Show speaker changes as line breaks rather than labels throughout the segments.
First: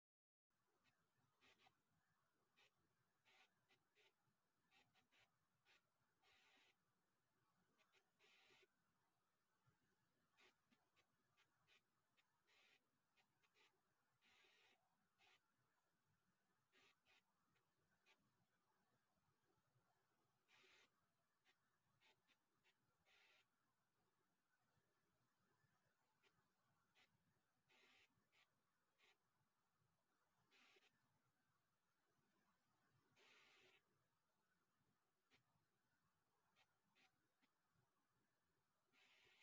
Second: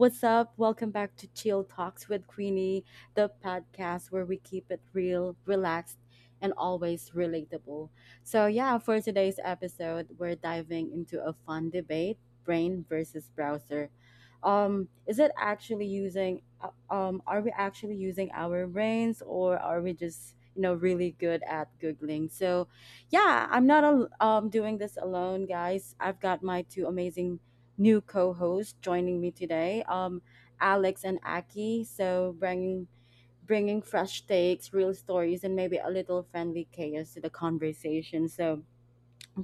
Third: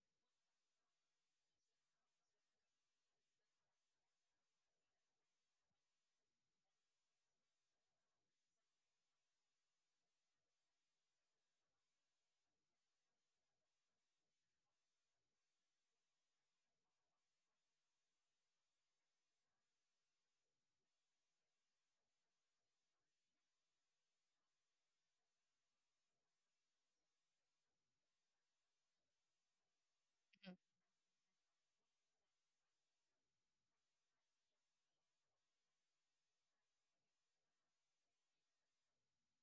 what's up? Welcome back to Chill Talks with Queenie, the podcast where we keep it real, relaxed, and always relatable. So, yeah, for today's episode, we're diving into a fun debate: brain versus browser. Is it actually using, Are we actually using our brains or are we just, really good at Googling? So, yeah, I'm not doing this alone, guys. I've got my two amazing new co-host joining me today, Alex and Aki. So bringing fresh takes, real stories, and maybe a little friendly chaos to the conversation. So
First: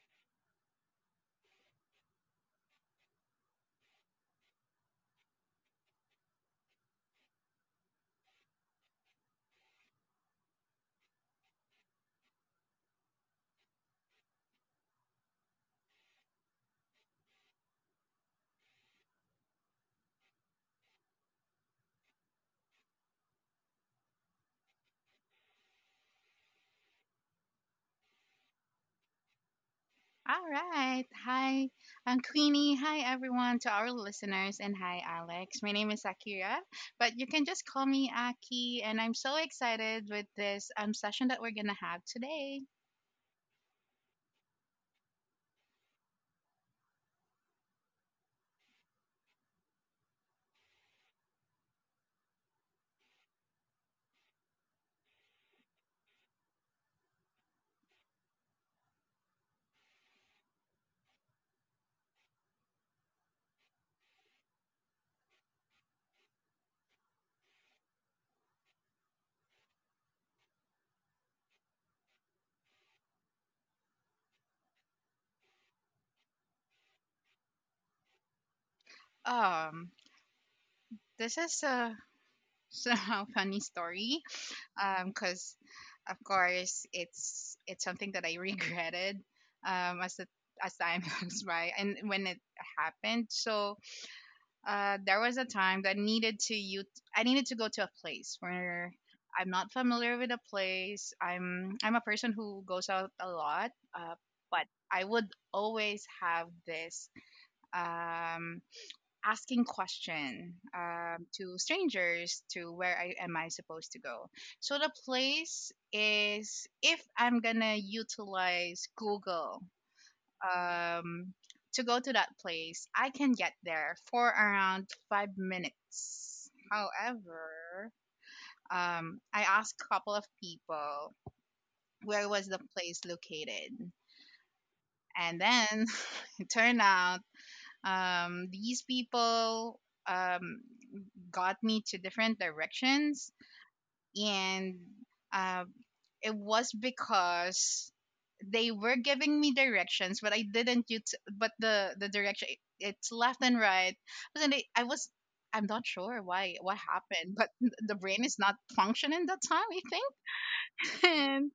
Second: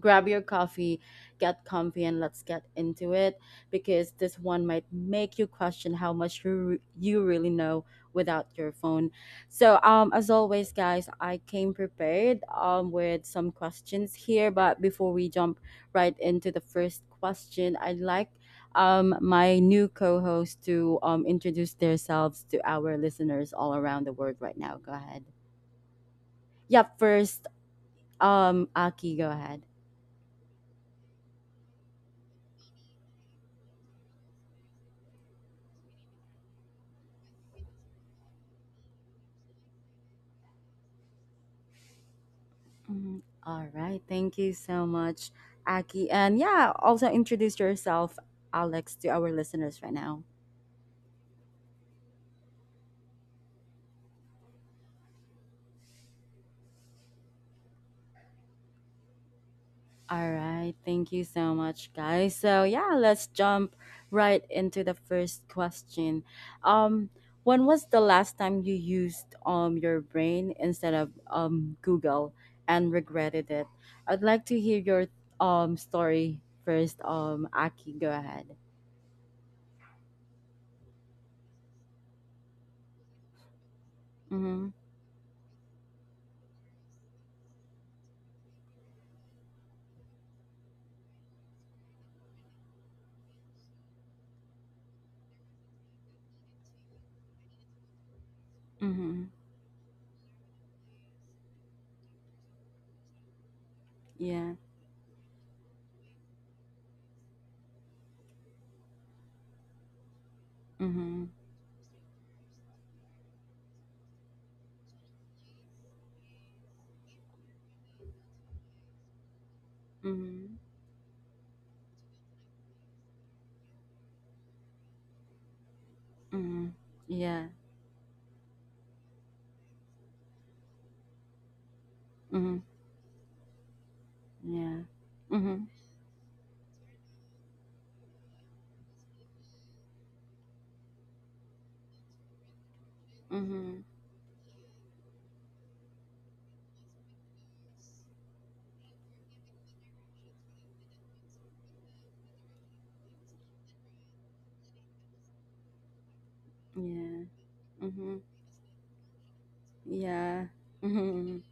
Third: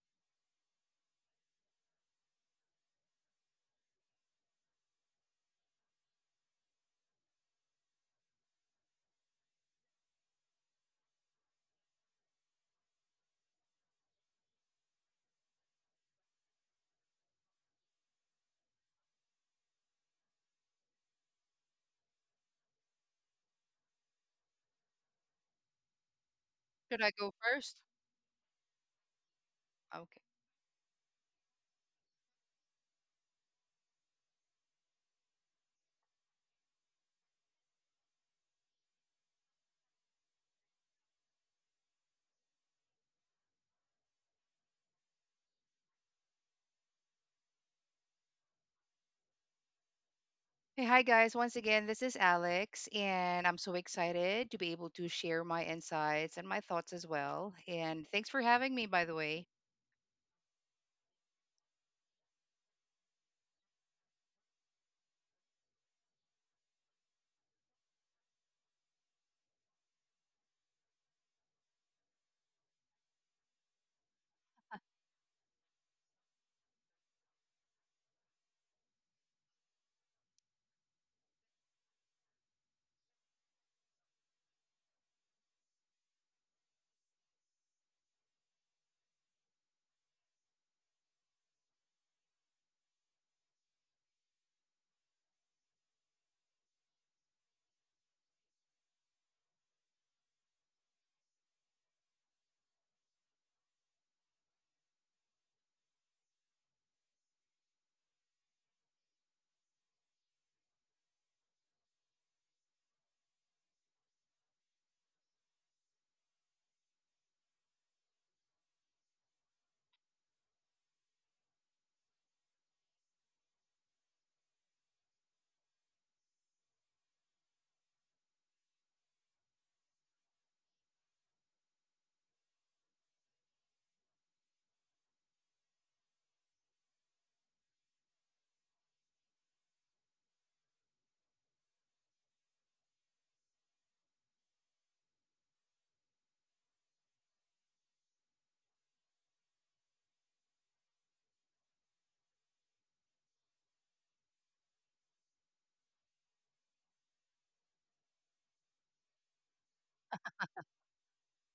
grab your coffee, get comfy, and let's get into it because this one might make you question how much you really know without your phone. So, as always, guys, I came prepared with some questions here, but before we jump right into the first question, I'd like my new co host to introduce themselves to our listeners all around the world right now. Go ahead. Yeah,
Should I go
first,
first?
Aki, go ahead.
Okay.
All right. Hi, I'm Queenie. Hi, everyone, to our listeners, and hi, Alex. My name is Akira, but you can just call me Aki, and I'm so excited with this session that we're going to have today.
Mhm. All right. Thank you so much, Aki. And yeah, also introduce yourself, Alex, to our listeners right now.
Hey, hi guys. Once again, this is Alex, and I'm so excited to be able to share my insights and my thoughts as well. And thanks for having me, by the way.
All right. Thank you so much, guys. So yeah, let's jump right into the first question. Um, when was the last time you used your brain instead of Google and regretted it? I'd like to hear your story first. Aki, go ahead.
Um, this is a somehow funny story
Mm-hmm.
because of course it's something that I regretted as the as time goes by and when it happened. So there was a time that needed to you I needed to go to a place where
Mm-hmm.
I'm not familiar with a place. I'm a person who goes out a lot,
Yeah.
but I would always have this um, asking question
Mm-hmm.
to strangers to where I am I supposed to go. So the place is, if I'm gonna utilize Google
Mm-hmm.
um, to go to that place, I can get there for around 5 minutes.
Mhm. Yeah.
However, I asked a couple of people where was the
Mhm.
place located,
Yeah.
and
Mhm.
then it turned out these people um, got me to different directions,
Mhm.
and uh, it was because they were giving me directions, but I didn't use. But the direction it's left and right. But then I was. I'm not sure why what
Yeah.
happened, but the brain
Mhm.
is not functioning that time, I think.
Yeah. Mhm.
And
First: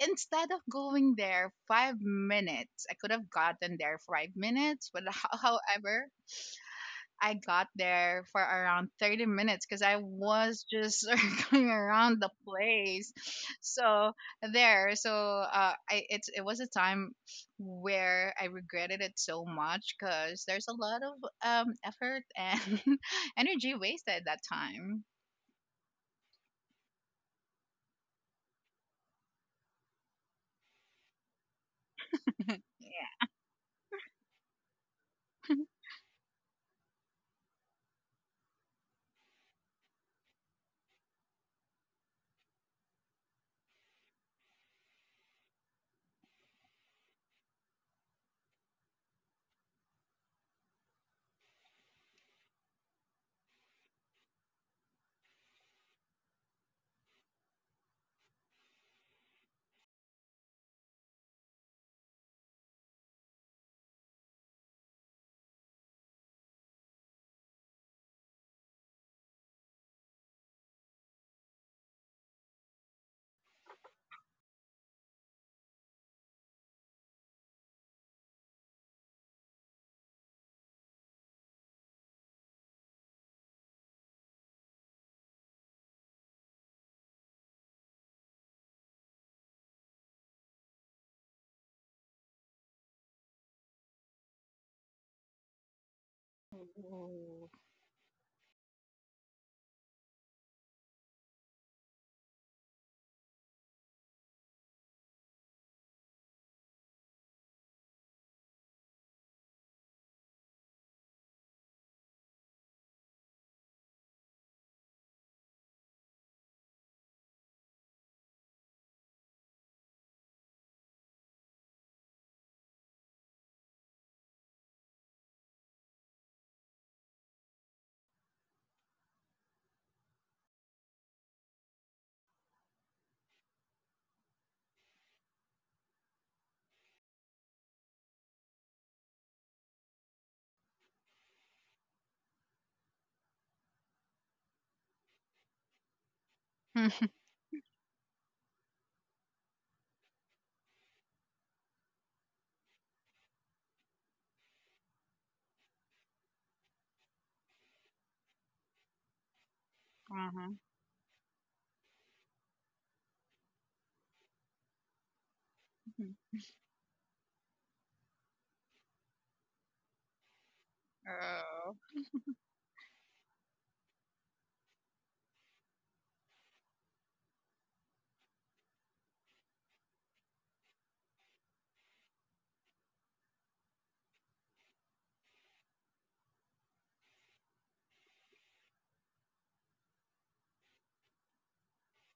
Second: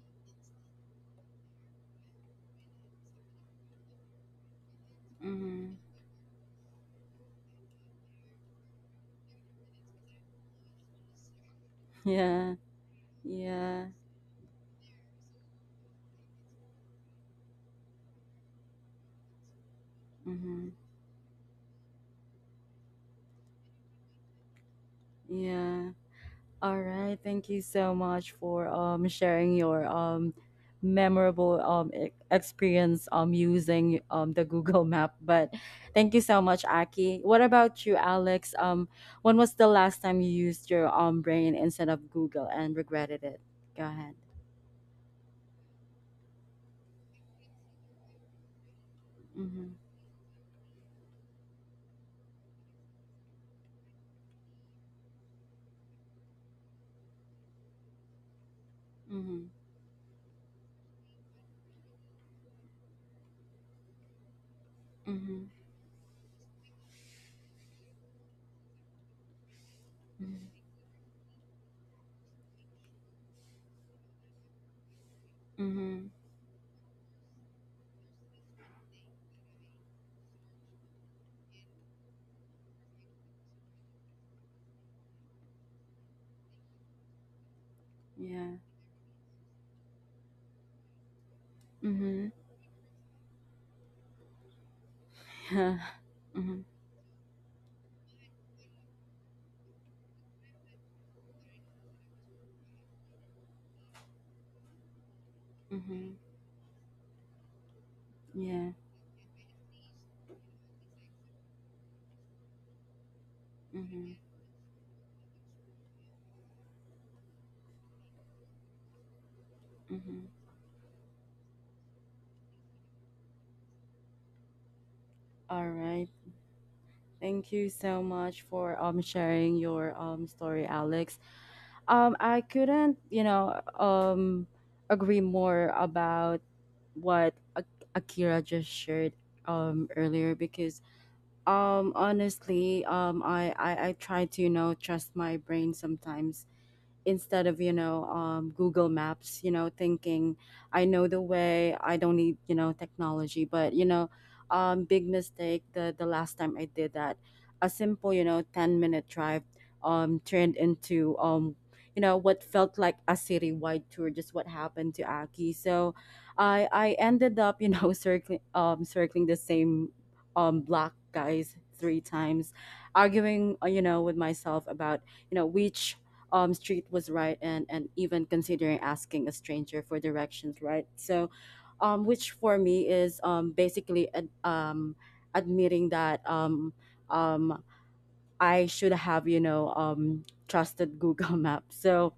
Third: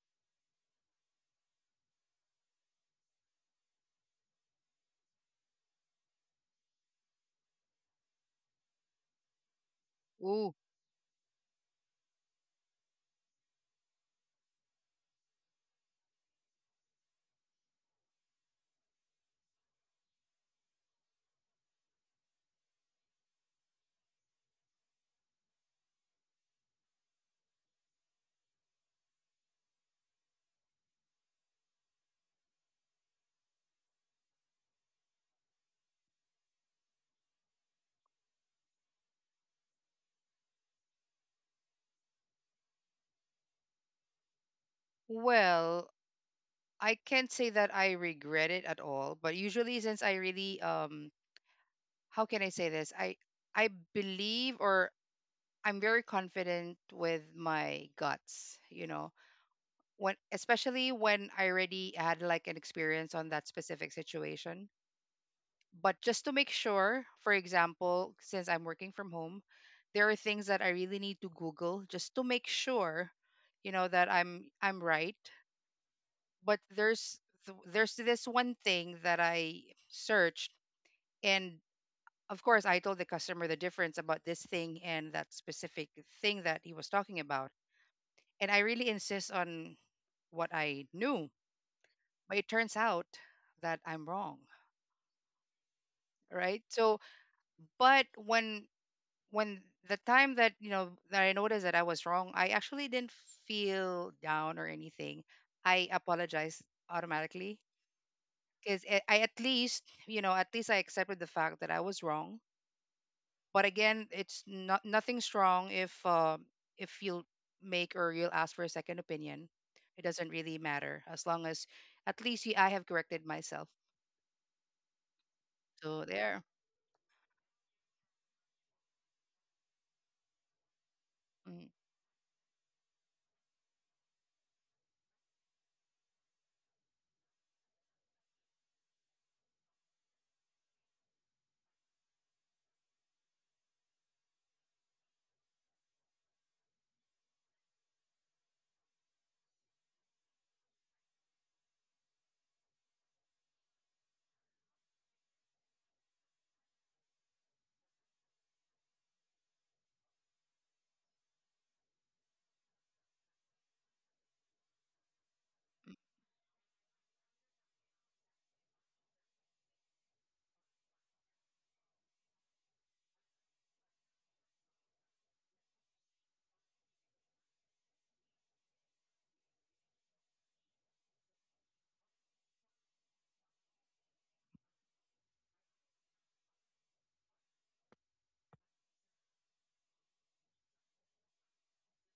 instead of going there 5 minutes, I could have gotten there 5 minutes. But
Mhm.
however, I got there for around 30 minutes because I
Ooh,
was just circling around the
Yeah.
place.
Yeah.
So there, so I it's it was a time where I regretted it so much because there's
Mhm.
a lot of effort and energy wasted that time.
Yeah. All right. Thank you so much for sharing your memorable experience
Yeah.
using the Google Map. But thank you so much, Aki. What about you, Alex? When was the last time you used your brain instead of Google and regretted it? Go ahead.
well, I can't say that I regret it at all, but usually since I really how can I say this? I believe, or I'm very confident with my guts, you know.
Mhm.
When especially when I already had, like, an experience on that specific situation.
Mhm.
But just to make sure, for example, since I'm working from home, there are things
Mhm.
that I really need to Google just to make sure, you know, that I'm right.
Mhm.
But there's this one thing that I searched, and of course I told the customer the difference about this thing and that specific thing that he was talking about. And
Yeah.
I really insist on what I knew.
Mhm.
But it turns out that I'm wrong,
Yeah.
right?
Mhm.
So,
Oh.
but when the time that you know that I noticed that I was wrong, I actually didn't feel down or anything. I
Mhm.
apologized automatically
Yeah.
because I at least I accepted the fact that I was wrong. But again,
Mhm.
it's not nothing strong if you'll make, or you'll ask for a second opinion. It
Mhm.
doesn't really matter, as long as at least I have corrected myself.
All
So
right.
there.
Thank you so much for sharing your story, Alex. I couldn't, agree more about what Akira just shared earlier, because honestly, I try to trust my brain sometimes
Uh-huh.
instead of, Google Maps, thinking I know the way. I don't need, technology. But big mistake. The last time I did that, a simple, 10-minute drive turned into, what felt like a citywide tour, just what happened to Aki. So
Mhm.
I ended up, circling the same block, guys,
Oh.
three times, arguing, with myself about, which street was right, and even considering asking a stranger for directions, right? So, which for me is basically admitting that, um, I should have, trusted Google Maps. So,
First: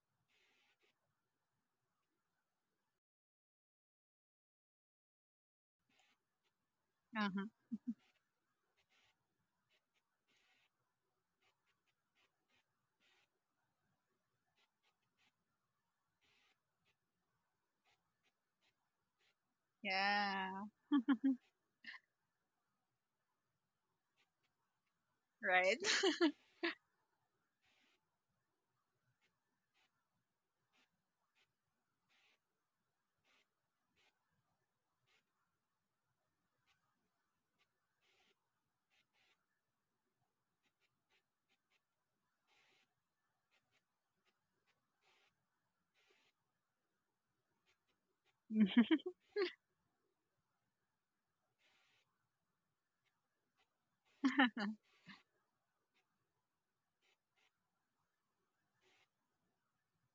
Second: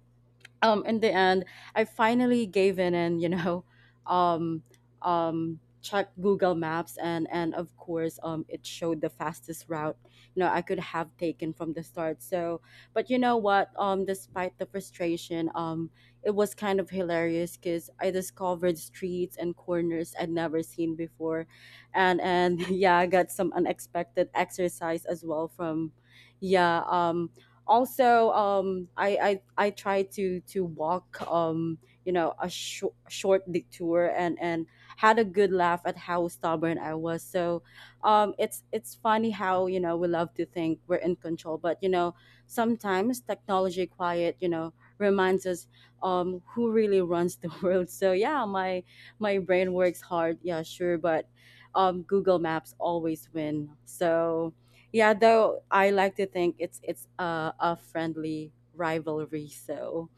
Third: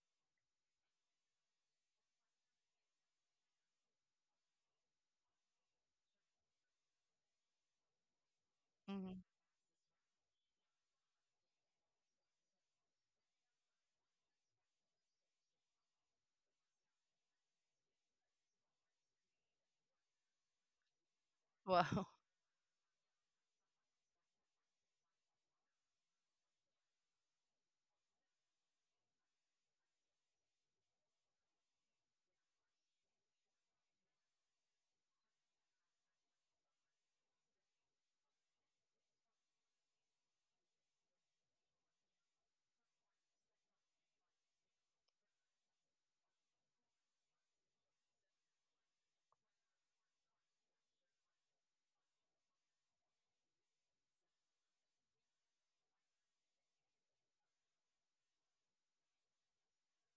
in the end, I finally gave in and, um checked Google Maps, and,
Uh-huh.
of course, it showed the
Mm-hmm.
fastest route, I could have taken from the start. So but, you know what, despite the frustration, it was kind of hilarious because I discovered streets and corners I'd never
Yeah.
seen before,
Wow.
and and yeah, I got some unexpected exercise as well
Right.
from yeah, also, I try to walk, a short detour, and had a good laugh at how stubborn I was. So it's funny how, we love to think we're in control, but, sometimes technology quiet, reminds us who really runs the world. So yeah, my my brain works hard, yeah sure, but Google Maps always win. So yeah, though I like to think it's a friendly rivalry. So,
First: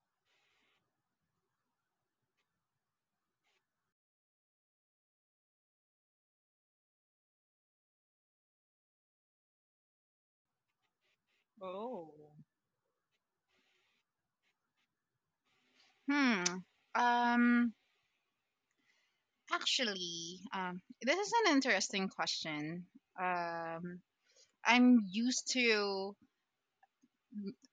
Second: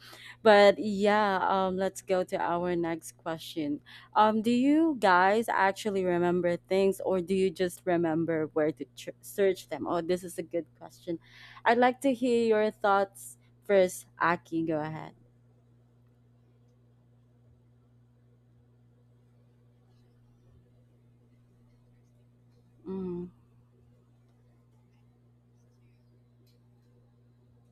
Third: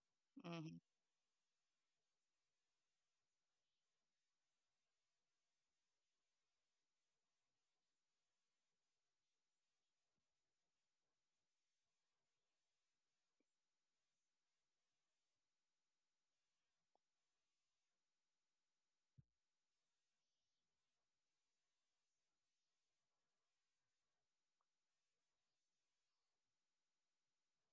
Hmm.
but yeah, let's go to our next question. Do you guys actually remember things, or do you just remember where to search them? Oh, this is a good question. I'd like to
Oh.
hear your thoughts first. Aki, go ahead.
Hmm. Um. Actually, this is an interesting question.
Mm,
Um, I'm used to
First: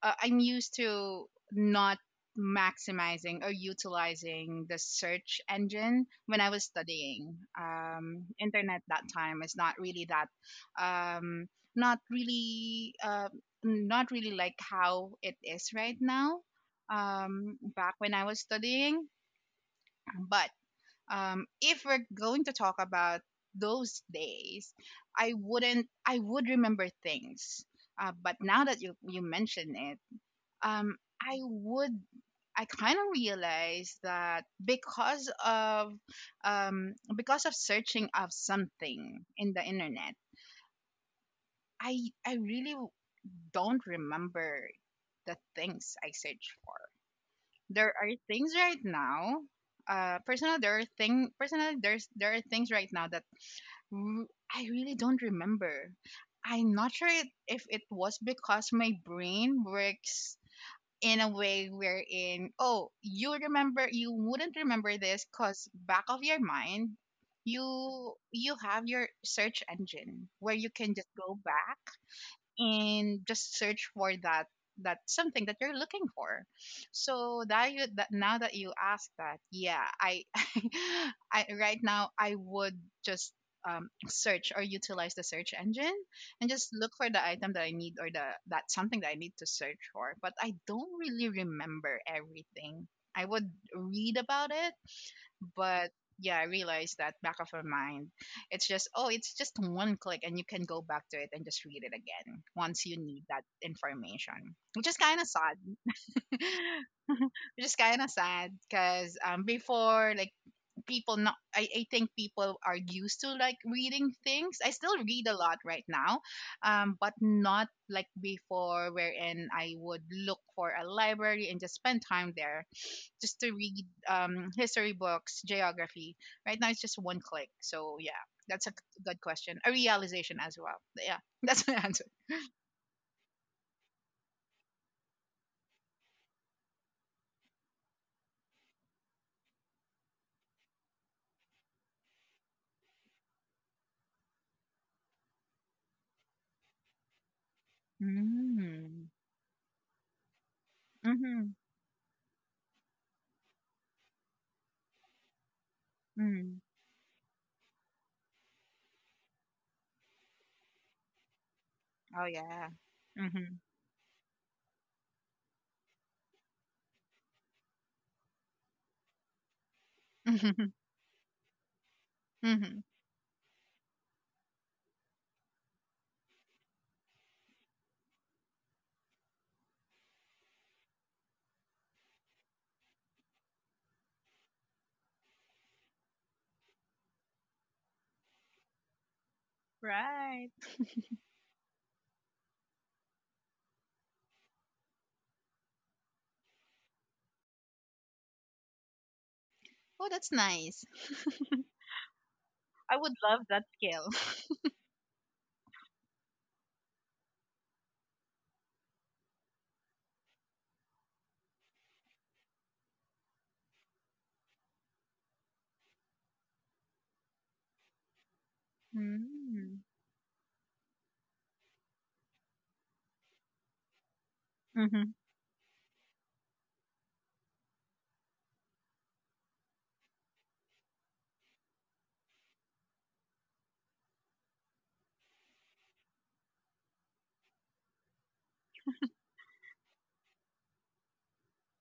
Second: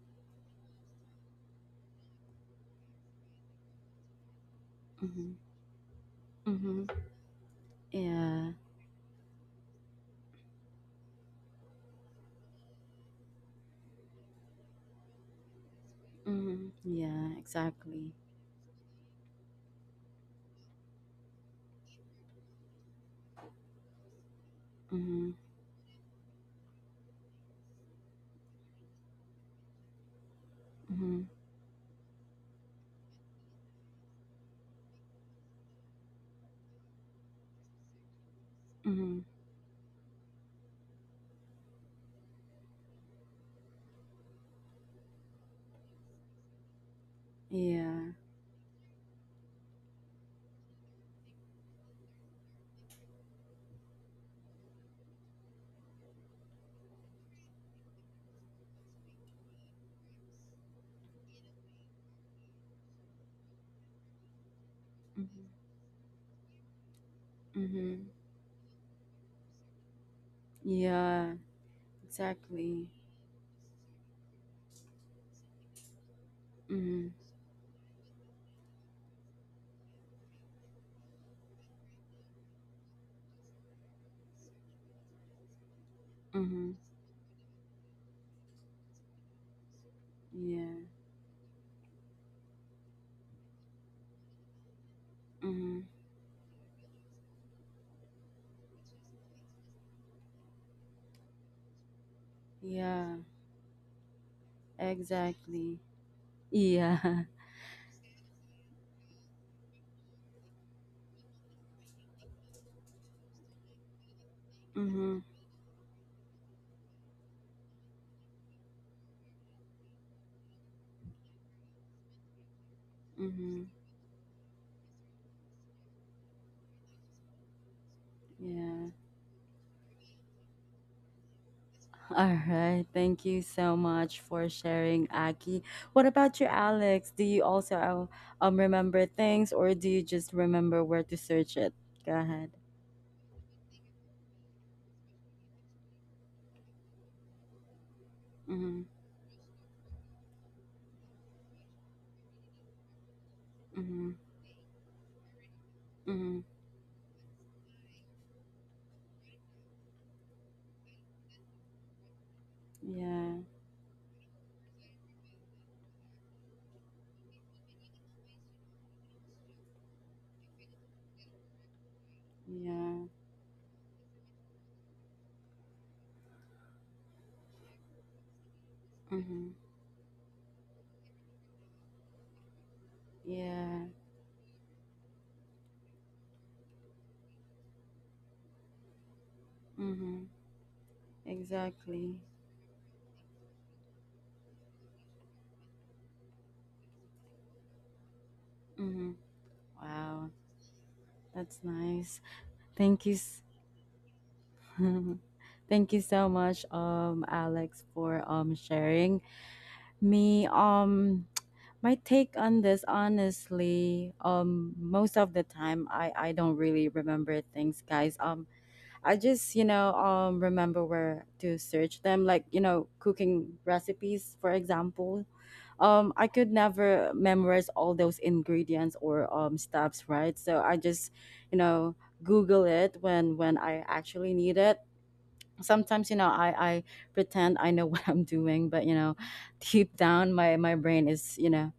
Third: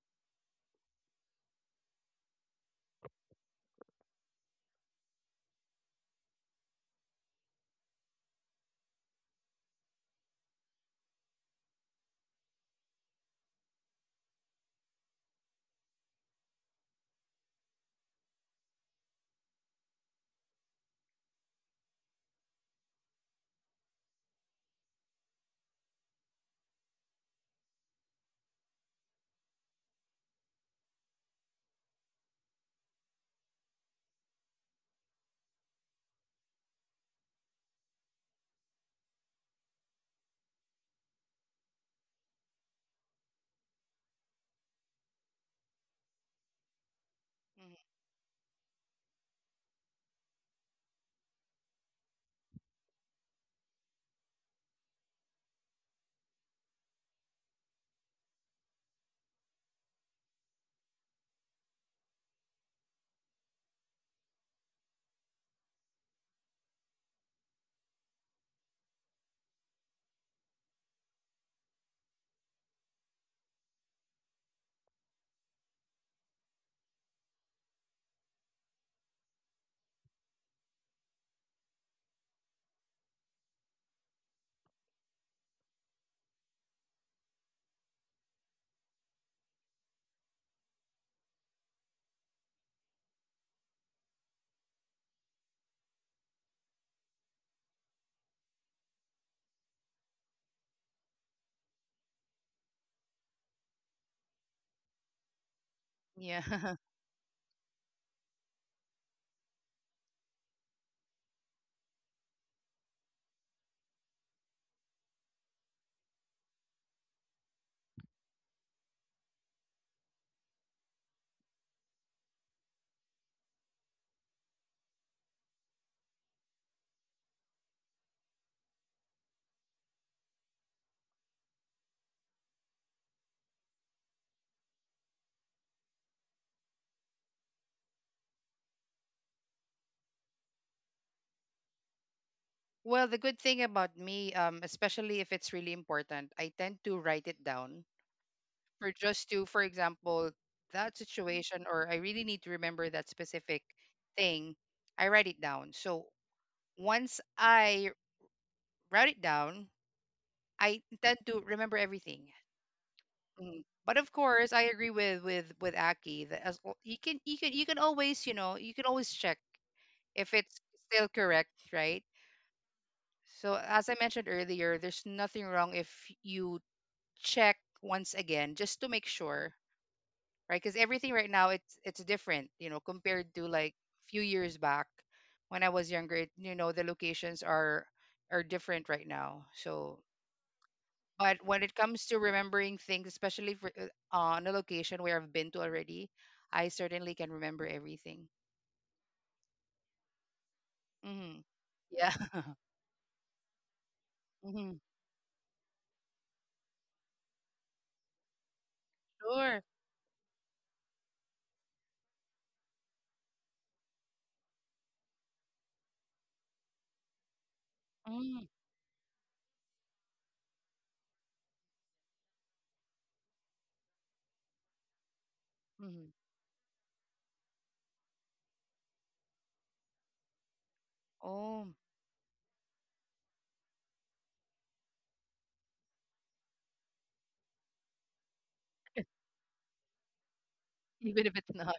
I'm used to not maximizing or utilizing the
mm-hmm,
search engine when I was
mm-hmm,
studying.
yeah,
Internet that time is not really that um, not really not really like how it is right now.
mm-hmm, yeah,
Back
exactly.
when I was studying, but if we're going to talk about those days,
Mm-hmm,
I wouldn't, I would remember things. But now that you mention it, um,
mm-hmm,
I would, I kind of realized that because of searching of
mm-hmm,
something in the internet, I really don't remember the things I search for.
Hmm.
There are
yeah.
things right now personally there are things right now that Mm, I really don't remember. I'm not sure if it was because my brain works in a way wherein, oh, you remember, you wouldn't remember this
Mm-hmm.
because back of your mind,
Mm-hmm.
you have your search engine where you can just
Yeah,
go back
exactly.
and just search for that that something that you're looking for.
Mm-hmm.
So that you, that now that you ask that, yeah, I I right now I would just search or utilize the search engine and just
Mm-hmm.
look for the item that I need or the that something that I need to search for, but I
Yeah.
don't really remember everything. I would read about it,
Mm-hmm.
but yeah, I realized that back of her mind, it's just, oh, it's just one click and you can go back to it and just read it again once you
Yeah,
need that information, which is kind of sad.
exactly.
Yeah.
Yeah.
Which is kind of sad because before, like, people not, I think people are used to like reading things. I still
Mm-hmm.
read a lot right now, but not like before, wherein I would look for a library and just spend time there just to
Mm-hmm.
read history books, geography. Right now, it's just one click. So yeah, that's a
Yeah.
good question. A realization as well. But yeah, that's my answer.
All right. Thank you so much for sharing, Aki. What about you, Alex? Do you also remember things, or do you just remember where to search it? Go ahead.
Well, the good thing about me, especially if it's really important, I tend to write it down,
Mm-hmm.
for
Mm.
just to, for example, that
Mm-hmm.
situation, or I really need to remember that specific
Mm-hmm.
thing. I write it down. So
Mm-hmm.
Mm.
once I write it down, I tend to remember
Oh,
everything.
yeah.
Yeah.
Mm-hmm.
Mm. But of course, I agree with Aki that, as l- you can you can you can always you know you can always check if it's
Mm-hmm.
still correct, right?
Mm-hmm.
Yeah.
So as I mentioned earlier, there's nothing wrong if, you check once again just to make
Mm-hmm.
sure, right? Because everything right now, it's different, you know, compared to like
Yeah.
few years back when I was younger. The locations are different right now. So,
Mm-hmm.
Right.
but when it comes
Exactly.
to remembering things, especially for, on a location where I've been to already, I certainly can remember everything.
Mm-hmm.
Oh,
Wow.
that's nice.
Hmm.
That's
Yeah.
nice.
I
Thank
would
you.
love that skill.
Hmm.
Thank you so much, Alex, for sharing
Sure.
me. My take on this, honestly, most of the time, I don't really remember things, guys.
Mm-hmm.
I just,
Mm.
remember where to search them, like, cooking recipes, for
Mm-hmm.
example,
Mm-hmm.
I could never memorize all those ingredients or steps, right? So I just, you
Oh,
know, Google it when I actually need it. Sometimes, I pretend I know what I'm doing, but, deep down my brain
even if
is, you
it's
know,
not.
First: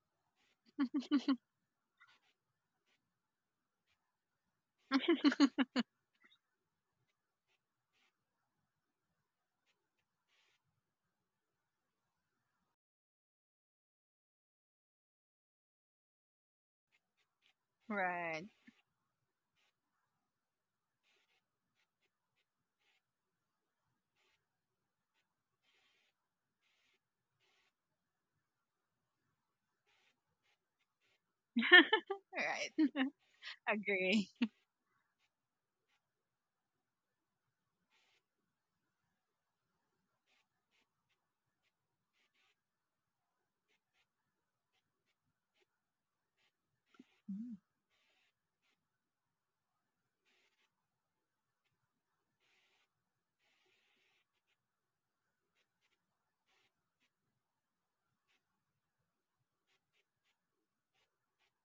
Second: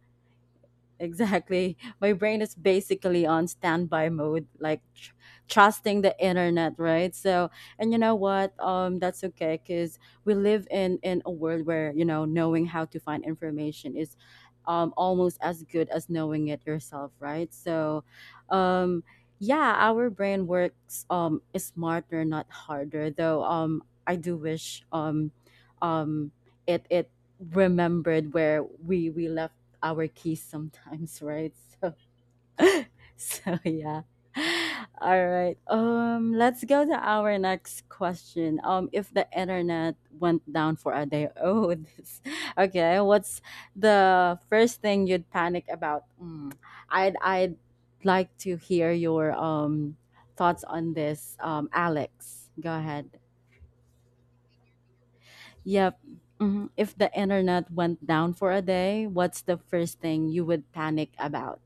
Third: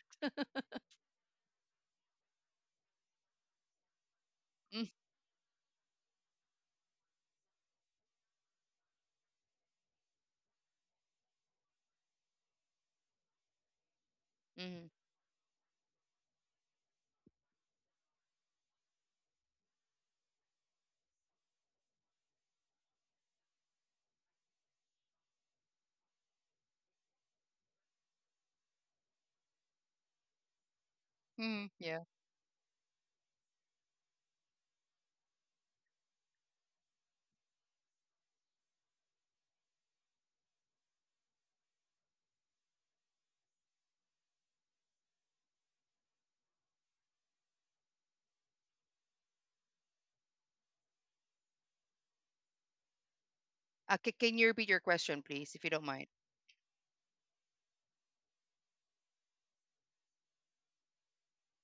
exactly. My brain is basically on standby mode, like, trusting the internet, right? So, and, you know what? That's okay because we live in a world where, knowing how to find information is,
Mm-hmm.
almost as good as knowing it yourself, right? So,
Right.
um, yeah, our brain works is smarter, not harder. Though I do wish, um, it remembered where we left our keys sometimes, right?
Mm-hmm.
So,
Yeah.
Right.
so yeah.
Agree.
All right. Let's go to our next question. If the internet went down for a day, oh, this, okay, what's the first thing you'd panic about? I'd like to hear your thoughts on this. Alex, go ahead.
Can you repeat your question, please, if you don't
Yep.
mind?
Mhm. If the internet went down for a day, what's the first thing you would panic about?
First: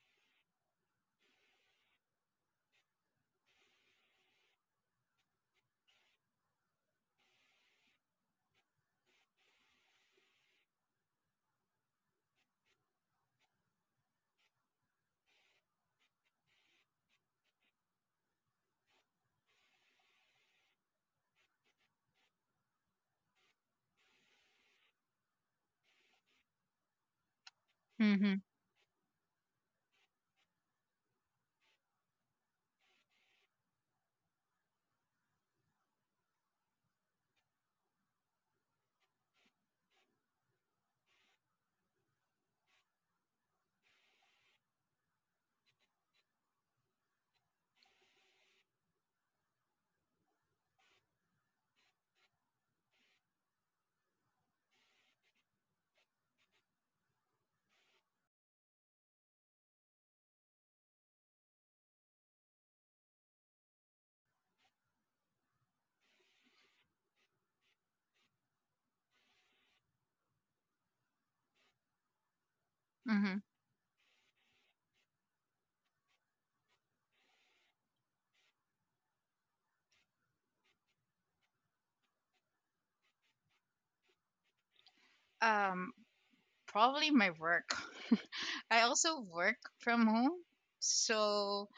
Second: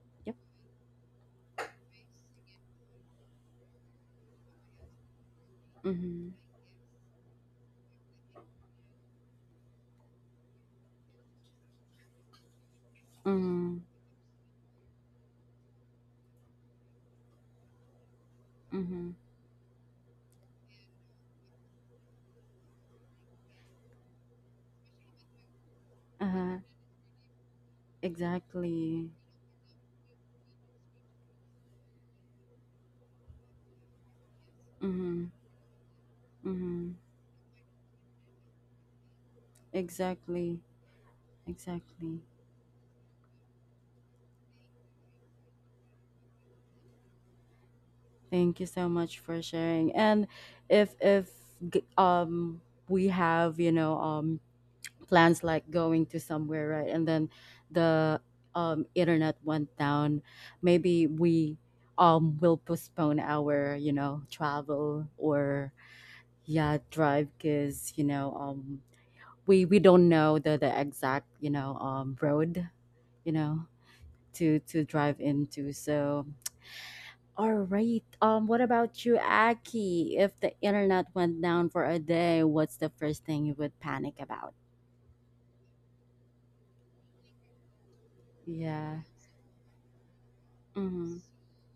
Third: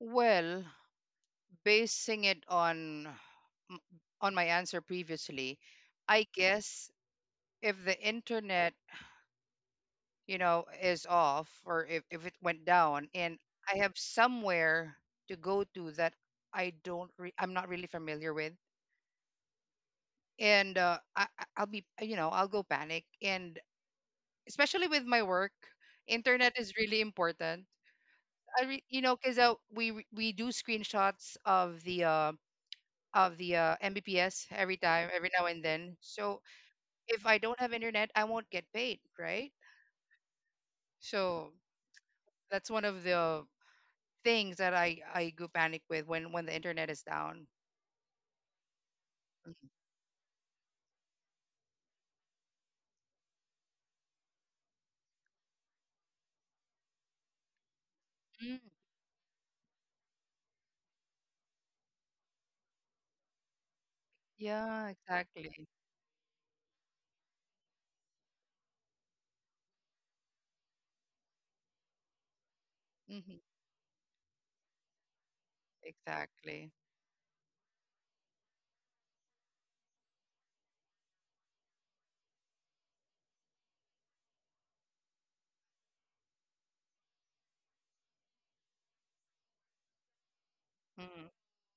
Well, basing it on m- on my answer previously, I
Mhm.
guess if the internet, you know, is off, or if it went down, and I
Mhm.
have somewhere to go to that I don't re- I'm not really familiar with,
Mhm.
and I- I'll be you know, I'll go panic. And especially with my work,
Uh-huh.
internet is really important.
Mm-hmm.
I re- you
Exactly.
know, cuz, we do screenshots of the Mbps every time,
Mhm.
every now and then. So
Mhm.
if I don't have internet, I won't get paid, right?
Exactly.
So
Exactly.
that's one of the things that I go panic with when the internet is down.
Thank you so much for sharing. And if g- um we have, plans like going to somewhere, right? And then the
Mm,
internet went down, maybe we will postpone our,
yeah,
travel
exactly.
or, yeah, drive because, we don't know the exact, road, you
Mm-hmm.
Hmm.
know to drive into. So
Exactly.
all right, what about you, Aki? If the internet went down for a day, what's the first thing you would panic about?
Um, probably my work. I
Yeah.
also work from home,
Mm-hmm.
Mm-hmm.
so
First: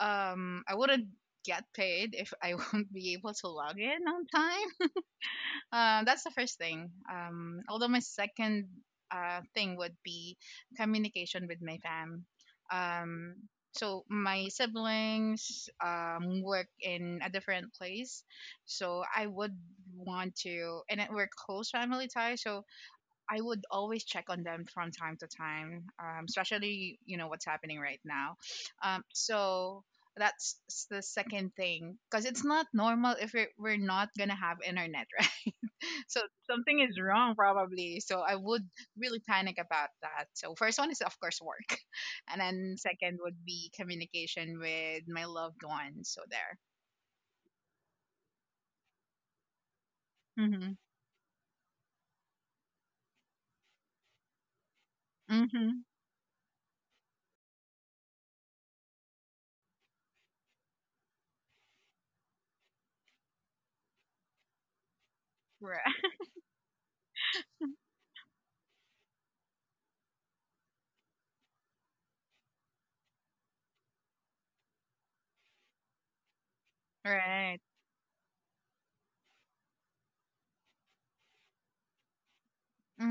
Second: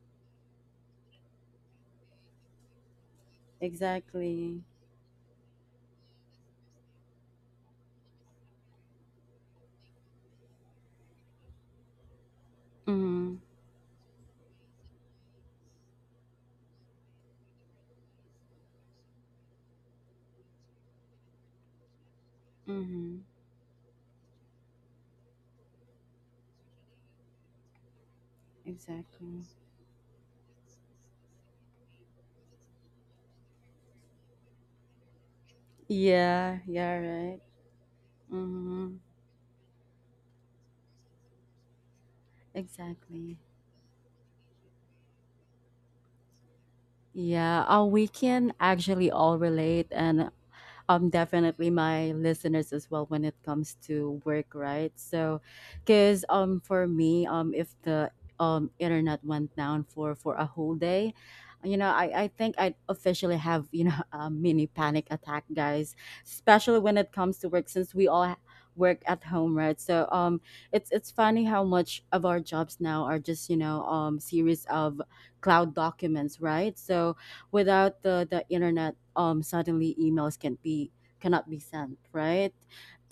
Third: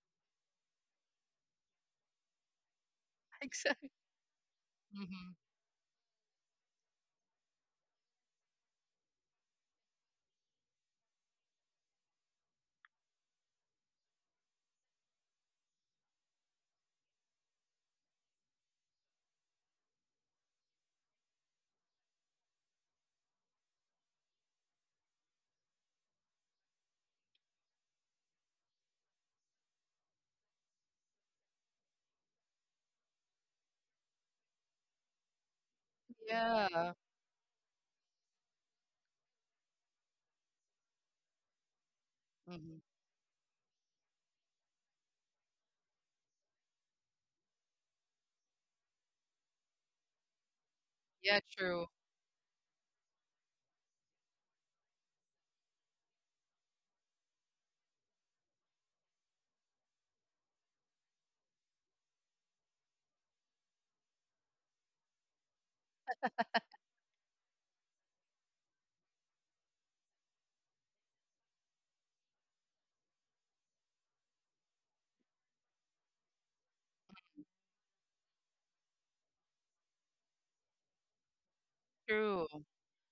I wouldn't get paid if I won't be able to log
Exactly.
in on
Exactly.
time.
Hmm.
That's the first thing. Although my second thing would be communication with my fam. Um,
Mm-hmm.
so my siblings work in a different place, so I would want to, and we're close family ties. So
Mm-hmm.
I would always check on them from time to time, especially you know what's happening right now.
Exactly.
So that's the second thing, because it's not normal if we're not gonna have internet, right? So
Yeah,
something
Yeah.
yeah,
is wrong
right.
probably. So I would
Mm-hmm.
really panic about that. So first one is of course work, and then
Hmm.
second would
Exactly.
be communication with my loved ones. So there.
Yeah, we can actually all relate, and
Mhm.
Yeah.
definitely
True.
my listeners as well when it comes to work, right? So,
Mhm.
because for me, if the internet went down for a whole day, I think I'd officially have, a mini panic attack,
Right.
guys, especially when it comes to work since we all work at home, right? So it's funny how much of our jobs now are just, series of cloud documents, right? So
Right.
without the internet, suddenly emails cannot be sent,
True.
right?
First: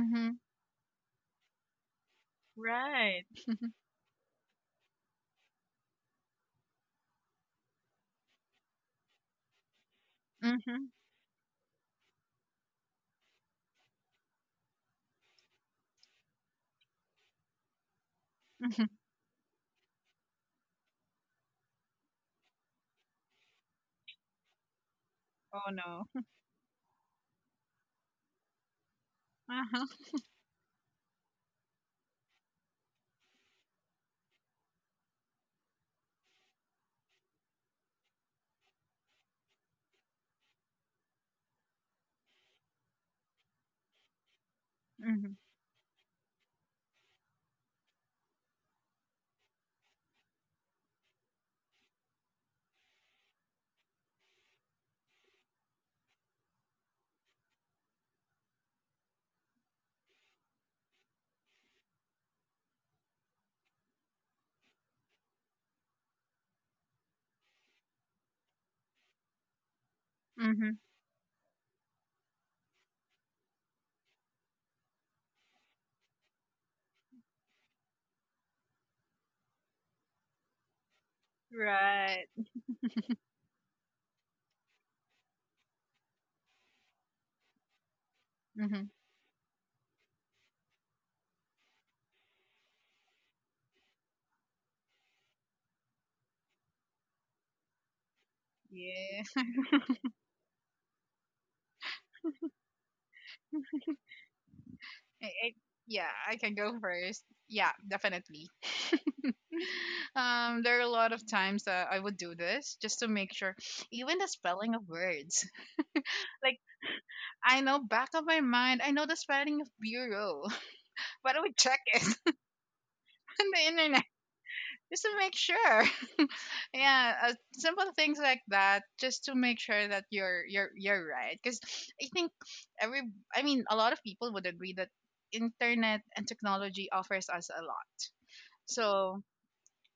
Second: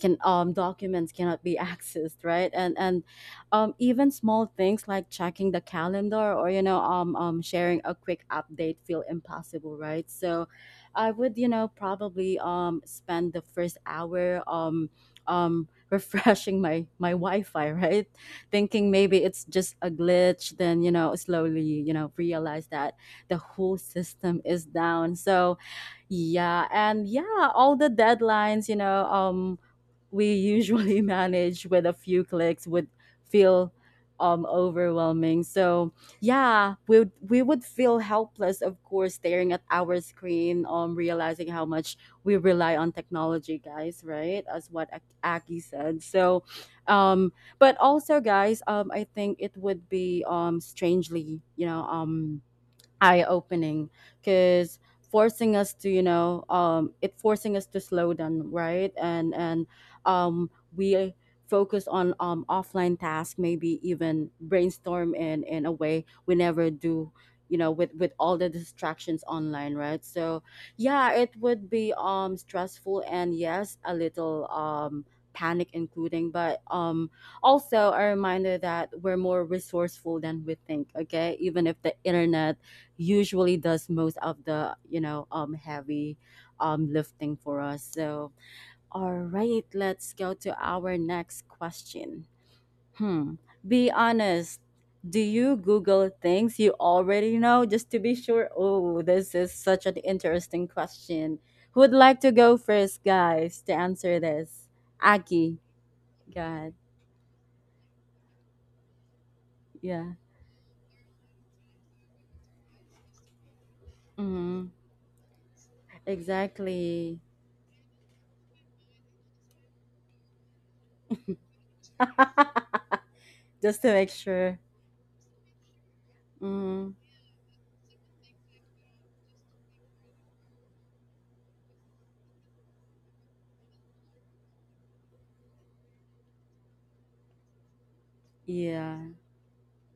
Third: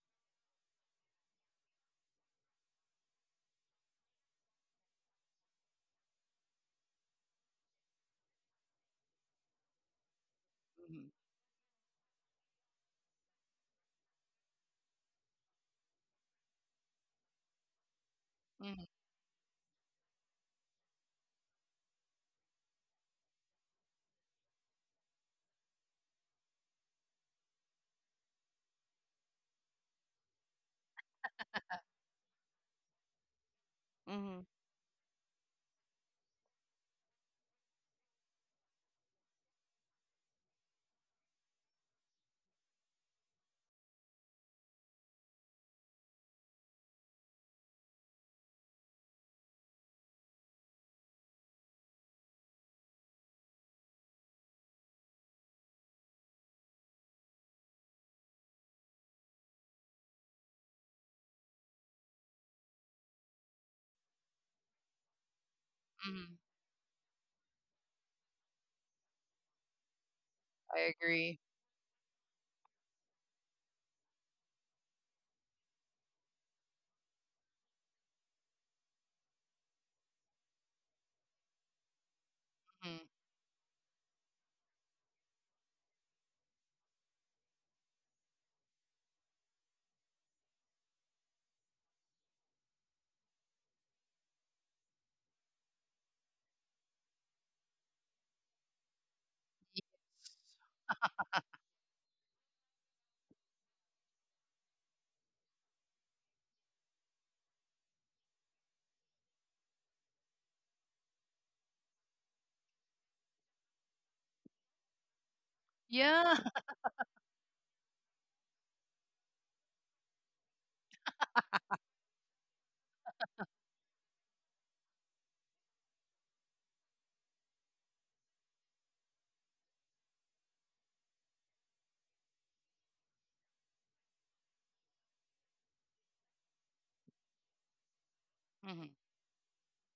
can Documents cannot be accessed, right? And
Right.
even small things like checking the calendar or, sharing a quick update, feel impossible, right? So
Mhm.
Hmm.
I would, probably spend the first hour refreshing my wi-fi, right?
Hmm.
Thinking maybe it's just a glitch, then, slowly, realize that the whole system is down. So,
Oh no.
yeah, and yeah, all the deadlines, we usually manage with a few clicks would feel
Hmm.
overwhelming. So yeah, we would feel helpless, of course, staring at our screen, realizing how much we rely on technology, guys, right? As what
Mhm.
Aki said. So, um, but also, guys, I think it would be strangely, eye opening, because forcing us to, you know it forcing us to slow down, right? And um we focus on offline tasks, maybe even brainstorm in a way we
Hmm.
never do, with all the distractions online, right? So
Mhm.
I
yeah, it
agree.
would be stressful and, yes, a little panic including, but also a reminder that we're more resourceful than we think, okay, even if the
Right.
internet
Hmm.
usually does most of the, heavy lifting for us. So
Mhm.
all right, let's go to our next question. Hmm, be honest, do you Google things you already know just to be sure? Oh, this
Yeah.
is such an interesting question. Who would like to go first, guys, to answer this?
I, I,
Aki?
yeah, I can
God,
go first. Yeah, definitely.
yeah.
There are a lot of times that I would do this just to make sure, even the
Hmm,
spelling of words.
Yeah.
Like,
exactly.
I know back of my mind, I know the spelling of bureau, but I would check it on the
Just to
internet
make sure.
just to make sure.
Hmm,
Yeah, simple things like that, just to make sure that you're you're right. Because I think every, I mean, a lot of people would agree that internet and technology offers us a lot.
Hmm.
yeah.
So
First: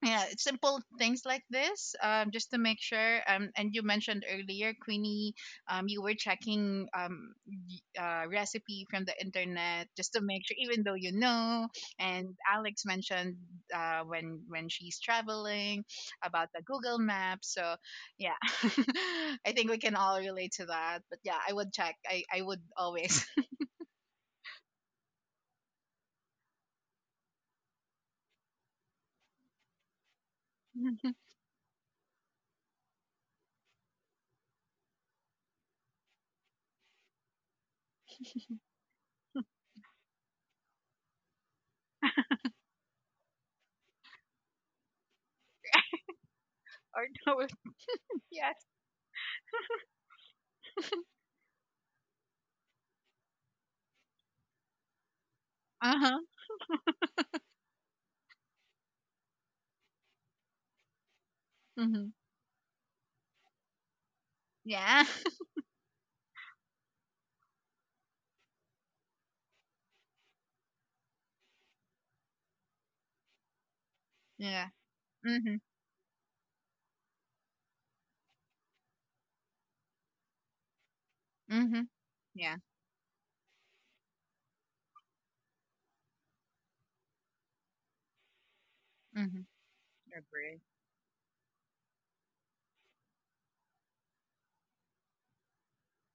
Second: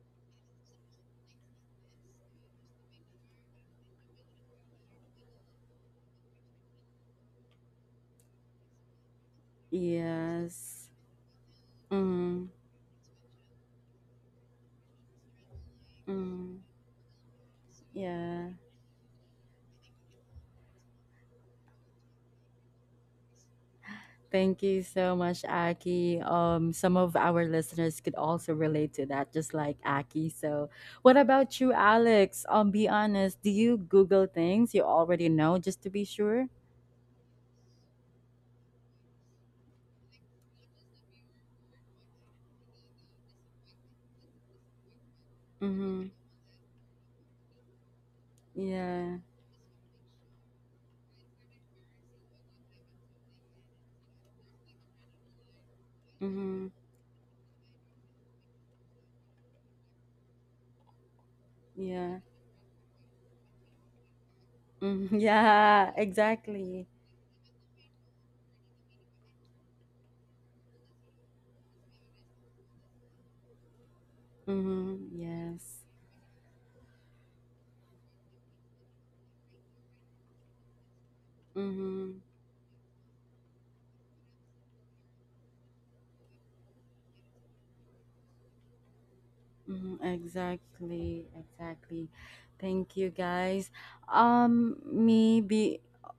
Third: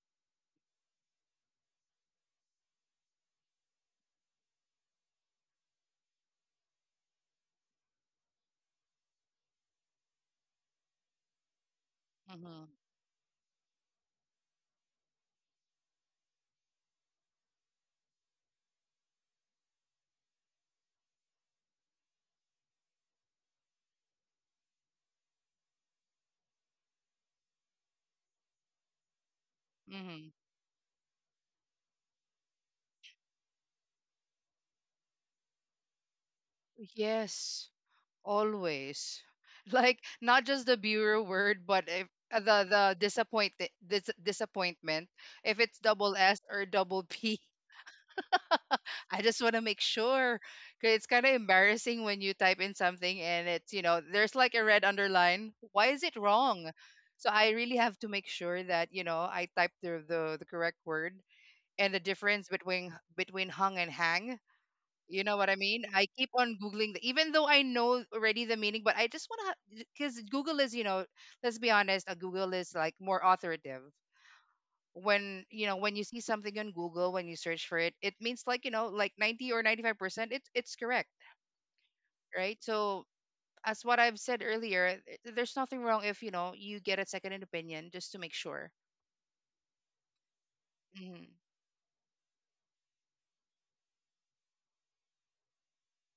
yeah, simple things like this, just to make sure, and you mentioned earlier, Queenie, you were checking recipe from the internet just to make sure even
Yes.
though you know. And
Mm,
Hmm.
Alex mentioned when she's traveling about
mm,
the Google Maps. So yeah,
yeah.
I think we can all relate to that, but yeah, I would check, I would always.
Thank you so much, Aki. Some of our listeners could also relate to that, just like Aki.
Hmm.
So, what about you, Alex? Be honest. Do you Google things you already know just to be sure?
Yes. Always. Like, not just the bureau word, but if the disappointment, if it's
Mm-hmm.
double s or double
Or
p.
no. Yes.
Yeah.
I just want to make sure. 'Cause it's kind of embarrassing when you type in something and it's you know there's, like, a red underline. Why is it
Uh-huh.
Mm-hmm.
wrong? So I really have to make sure that I type the correct word, and the
Hmm.
Yeah.
difference between hung and hang.
Yeah.
Mm-hmm.
You know what I mean?
Yeah.
I keep on
Exactly.
Googling, even though I know already the meaning. But I just want to, because Google is, you know, let's be honest, Google is, like, more authoritative.
Yeah.
Mm-hmm.
When,
Mm-hmm.
Yes.
you know, when you see something on Google, when you search for it, it means, like 90 or 95%, it's correct,
Mm-hmm.
Mm-hmm.
right?
Yeah.
So, as what I've said earlier, there's nothing wrong if you get a second opinion just to make sure.
Mm-hmm.
Mhm,
Agree.
exactly,
Hmm.
exactly. Thank you guys. Maybe be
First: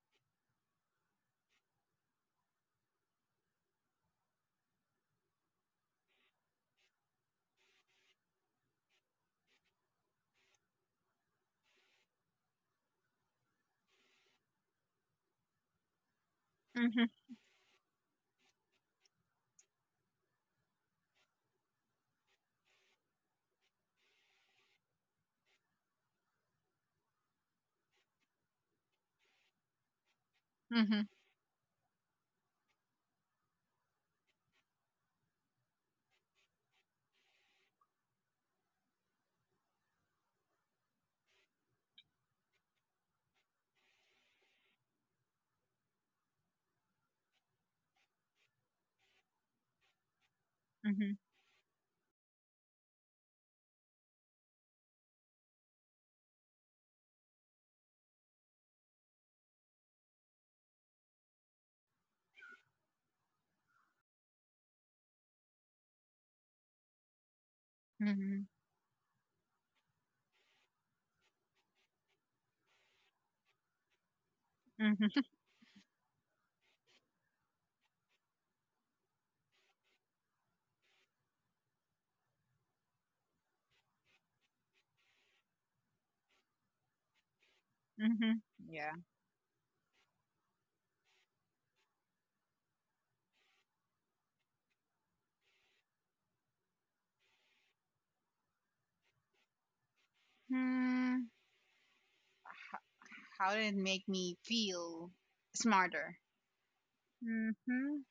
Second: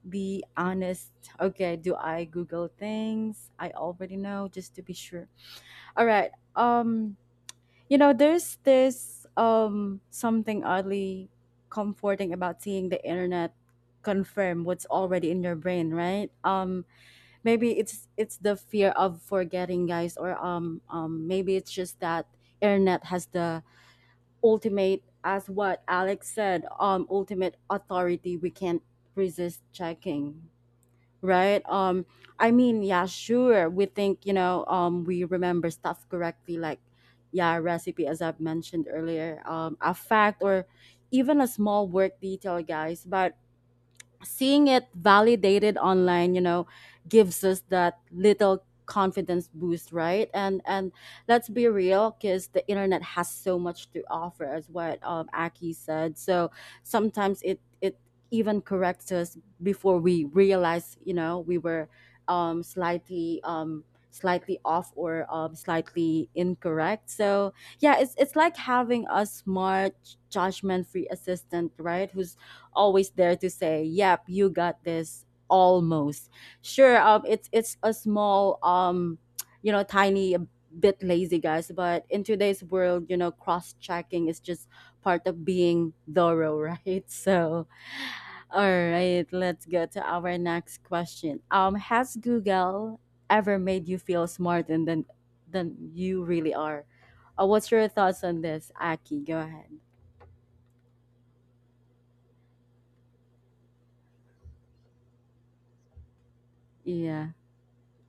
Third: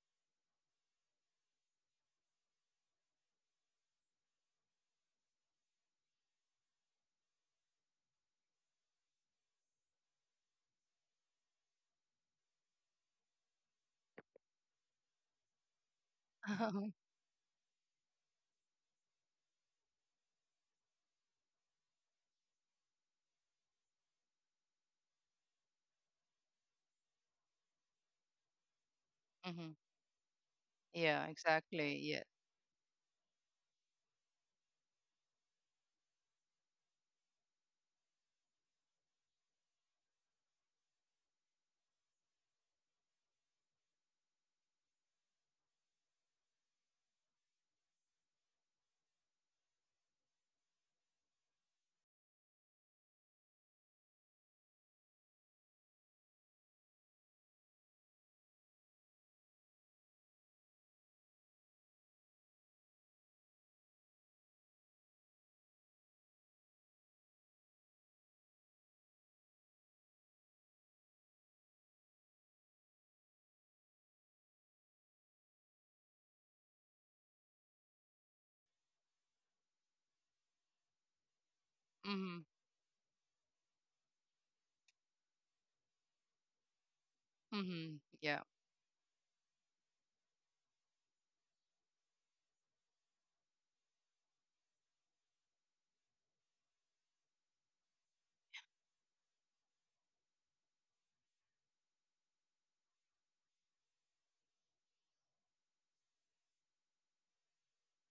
be honest. Okay, do I Google things I already know just to be sure? All right. There's this something oddly comforting about seeing the internet confirm what's already in your brain, right?
Mhm,
Maybe it's the fear of forgetting, guys, or maybe it's just that internet has the ultimate, as what Alex said, ultimate authority we can't resist
Hmm.
checking,
mhm,
Yeah,
right?
exactly. Yeah.
I mean, yeah, sure, we think, you know, we remember stuff correctly, like, yeah, recipe as I've mentioned earlier, a fact or even a small work detail, guys, but seeing it validated online, you know, gives us that little confidence boost, right? And
mhm,
let's be real, because the internet has so much to offer, as what Aki said. So sometimes it even corrects us before we realize, you know, we were slightly, slightly off or slightly incorrect. So yeah, it's
mhm,
like having a smart, judgment free assistant, right? Who's always there to say, "Yep, you got
mhm,
this." Almost sure. It's a small, you know, tiny bit lazy, guys. But in
Hmm.
today's world, you know, cross checking is just part of being thorough, right? So,
Hmm.
mhm.
Yeah.
all
Yeah.
right, let's go to our next question. Has Google ever made you feel smarter than you really are? What's your thoughts on this, Aki? Go ahead.
Hmm, how did it make me feel smarter?
Yeah.
Hmm.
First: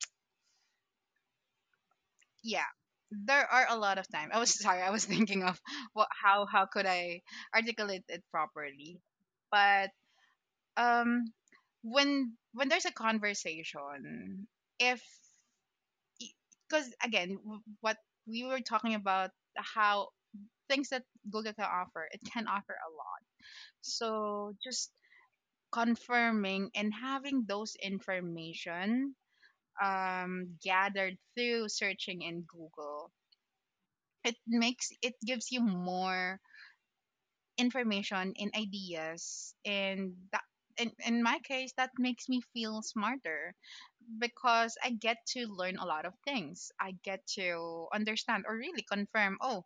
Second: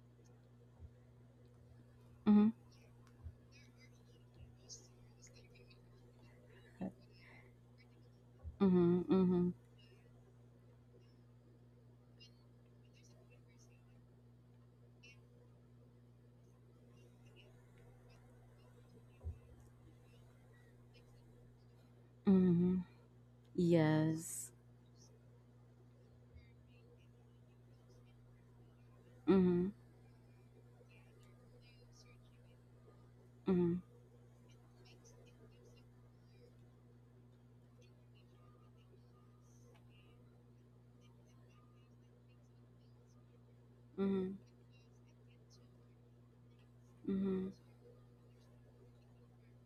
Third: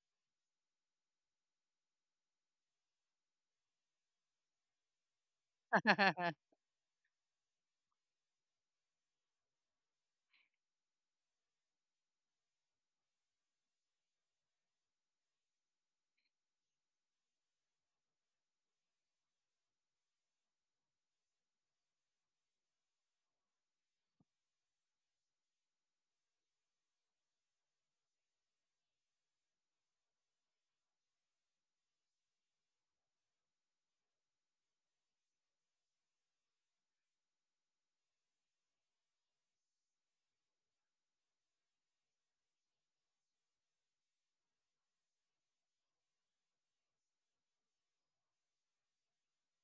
Mm-hmm.
Yeah, there are a lot of times. I was sorry, I was thinking of what, how could I articulate it properly?
Mm-hmm.
But um, when there's a conversation, if, because again, what we were talking about, how things that Google can offer, it can offer
Mm-hmm.
a lot.
Yes.
So just confirming and having those information
Mm-hmm.
gathered through searching in Google,
Mm-hmm.
it gives you more information and ideas, and that in my case that makes me feel smarter
Mm-hmm.
because I get to learn a lot of things. I get
Mm-hmm.
to understand or really confirm. Oh,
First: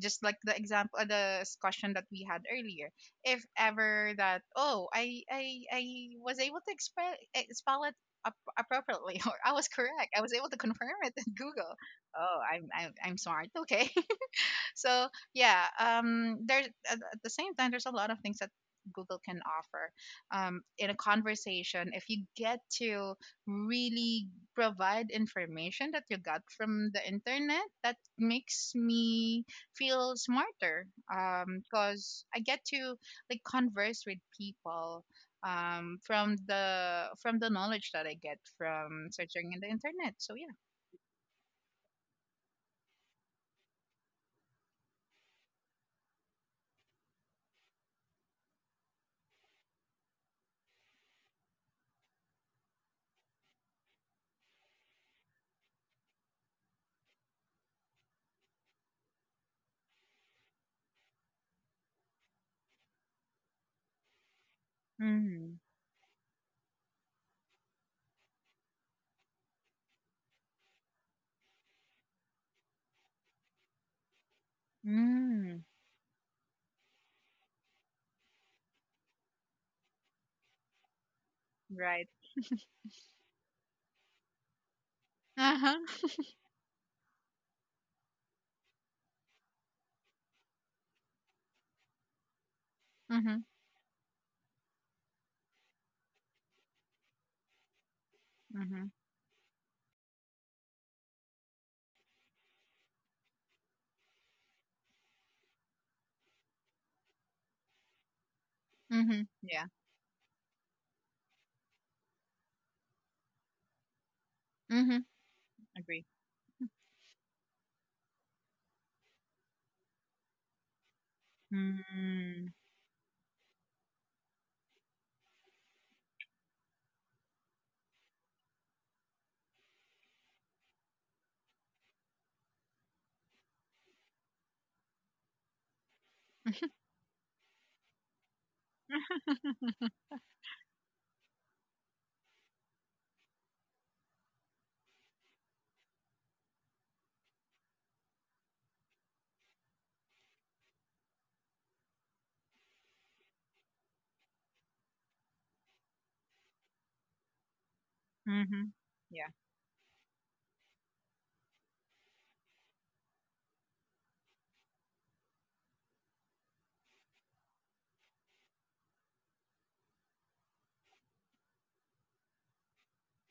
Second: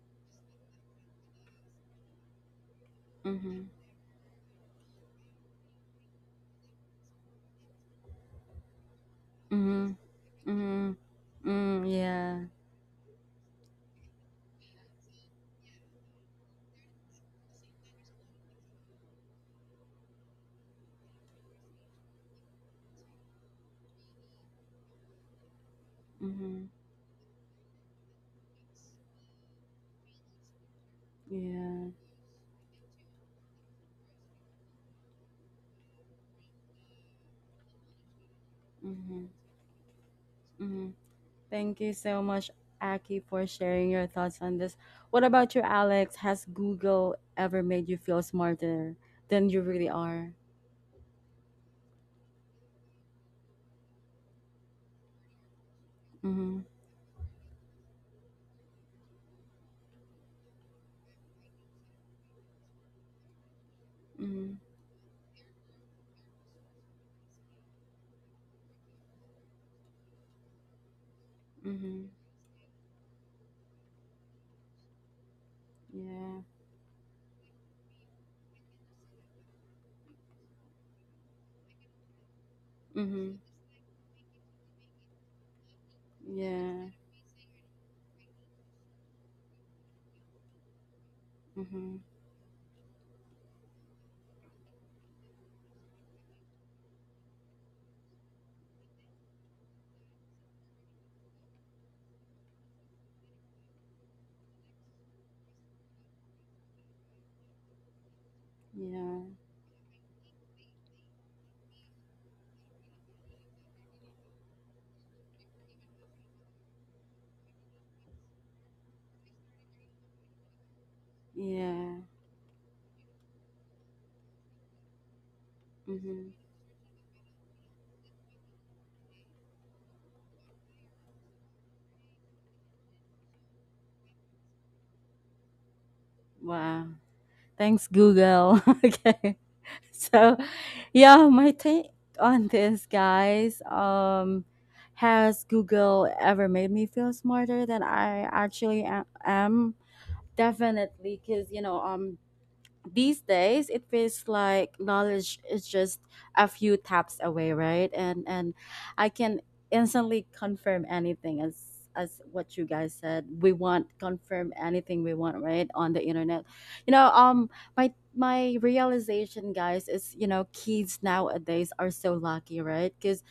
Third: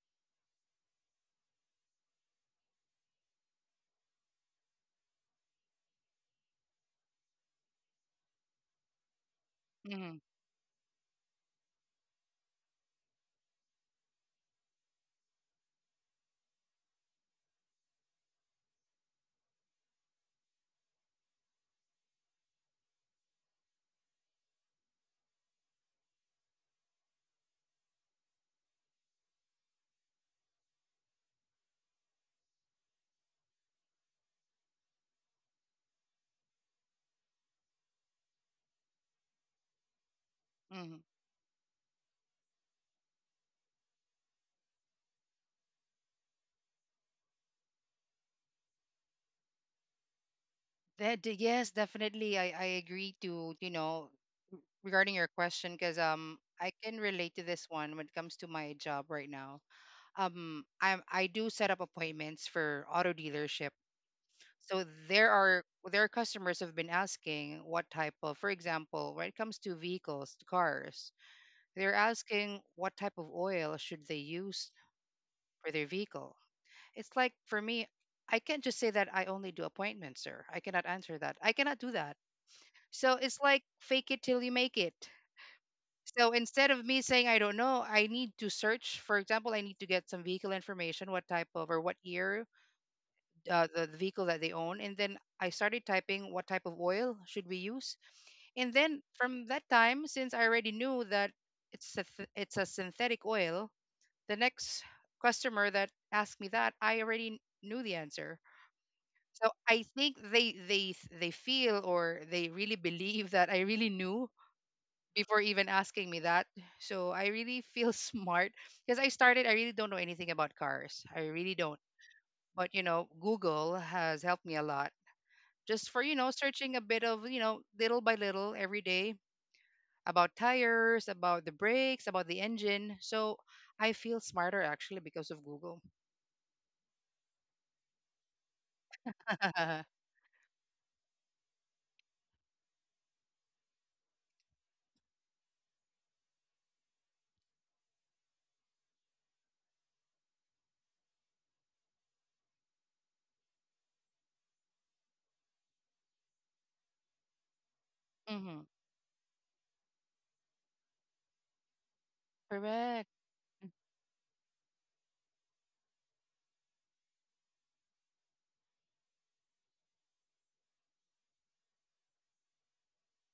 just like the example the discussion that we had earlier, if
Mm-hmm.
ever that, oh, I was able to express spell it appropriately or I was
Mm-hmm.
correct,
Hmm.
I was able to
Mm-hmm.
confirm it in Google.
Mm,
Oh,
yeah.
I'm smart, okay. So yeah, there's at the same time there's a lot of things that Google can offer in a conversation, if you get to really provide information that you got
Mm-hmm.
from the internet, that makes me feel smarter
Yeah.
because I get to like converse with people from the knowledge that I get from
Mm-hmm.
searching in the internet. So yeah.
Mm-hmm.
Hmm.
Thank you so much, Aki, for sharing your thoughts on this. What about you, Alex? Has Google ever made you feel smarter than you really are?
Yes, definitely. I agree to, regarding your question because
Mm-hmm.
I can relate to this one when it comes to my job right now. I do set up appointments for auto dealership.
Mm-hmm.
So there
Mm,
are their customers have been asking what type of, for example, when it comes to vehicles, to cars, they're
Mm-hmm.
asking what type of oil should they use
mm,
for their vehicle.
Yeah.
It's like, for me, I can't just say that I only do appointments, sir. I cannot answer that. I cannot do
right.
that, so
Mm-hmm.
it's like fake it till you make it.
Uh-huh.
So instead of
Yeah.
me saying I don't know, I need to search. For example, I need to get some vehicle information, what type of, or what
Mm-hmm.
year
Mm-hmm.
the vehicle that they own, and then I started typing what type of oil should we use. And
Mhm.
then from that time, since I already knew that it's a synthetic oil, the next customer that asked me that, I already knew the answer.
Yeah.
Mhm.
So
Yeah.
I think they feel, or they really believe that I really knew
Mhm.
before even
Agree.
asking me that. So I really feel smart, because I really don't know anything about cars. I really don't.
Yeah.
Mm.
But, you know, Google has helped me a lot, just for, you
Mm-hmm.
know, searching a bit of, you know, little by little every day, about tires, about the brakes, about the engine. So I feel smarter actually because of Google.
Wow. Thanks, Google. Okay. So, yeah, my take on this, guys. Has Google ever made me feel smarter than I actually am? Definitely, because, you know, these days it feels like knowledge is just a few taps away, right? And
Hmm.
Mhm.
I
Yeah.
can instantly confirm anything, as what you guys
Correct.
said, we want confirm anything we want right on the internet, you know. My realization, guys, is, you know, kids nowadays are so lucky, right? Because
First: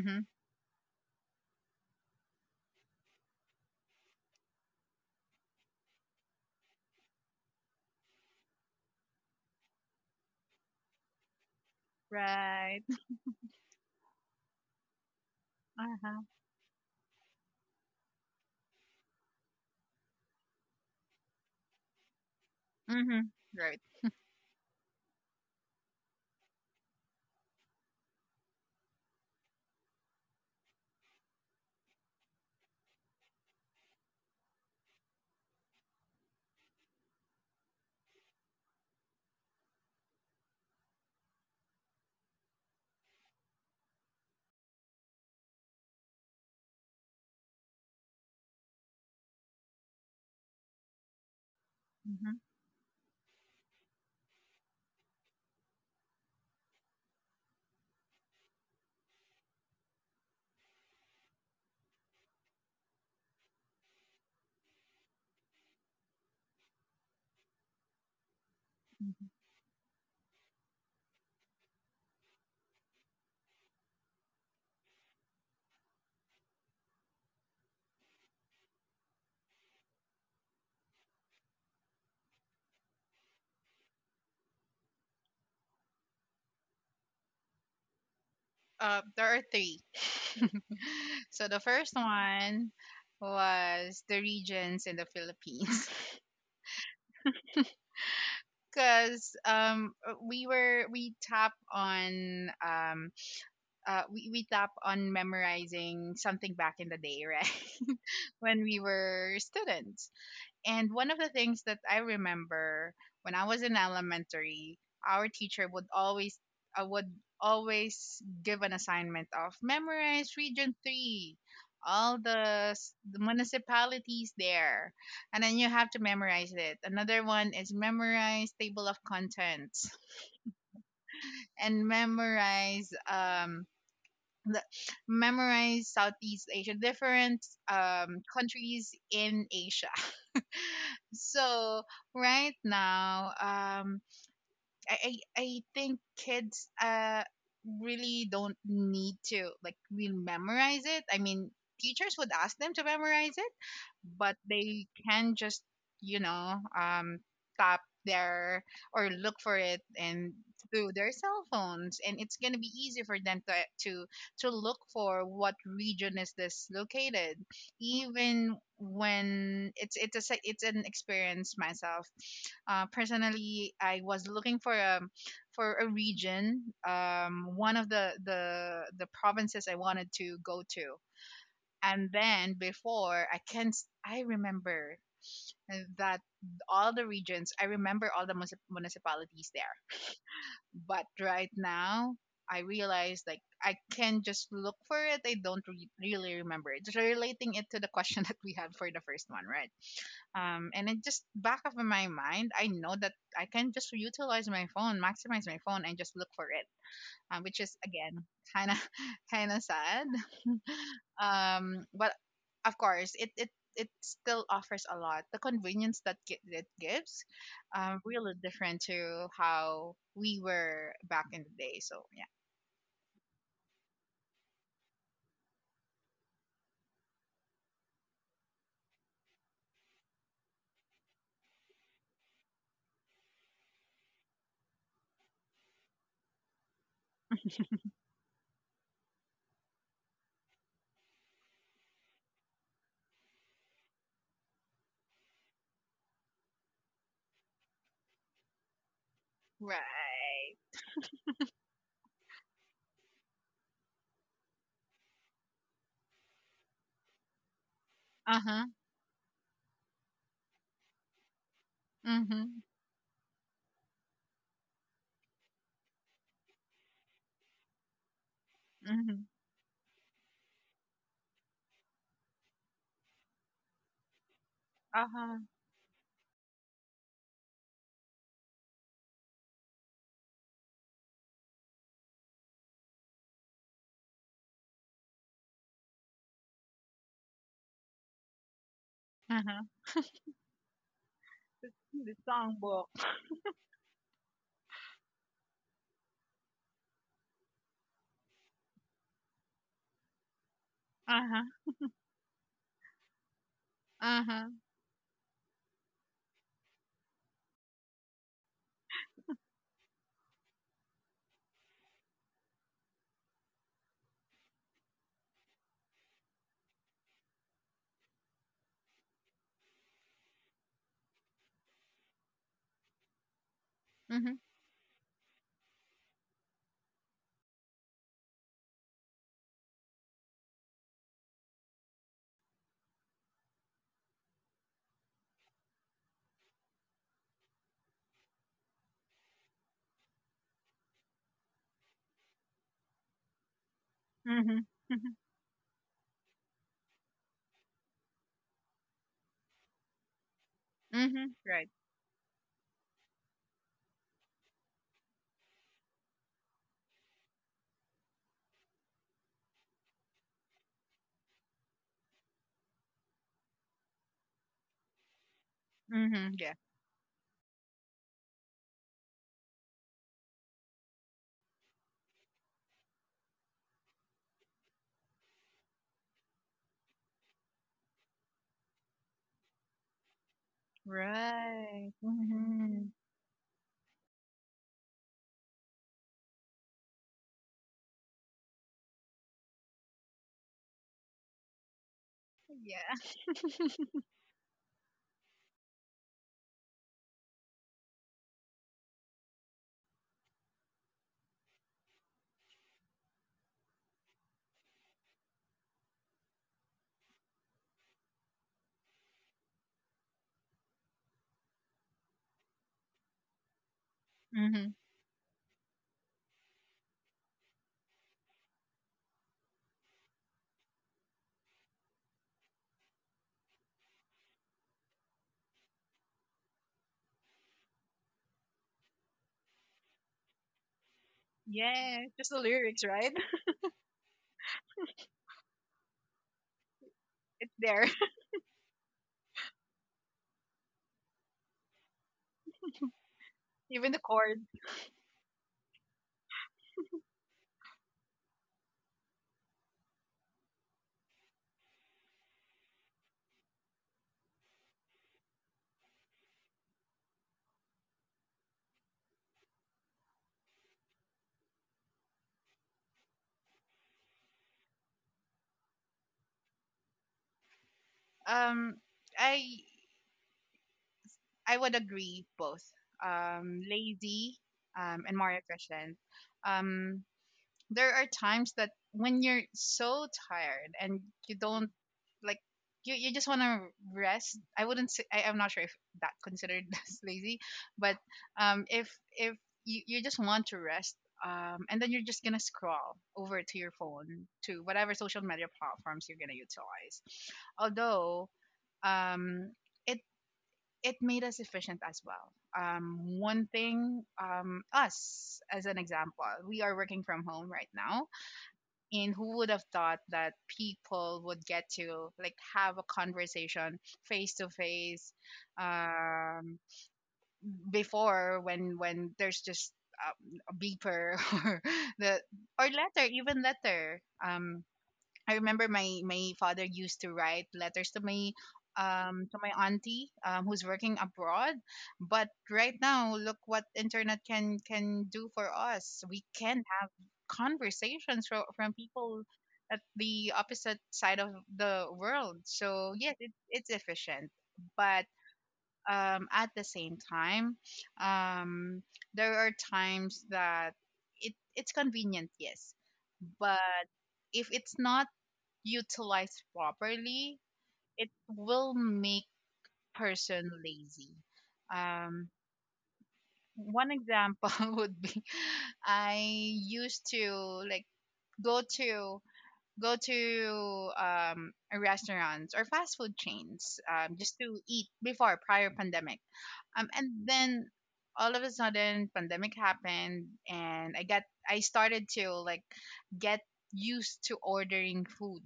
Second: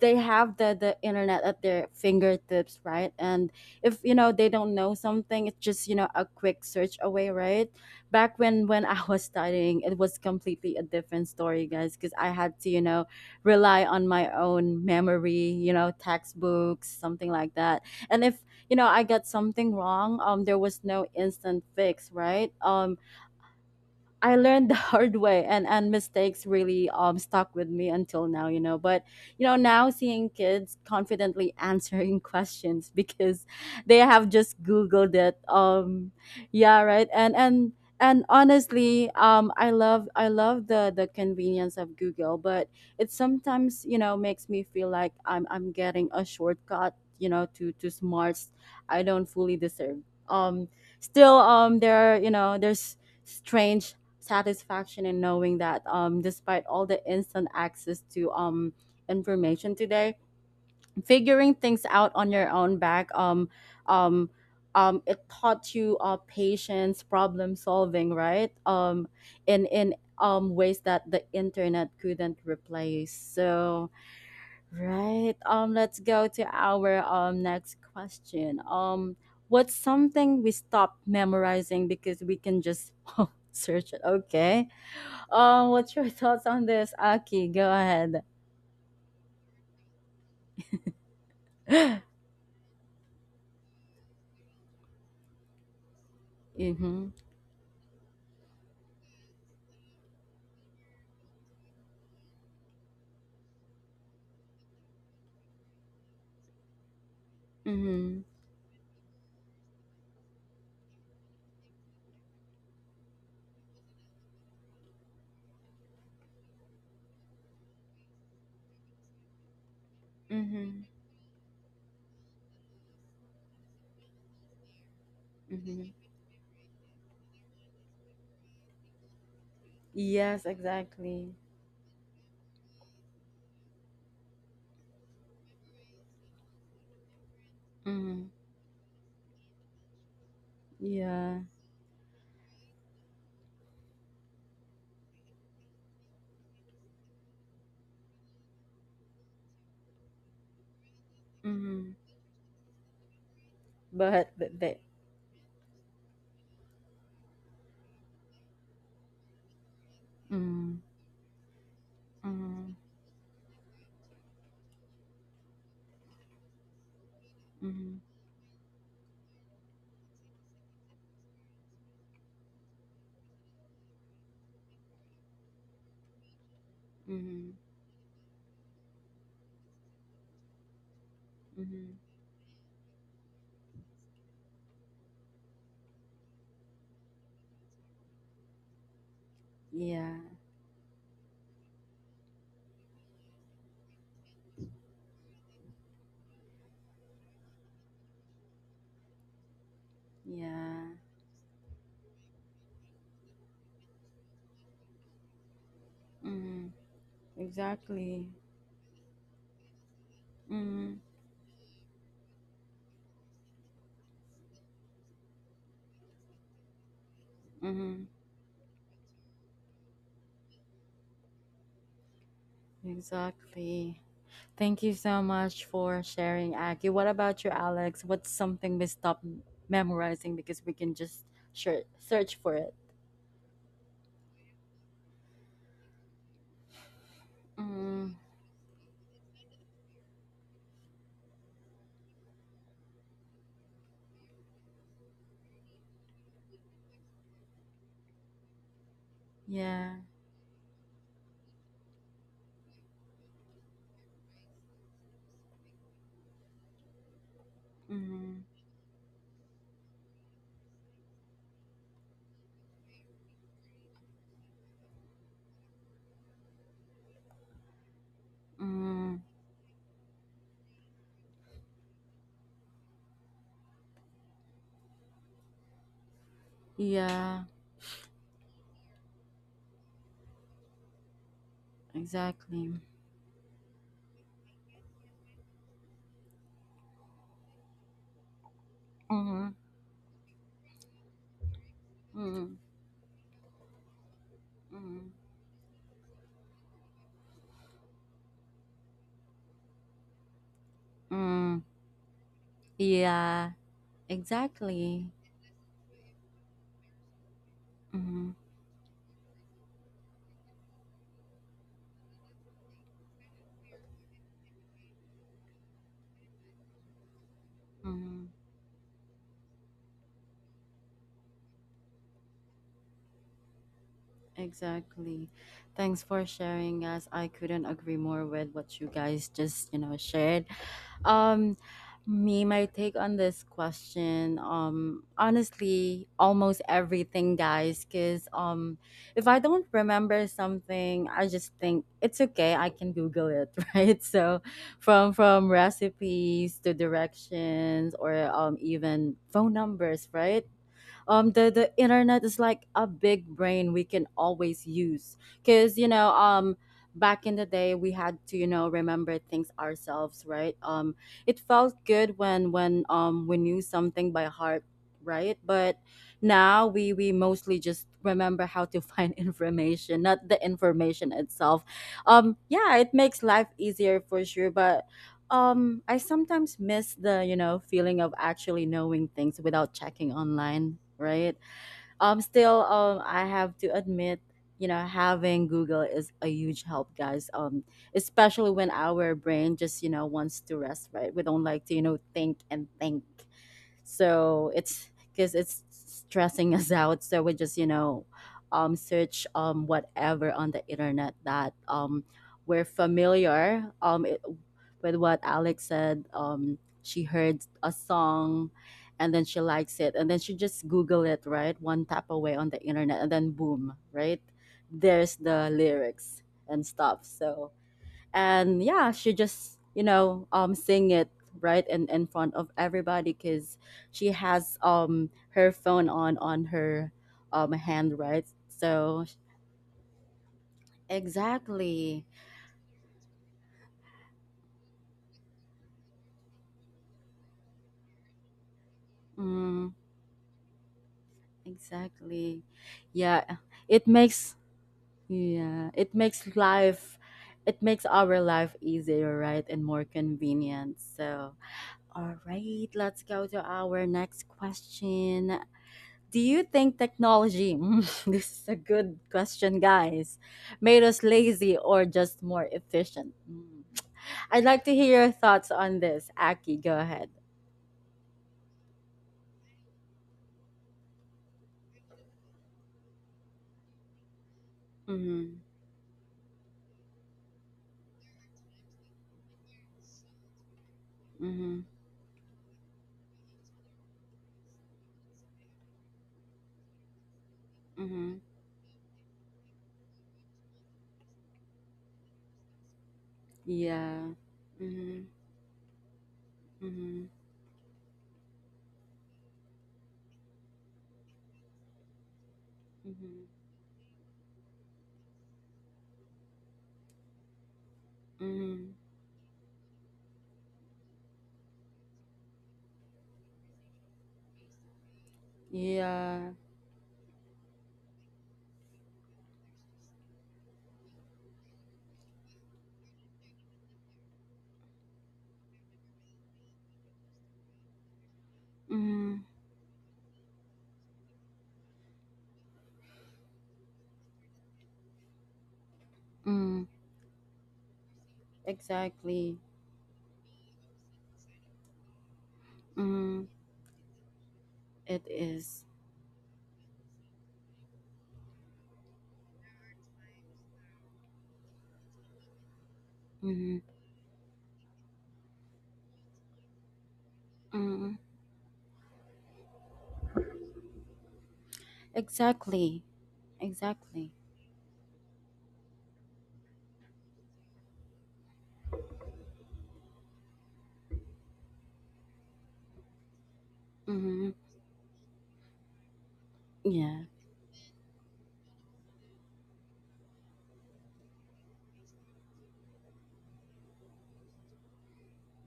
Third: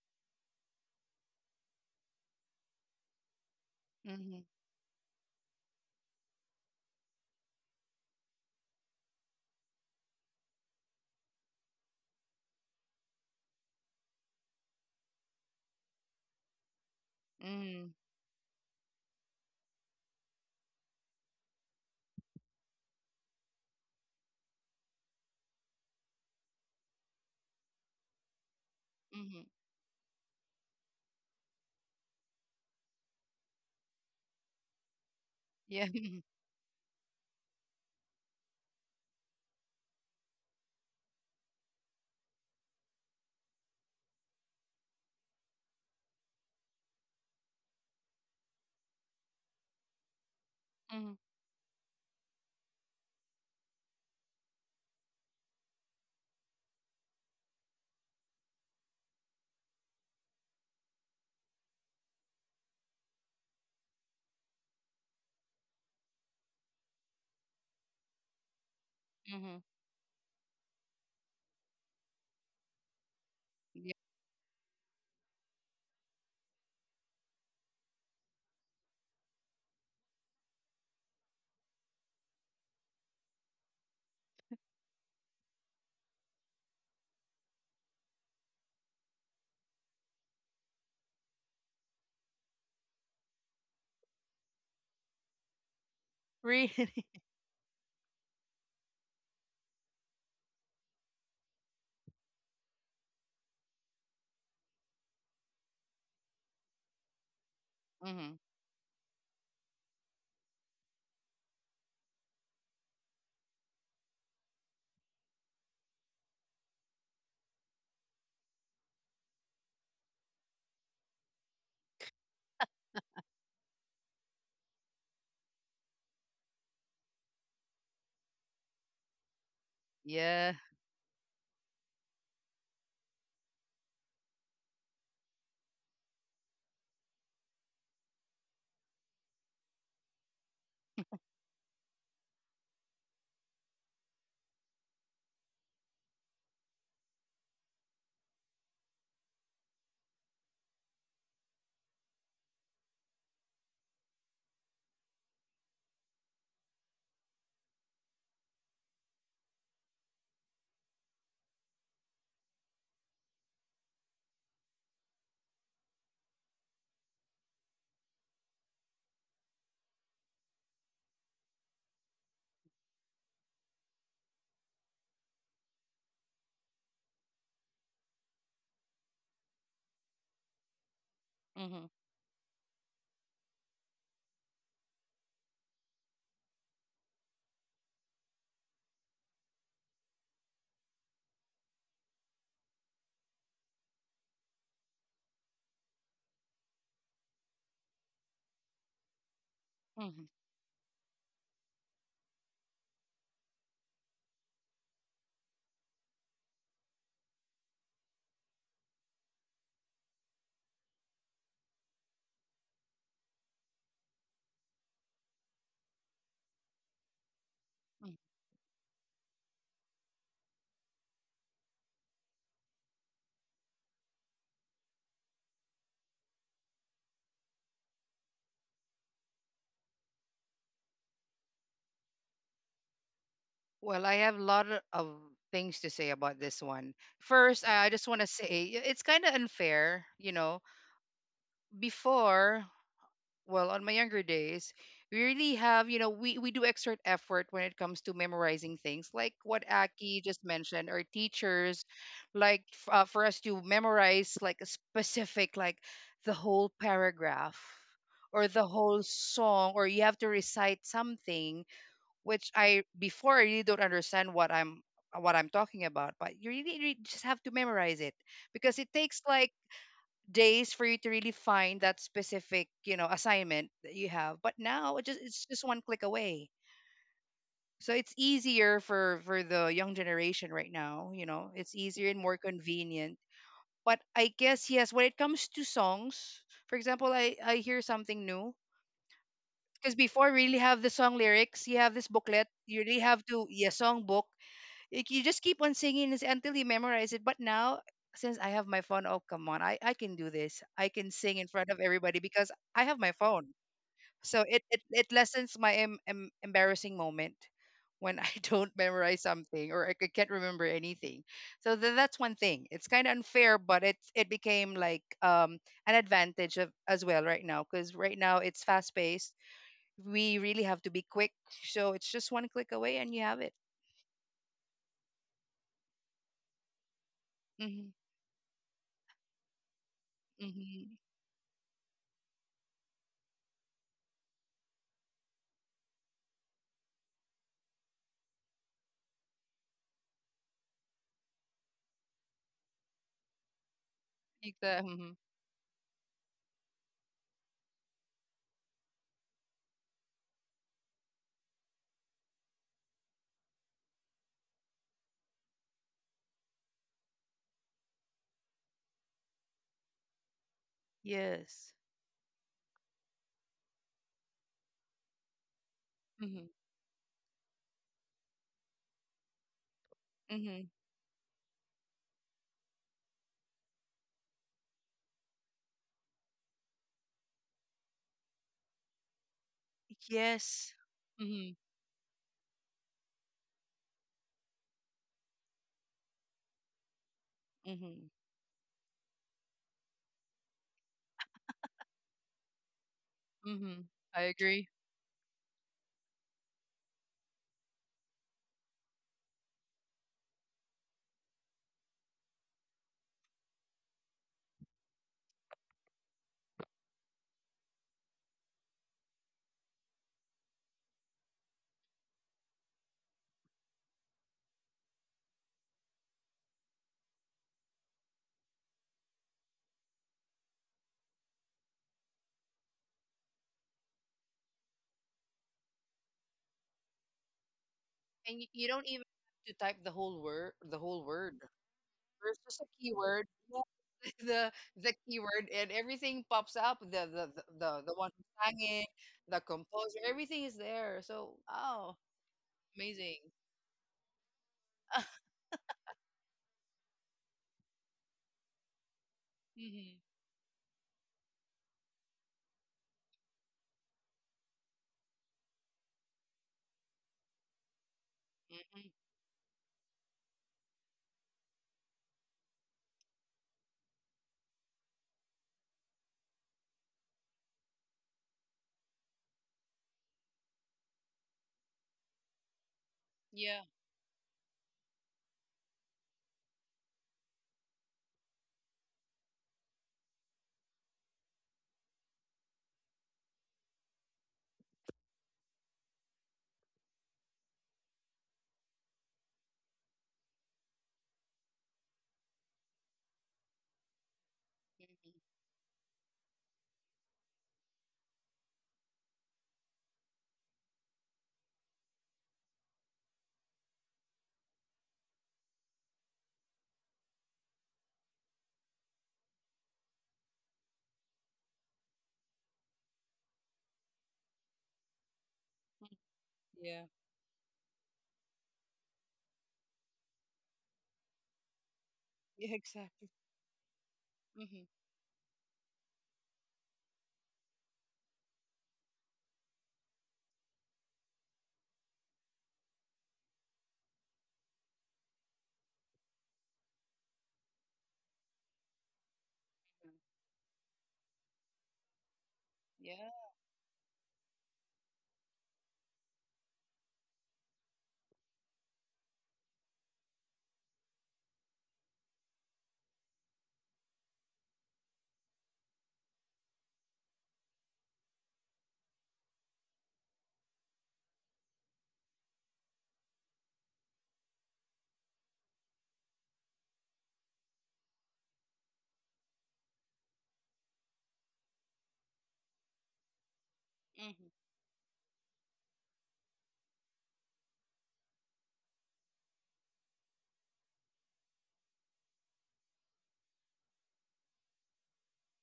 they have the internet at their fingertips, right? And if, you know,
Mm-hmm.
they don't know something, it's just, you know, a quick search away, right? Back when I was studying, it was completely a different story, guys, because I had to, you
Right.
know, rely on my own memory, you know,
Uh-huh.
textbooks, something like that.
Mm-hmm.
And if, you know, I got something wrong, there was no instant fix, right?
Mhm. Right.
I learned the hard way, and mistakes really stuck with me until now, you know. But,
Mm-hmm.
you know, now seeing kids confidently answering questions because they have just googled it.
Yeah.
Yeah, right. And honestly, I love the convenience of Google, but it sometimes, you know, makes me feel like I'm getting a shortcut, you know, to smarts I don't fully deserve. Um
Mm-hmm.
still, there are, you
Mhm.
know, there's strange satisfaction in knowing that, despite all the instant access to, information today, figuring things out on your own back, um, it taught you patience, problem solving, right?
Mhm.
Mm-hmm.
In ways that the internet couldn't replace. So
Yeah.
right. Let's go to our next question. What's something we stop memorizing because we can just search it? Okay. What's your thoughts on this, Aki? Go ahead.
There are three. So the first one was the regions in the Philippines.
Really.
Mhm.
Because we were we tap on memorizing something back in the day, right?
Mhm.
Mm-hmm.
When we were students. And one of the things that I remember when I was in elementary, our teacher would always would always give an assignment of memorize region
Mhm.
3, all the municipalities there. And then you have
Mhm.
to memorize it. Another one is memorize table of contents,
Yes,
Yeah.
exactly.
and memorize the, memorize Southeast Asia, different
Mhm.
countries in Asia.
Yeah.
So right now, I think kids really don't need to like really memorize it. I mean,
Mhm.
teachers would ask them to memorize it,
But
but
they.
they can just you know um tap their, or look for it, and
Mhm.
through their cell phones, and it's going to be
Mhm.
easy for them to to look for what region is this located.
Mhm.
Even when it's an experience myself. Personally, I was looking for a region,
Mhm.
one of the provinces I wanted to go to.
Mhm.
Mm-hmm.
And then before, I can not I remember that all the regions, I remember all the municipalities there.
Yeah.
But right now I realize like I can just look for it. I don't really remember it, just relating it to the question that we had for the first one, right?
Mm-hmm.
And
Yeah.
it just back of my mind, I know that I can just utilize my phone, maximize my phone, and just look for it.
Mhm.
Which is again
Exactly.
kind of kind of sad.
Mm,
But of course, it still offers a lot, the convenience that it gives.
mm,
Really different to how we were back in the day, so yeah.
exactly. Thank you so much for sharing, Aki. What about you, Alex? What's something we stop memorizing because we can just search for it?
Well, I have a lot of things to say about this one. First, I just
Mm,
want to say it's kind of unfair, you know. Before, well, on my younger days, we really have, we do exert effort when it comes to memorizing things, like what
yeah.
Aki just
Right.
mentioned, or teachers, like for us to memorize like a specific, like the whole paragraph,
Mm,
or the
Uh-huh.
whole song, or you have to recite something, which
Mm-hmm.
I, before, I really don't understand what I'm talking about. But you really, really just have to memorize it, because it
mm,
takes
Mm-hmm.
like days for you to really find that specific, you know, assignment that you have. But now
Uh-huh.
it's just one click away.
yeah,
So it's easier for the young generation right now, you know, it's easier and more
exactly.
convenient. But I guess yes, when it comes to songs, for example, I hear something new,
Mm,
Uh-huh.
because before we really have the song lyrics. You have this
The
booklet.
mm,
You
songbook.
really have to, yeah, song book.
mm,
Like, you just keep on singing this until you memorize it. But now, since I have my phone, oh come on, I can do this. I can sing in
mm,
Uh-huh.
front of everybody because I have my phone.
yeah,
So
Uh-huh.
exactly.
it lessens my embarrassing moment when I
Mm,
don't memorize something, or I can't remember anything. So that's one thing. It's kind of unfair, but it became, like, an advantage of, as well, right now, because right
mm,
now it's fast paced. We really have to be quick, so it's just one click away, and you have it.
Mm-hmm.
exactly. Thanks for sharing, guys. I couldn't
Mm-hmm,
agree more with what you guys just, you know, shared.
mm-hmm.
Um, me, my take on this question. Honestly, almost everything, guys. Cause if I don't remember something, I just think it's okay. I can Google it, right? So,
Like
Mm-hmm.
the
from
Hmm.
mhm.
from recipes to directions, or even phone numbers, right?
Hmm,
The
right.
the internet is like a big brain we can always use, because, you know, back in the day we had to, you know, remember things ourselves, right? It felt
Yes.
good when we knew something by heart, right? But
Mm-hmm,
Mhm.
yeah.
now we mostly just remember how to find information, not the
Mhm.
information itself. Yeah, it makes life easier for sure, but, I sometimes miss the, you know, feeling of actually knowing things without checking
Yes.
online, right?
Mhm.
Right.
Still,
Mm-hmm.
I have to admit, you know, having Google is a huge help, guys.
Mm-hmm.
Especially when our brain just, you know, wants to rest, right? We don't like to, you know, think and
Yeah.
think.
Mhm. I
So
agree.
it's because it's stressing us out. So we just, you know, search, whatever on the internet that we're familiar, with what Alex said. She heard a song and then she likes it and then she just google it, right? One tap away on the internet, and then boom, right?
Mm-hmm.
There's the lyrics and stuff. So, and yeah, she just, you know, sing it, right, in front of everybody, because she has, her phone on her, hand, right?
And you don't
So
even have to type the whole word, the whole word.
Yeah,
exactly.
just the
There's just a
lyrics, right?
keyword, yeah, the the keyword, and everything pops up. The the the
It's
the,
there.
the one who sang it, the
Mm,
composer, everything is there. So oh,
exactly.
amazing.
Yeah, it
Even the
makes
chords.
yeah it makes life it makes our life easier, right, and more
Mhm.
convenient. So all right, let's go to our next question. Do you think technology, Mm, this is a good
Hmm.
question, guys, made us lazy or just more efficient? Mm. I'd like to hear your thoughts on this. Aki, go ahead.
Um, I I would agree both.
Yeah.
Lazy, and more
Mm-hmm.
efficient. Um, there are times that when you're so tired and you
Mm-hmm.
don't like you just want to rest. I wouldn't say I, I'm not sure if that considered as lazy, but
Mm-hmm.
if you just want to rest. And then you're just gonna scroll over to your
Yeah.
phone to whatever
Mm-hmm.
social
Hmm.
media platforms you're gonna utilize.
Mm-hmm.
Although, um it it made us efficient as well.
Mhm.
One thing, us as an example, we are working from home right now,
Mm-hmm.
and who would have thought that people would get to like have a conversation face to face.
Yeah.
um,
Yeah.
Before, when there's just a beeper or the
Yeah,
or letter
exactly.
even letter.
Hmm.
I remember my my father used to write letters
Mm-hmm.
to my auntie, who's working abroad. But right now, look what internet can do for us. We can
Mm.
have conversations from people
Exactly.
at the opposite side of the world. So yes,
Mm-hmm.
Yeah.
it, it's efficient. But
It is.
at the same time, um there are times that it it's convenient, yes,
Mm-hmm.
but if it's not utilized properly,
Mm-hmm.
it will make person lazy. Um,
Exactly.
one
Exactly.
example would be I used to like go to go to restaurants or fast food chains,
Mm-hmm.
just
Hmm.
to eat before, prior pandemic.
Yeah.
And then all of a sudden pandemic happened, and I got, I started to like get used to ordering food,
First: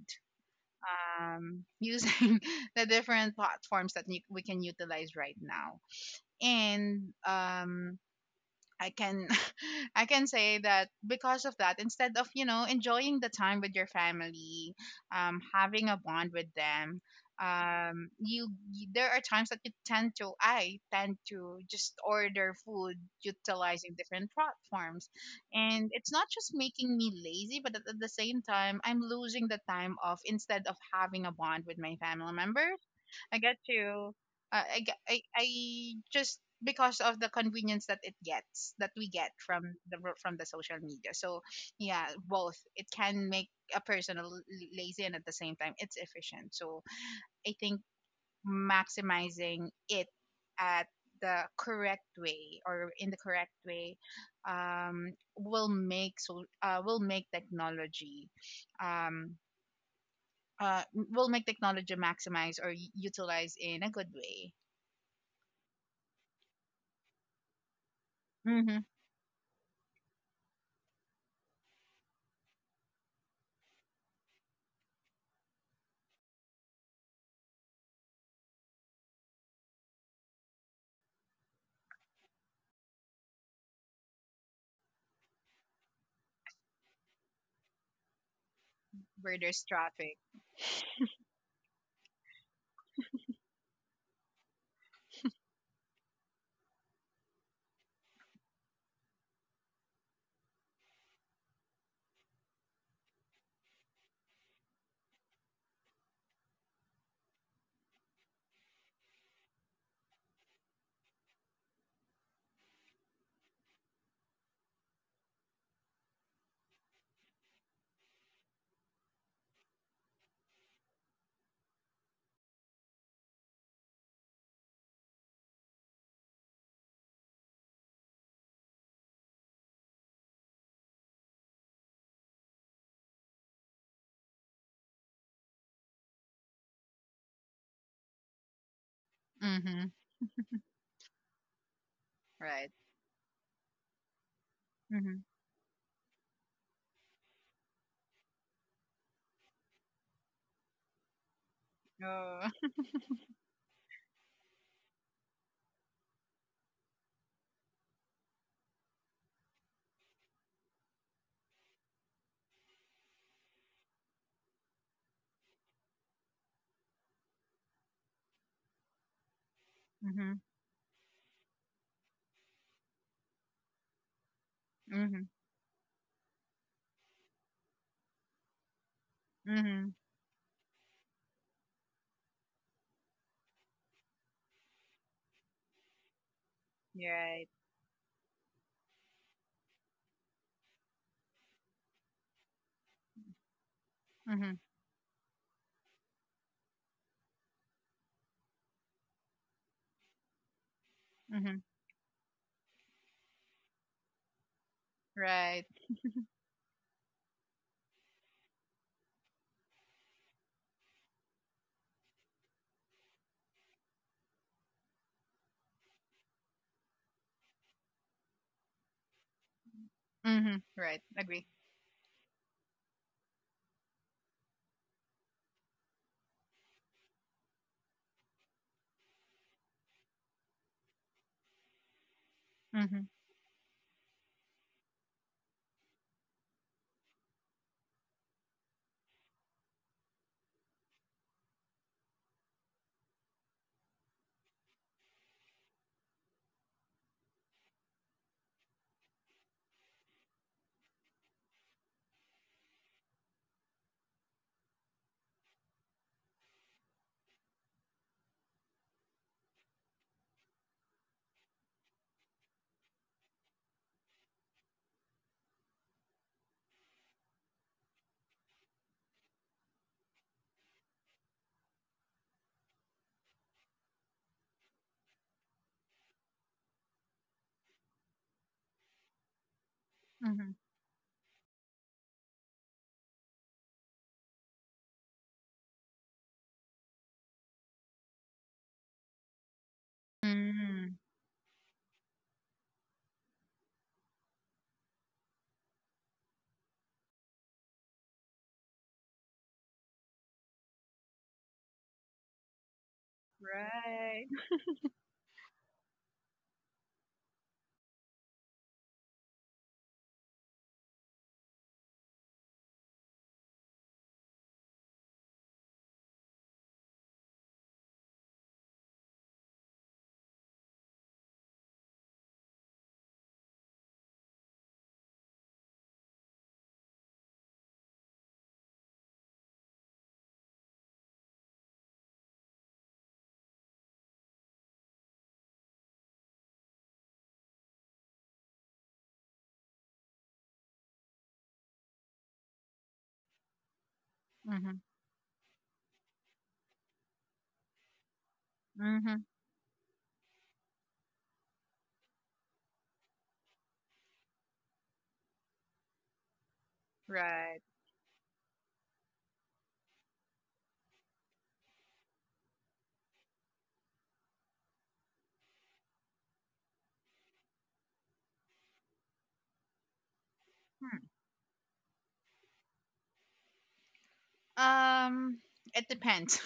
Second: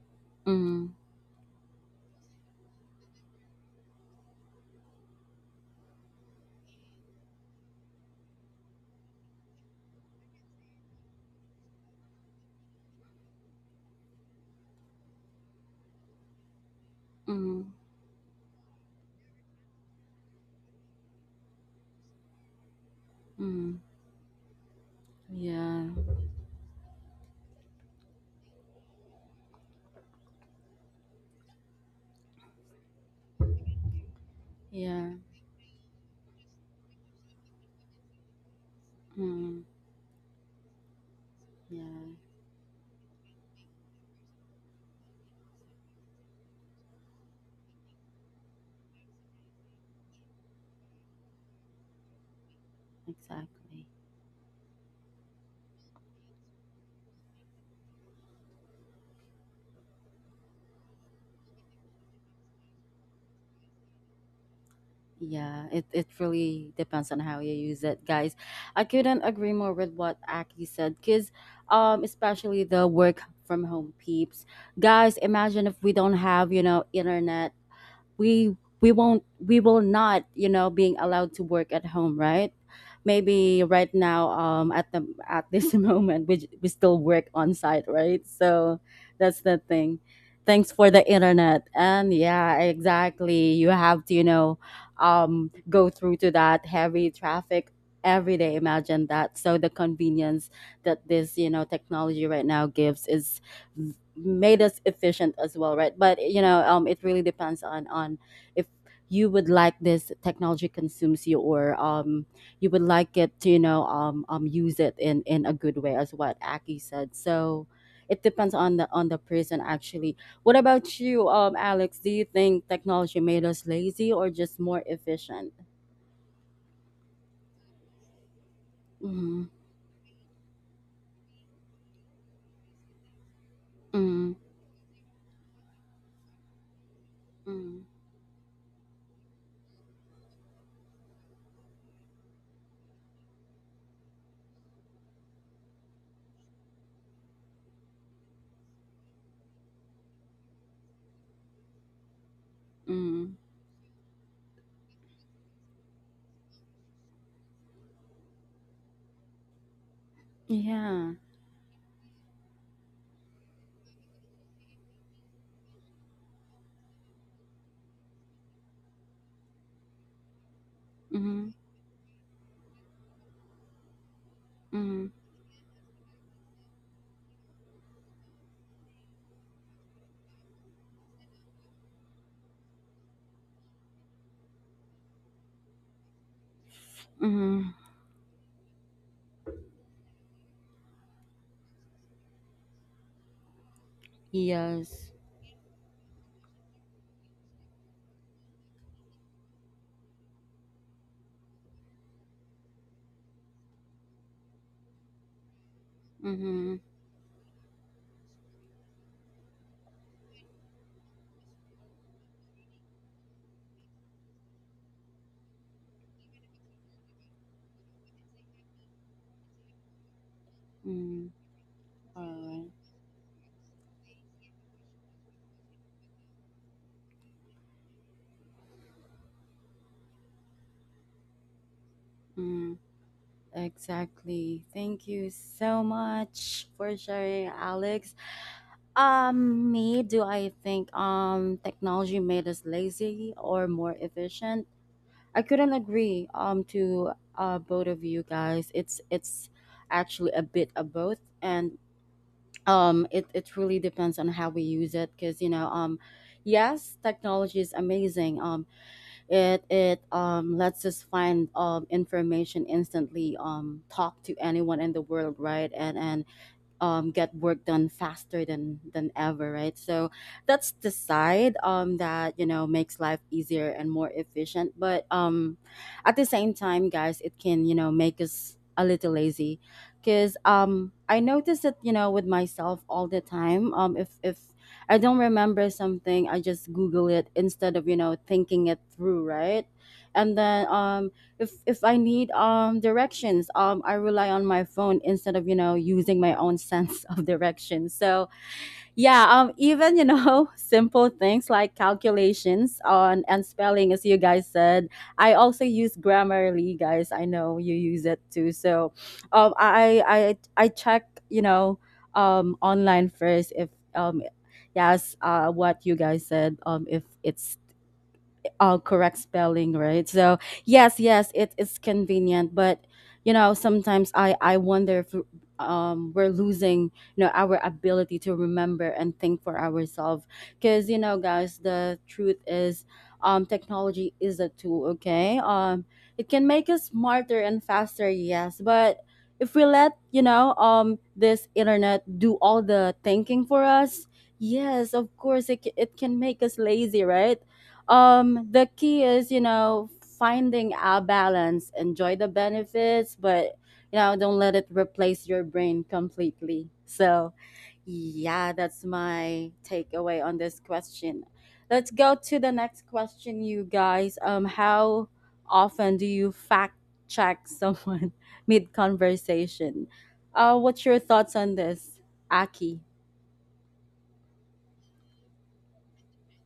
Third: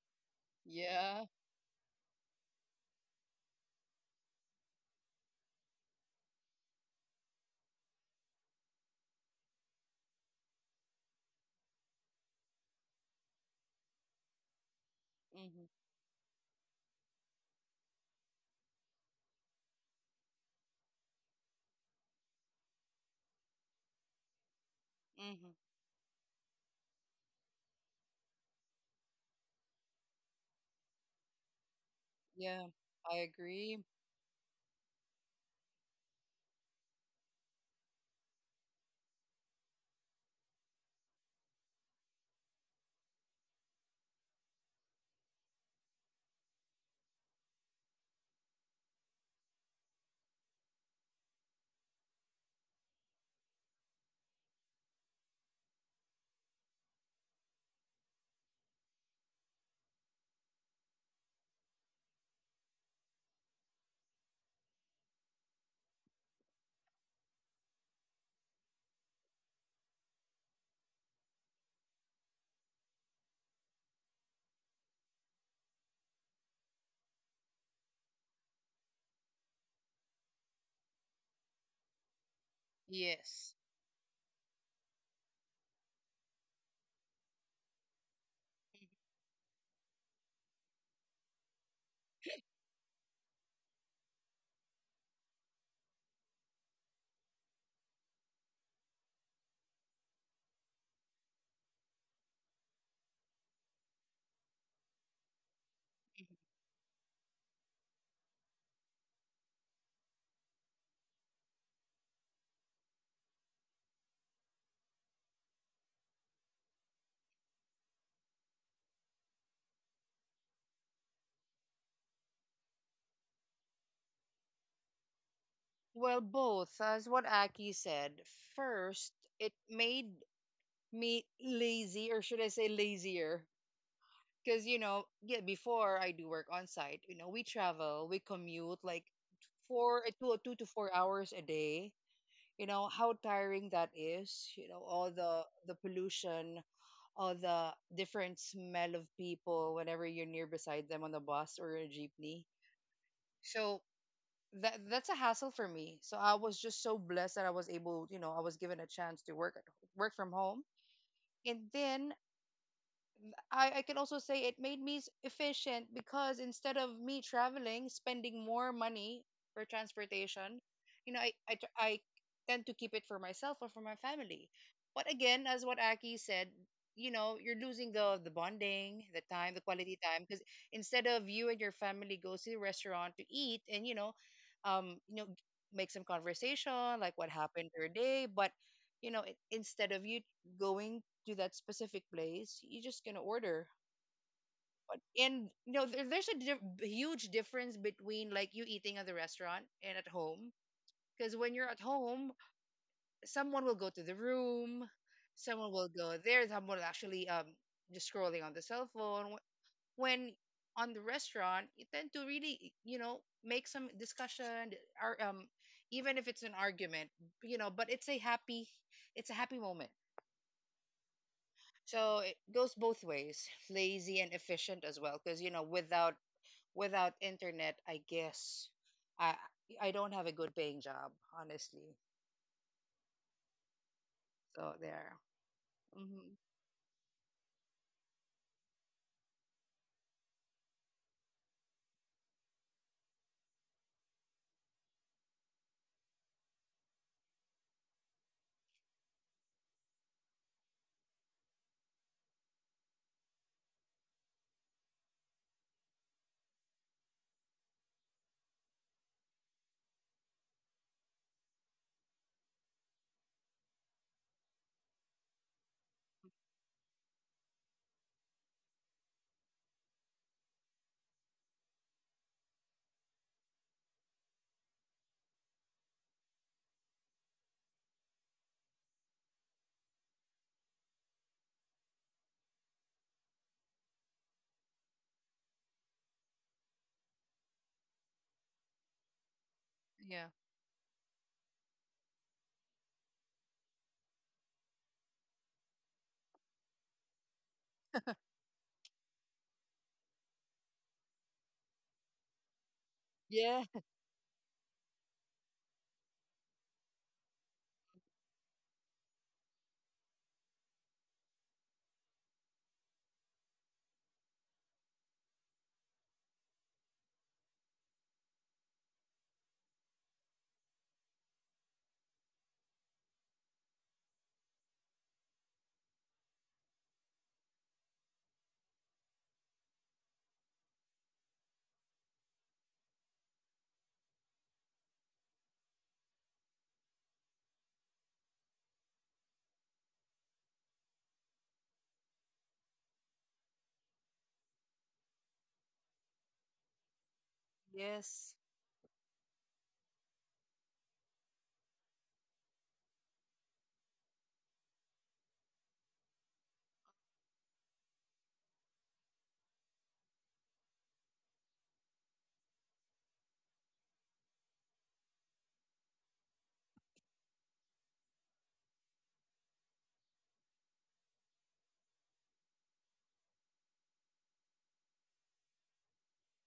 Yeah.
using the different platforms that we can utilize right now. And I can I can say that because of that, instead of, you know, enjoying the time with your family,
Hmm.
having a bond with them,
Mm.
there are times that you tend to I tend to just order food utilizing different platforms,
Hmm.
Yeah,
and it's not just making me lazy, but at the same time, I'm losing the time of, instead of having a bond with my family member,
Yeah, I
I get
agree.
you.
yeah,
I just because of the convenience that it gets that we get
mm,
from from the social media. So
yeah,
yeah, both, it can make a person lazy and at the same time it's efficient. So I think maximizing it at the correct way or in the correct
exactly.
way, um, will make so uh, will make technology um, will make technology maximize or utilize in a good way.
Yeah, it really depends on how you use it, guys.
Mm-hmm.
I couldn't agree more with what Aki said, because, especially the work from home peeps. Guys, imagine if we don't have, you know, internet, we will not, you know, being allowed to work at home, right?
Yes.
Maybe right now, at this moment we still work on site, right? So
Where
that's the
there's
thing,
traffic.
thanks for the internet. And yeah, exactly, you have to, you know, go through to that heavy traffic every day, imagine that. So the convenience that this, you know, technology right now gives is, made us efficient as well, right? But, you know, it really depends on if you would like this technology consumes you, or you would like it to, you know, use it in a good way, as what Aki said. So it depends on the, person actually. What about you, Alex, do you think technology made us lazy or just more efficient?
Well, both, as what Aki said. First,
Mm-hmm.
it made me lazy, or should I say lazier?
Mm-hmm.
Because, yeah, before I do work on site, we
Mm-hmm.
travel, we commute like
Mm-hmm.
2 to 4 hours a day. You
Right.
know, how tiring that is. You know, all
Mm-hmm.
the pollution, all the different smell of people whenever you're near beside them on the bus or a jeepney.
Oh.
Mm,
So that's a hassle for me. So I was just so blessed that I was able, you know, I was given a chance to work from home.
yeah.
And then I can also say it made me efficient because instead of me traveling, spending more money for
Mm-hmm.
transportation, I,
Mm-hmm.
I, tr- I tend to keep it for myself or for my family.
Mm-hmm.
But
Mm-hmm.
again, as what Aki said, you're losing the bonding, the time, the
Mm-hmm.
quality time, because instead of you and your family goes to the restaurant to eat and um, you know, make some conversation like what
Right.
happened
Mm-hmm.
your day, but instead of you going to that specific place, you're just gonna order.
Mm-hmm.
Yes.
And there's a huge difference between like you eating at the restaurant and at home. Because when
Mm-hmm.
you're at home, someone will go to the room,
Right.
someone will go there, someone
Mm-hmm.
will actually just scrolling on the cell phone. When on the restaurant, you tend to really make some discussion, or even if it's an argument. But it's a happy moment.
Mm-hmm. Right.
Mm,
Agree.
So it goes
alright.
both ways, lazy and efficient as well. Because without internet, I guess I I don't have a good paying job, honestly.
Mm,
Mm-hmm.
exactly.
So
Thank
there.
you so
Hmm.
much for sharing, Alex. Me, do I think technology made us lazy or more efficient? I couldn't agree, to both of you guys. It's actually a bit of both, and it really depends on how we use it. Cause, you know, yes, technology is amazing. It lets us find, information instantly. Talk to anyone in the world, right? And get work done faster than ever, right? So that's the side, that you know makes life easier and more efficient. But at the same time, guys, it can, you know, make us a little lazy, because
Mm-hmm.
I notice it, you know, with myself all the time. If I don't remember something, I just Google it instead of, you know, thinking it through, right?
Yeah.
And then,
Mm-hmm.
if I need directions, I rely on my phone instead of, you know, using my own sense of direction. So yeah, even, you know, simple things like calculations on and
Yeah.
spelling, as you
Right.
guys said, I also use Grammarly, guys. I know you use it too. So, I check, you know, online first if, um yes, what you guys said, if it's correct spelling, right? So yes, yes, it is convenient, but sometimes I wonder if we're losing our ability to remember and think for ourselves, because guys, the truth is, technology is a tool, okay. It can make us smarter and faster, yes, but if we let this internet do all the thinking for us,
Mm-hmm.
yes, of course it can make us lazy, right.
Yes.
The key
Mm-hmm.
is, finding a balance, enjoy the benefits, but don't let it replace your brain completely. So,
Right.
yeah, that's my takeaway on this question. Let's go to the next question, you guys. How often do you fact check someone mid conversation? What's your thoughts on this, Aki?
Hmm. It depends.